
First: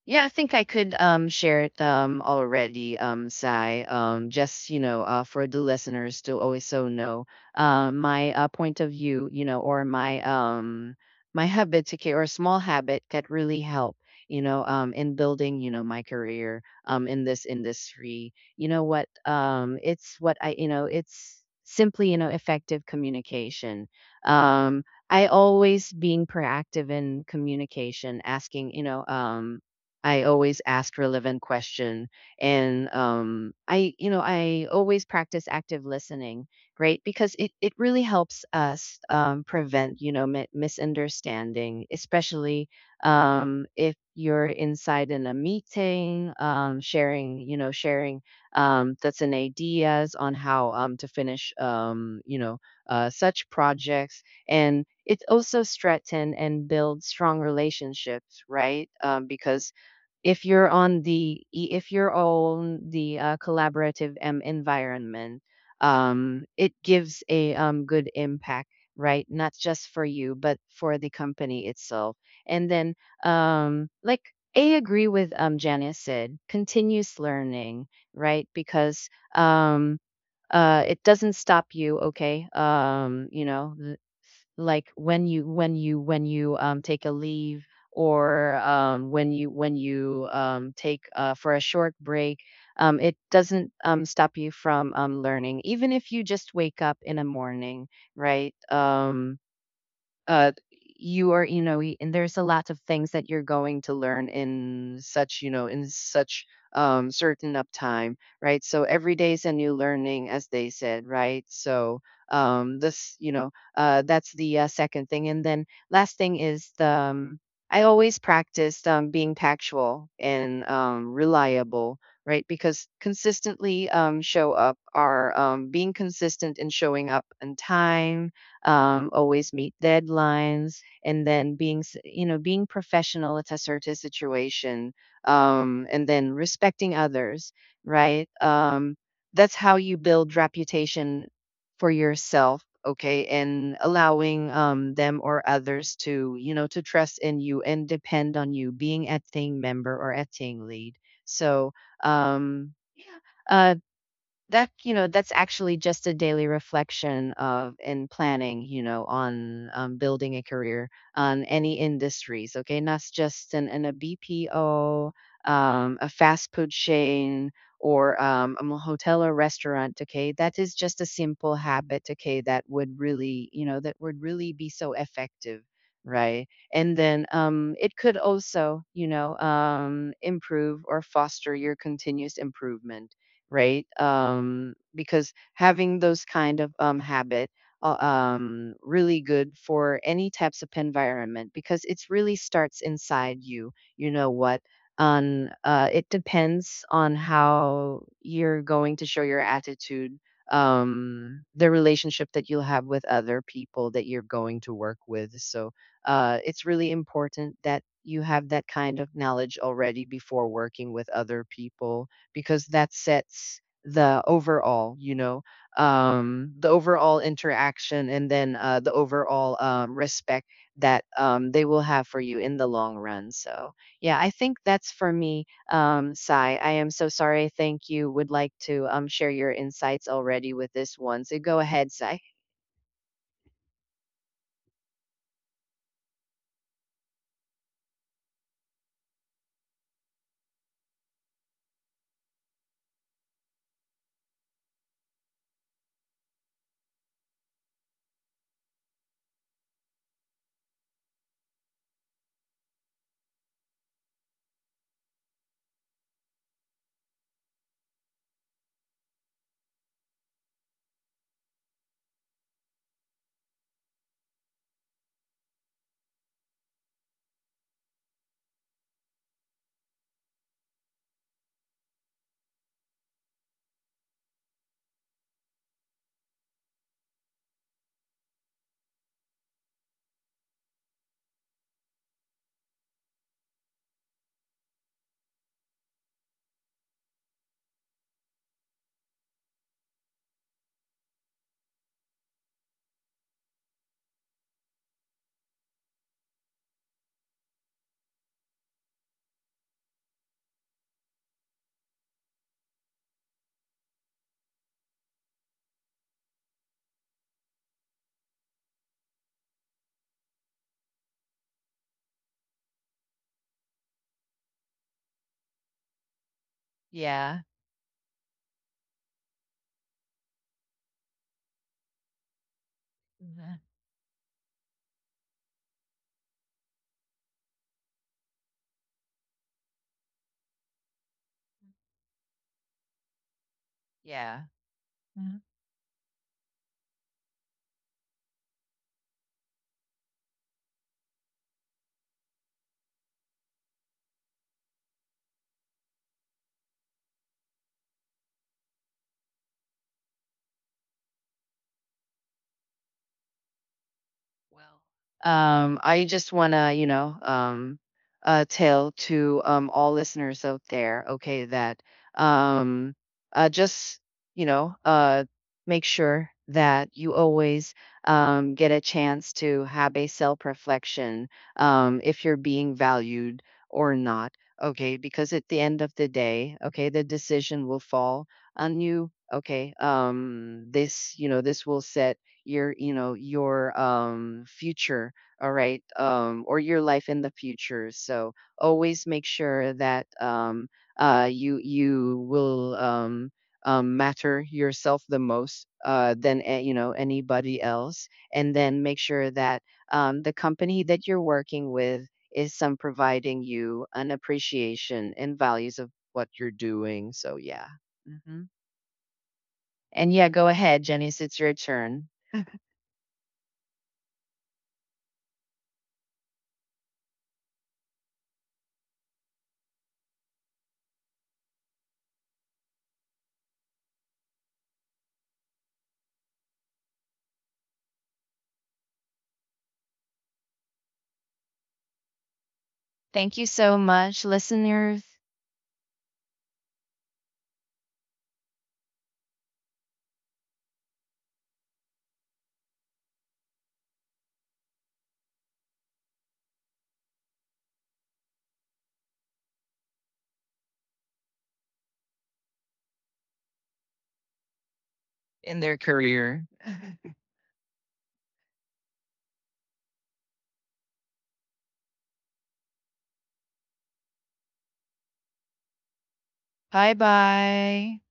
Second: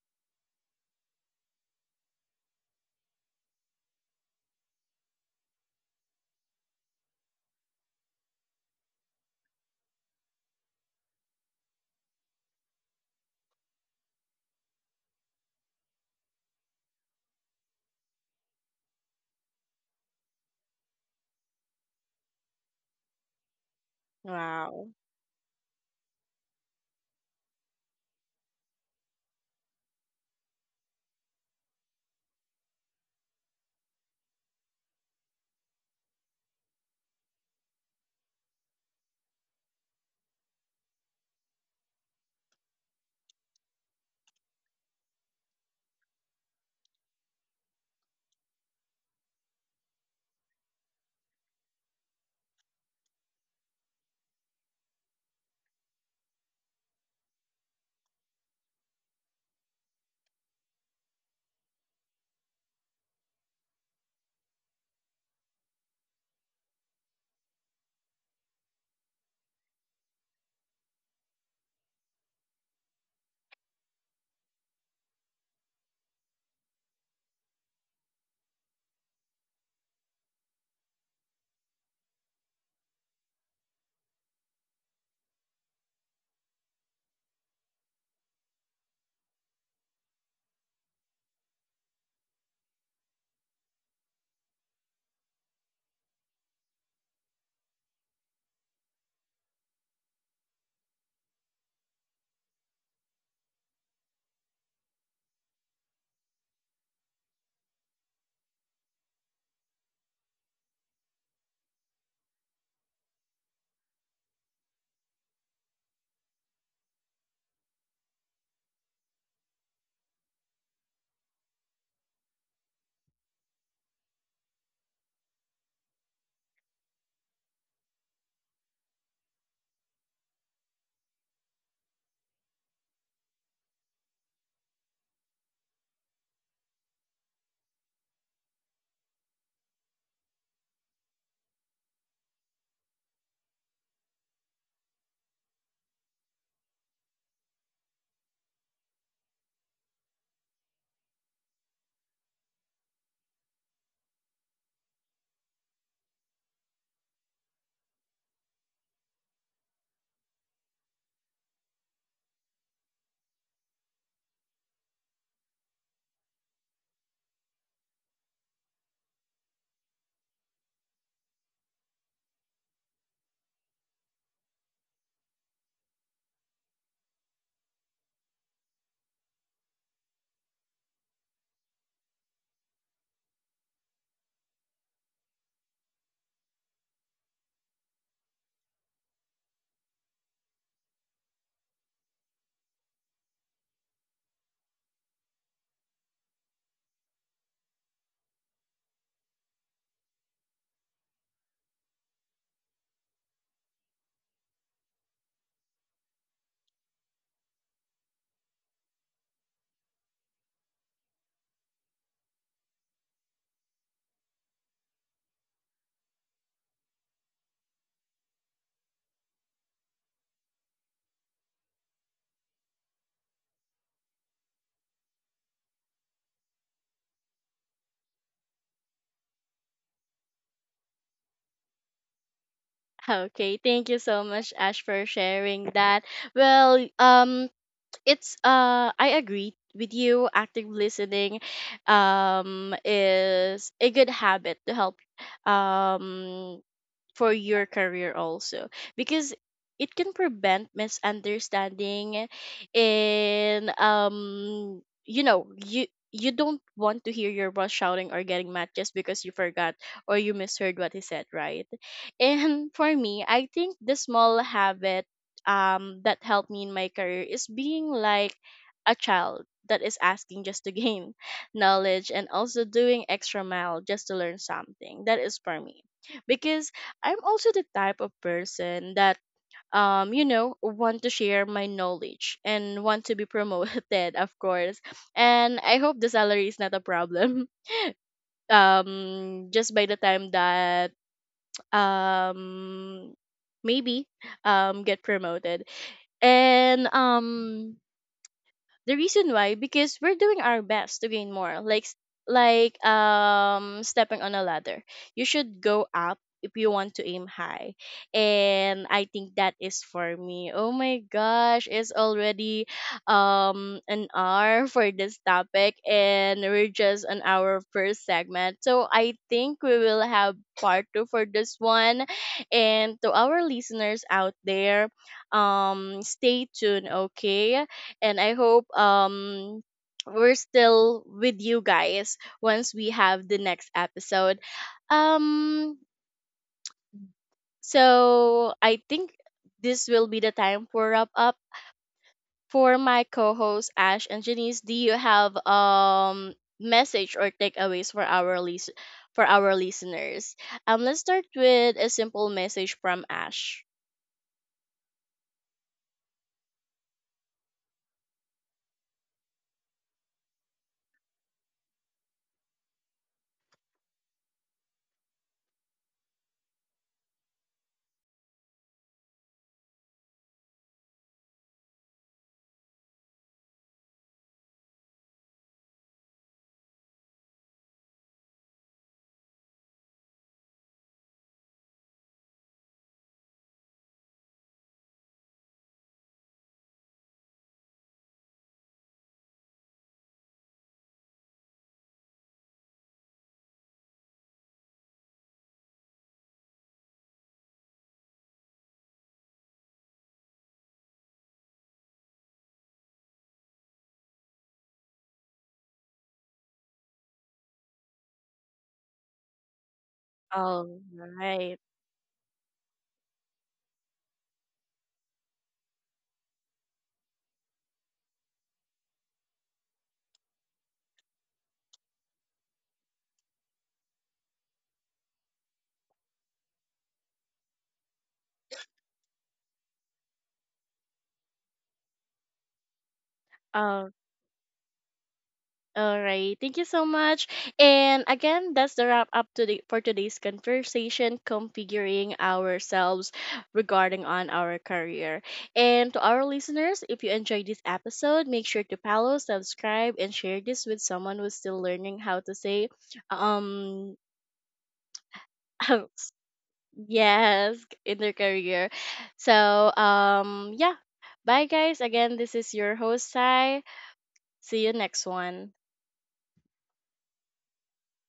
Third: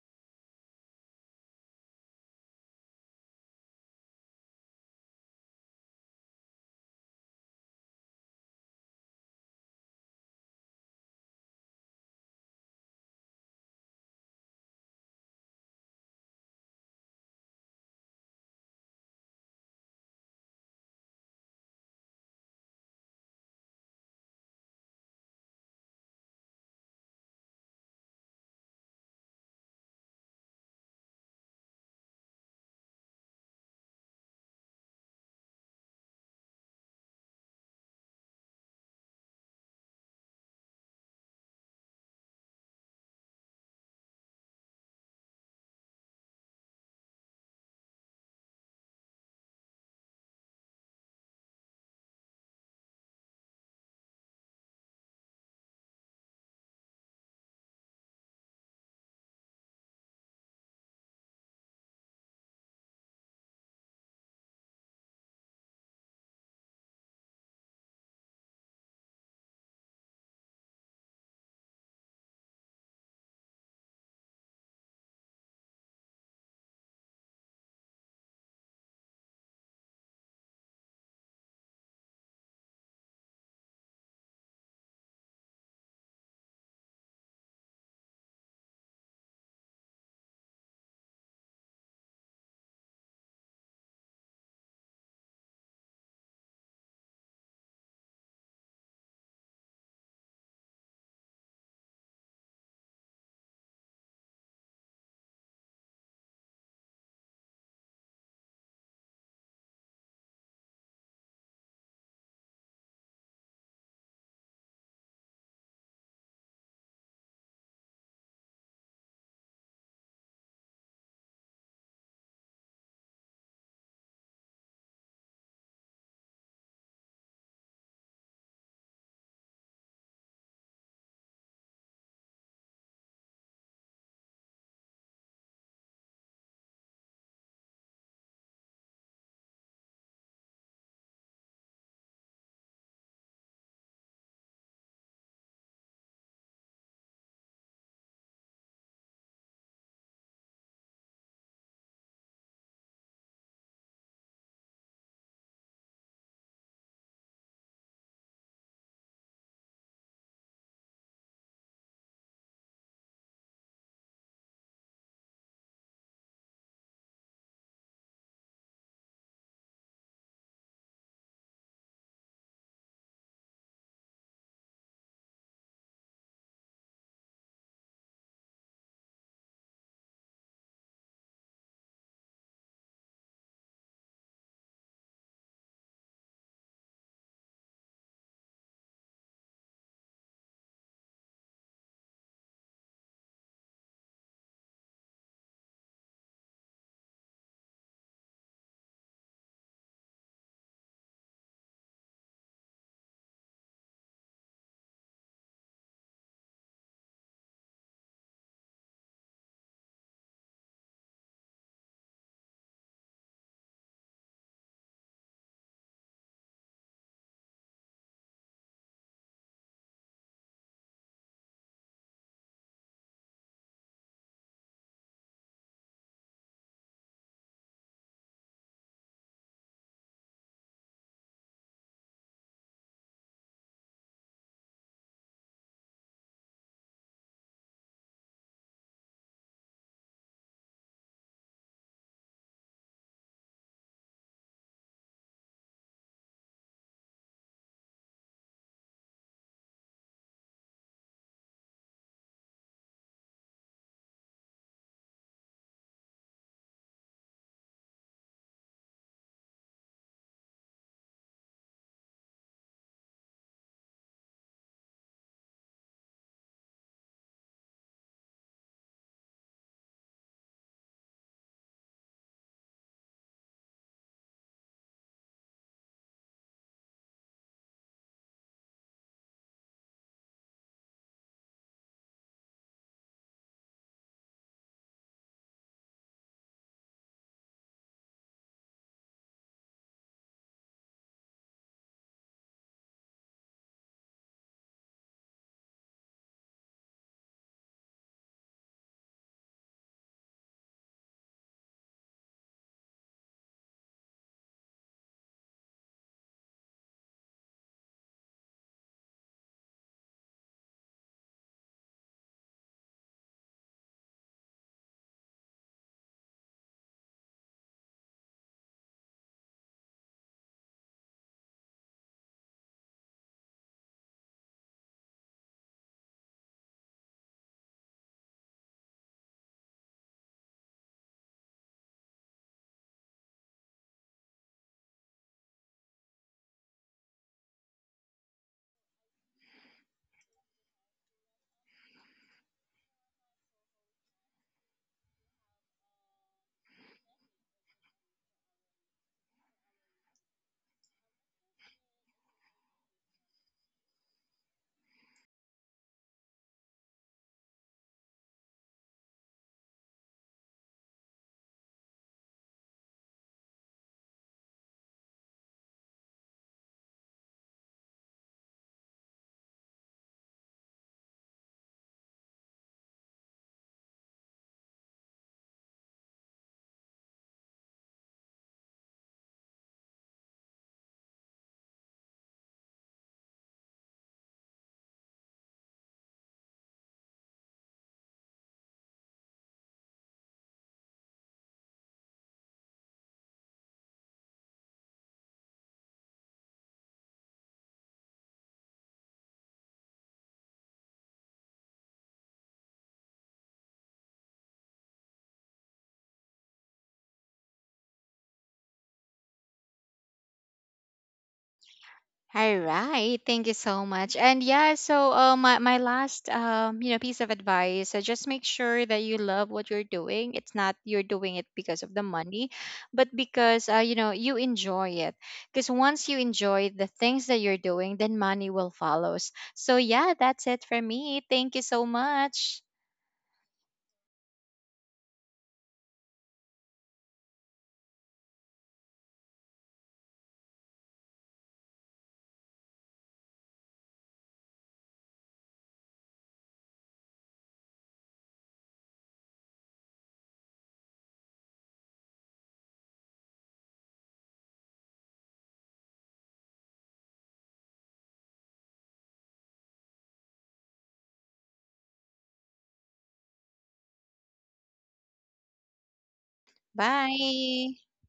Yeah, I think I could um share it um already, um, Sai. Um, just you know, uh, for the listeners to also know, uh, my uh, point of view, you know, or my um my habit to, ca- or small habit that really help, you know, um, in building, you know, my career, um, in this industry. You know what? Um, it's what I, you know, it's simply, you know, effective communication. Um,
Wow.
I always being proactive in communication, asking, you know, um, I always ask relevant question. And um I, you know I always practice active listening, right? Because it it really helps us um prevent, you know mi- misunderstanding, especially um if you're inside in a meeting, um sharing you know sharing um that's an ideas on how um to finish, um you know uh such projects. And it also strengthen and build strong relationships, right? Um because if you're on the e- if you're on the uh, collaborative um, environment, um, it gives a um, good impact, right? Not just for you, but for the company itself. And then, um, like, I agree with, um, Janice said, continuous learning, right? Because um, uh, it doesn't stop you, okay? Um, you know like when you, when you when you um, take a leave, or um, when you when you um, take uh, for a short break. Um, it doesn't um, stop you from um, learning, even if you just wake up in the morning, right? um, uh you are, you know y- and there's a lot of things that you're going to learn in such, you know in such um certain up time, right? So every day is a new learning, as they said, right? So um this you know uh that's the uh, second thing. And then last thing is the, um, I always practiced um being factual and um reliable, right? Because consistently um show up, are um being consistent in showing up on time, um, always meet deadlines, and then being, s- you know, being professional at a certain situation, um, and then respecting others, right? Um, that's how you build reputation for yourself, okay, and allowing um, them or others to, you know, to trust in you and depend on you being a team member or a team lead. So, um, yeah, uh, that, you know that's actually just a daily reflection of and planning, you know on um, building a career on any industries, okay, not just in, in a B P O, um, a fast food chain, or um, a hotel or restaurant. Okay, that is just a simple habit, okay, that would really, you know that would really be so effective, right? And then um, it could also, you know um, improve or foster your continuous improvement, right? Um, because having those kind of um, habit uh, um, really good for any types of environment, because it really starts inside you. You know what? On, uh, it depends on how you're going to show your attitude, um, the relationship that you'll have with other people that you're going to work with. So, uh, it's really important that you have that kind of knowledge already before working with other people, because that sets the overall, you know, um, the overall interaction, and then uh, the overall um, respect that um, they will have for you in the long run. So yeah, I think that's for me, um, Sai. I am so sorry, I think you would like to um, share your insights already with this one. So, go ahead, Sai.
Okay, thank you so much, Ash, for sharing that. Well, um, it's uh, I agree with you. Active listening, um, is a good habit to help, um, for your career also, because it can prevent misunderstanding. And um, you know, you you don't want to hear your boss shouting or getting mad just because you forgot or you misheard what he said, right? And for me, I think the small habit um that helped me in my career is being like a child that is asking just to gain knowledge, and also doing extra mile just to learn something that is for me. Because I'm also the type of person that um, you know, want to share my knowledge and want to be promoted, of course. And I hope the salary is not a problem. Um, just by the time that um maybe um get promoted. And um, the reason why, because we're doing our best to gain more. Like s- like um, stepping on a ladder. You should go up if you want to aim high. And I think that is for me. Oh my gosh, it's already um an hour for this topic and we're just on
Yeah.
our first segment. So I think we will have part two for this one. And to our
Mhm.
listeners out there, um, stay tuned, okay? And I hope um, we're still with you guys once we have the next episode.
Yeah.
Um, so I think this will be the time for wrap up. For my co-hosts Ash and Janice, do you have um message or takeaways for our lis- for our listeners? Um, let's start with a simple message from Ash.
Well, Um, I just want to, you know, um, uh, tell to um, all listeners out there, okay, that um, uh, just, you know, uh, make sure that you always um, get a chance to have a self reflection, um, if you're being valued or not, okay, because at the end of the day, okay, the decision will fall on you. Okay, um, this you know this will set your, you know your um future. All right, um or your life in the future. So always make sure that um uh you you will um um, matter yourself the most, uh, than a- you know anybody else, and then make sure that um, the company that you're working with is some providing you an appreciation and values of what you're doing. So yeah. hmm and yeah, go
All
ahead, Jenny. It's your
right.
turn.
All right, thank you so much. And yeah, so uh, my my last, um you know piece of advice, uh, just make sure that you love what you're doing. It's not you're doing it because of the money, but because, uh, you know you enjoy it. Because once you enjoy the things that you're doing, then money will follow. So yeah, that's it for me. Thank you so much.
Thank you so much, listeners.
All right. Thank you so much. And again, that's the wrap up to the for today's conversation, configuring ourselves regarding on our career. And to our listeners, if you enjoyed this episode, make sure to follow, subscribe, and share this with someone who's still learning how to say um
In their career.
yes in their career. So um, yeah. Bye guys. Again, this is your host Sai. See you next one.
Bye
Bye.
bye.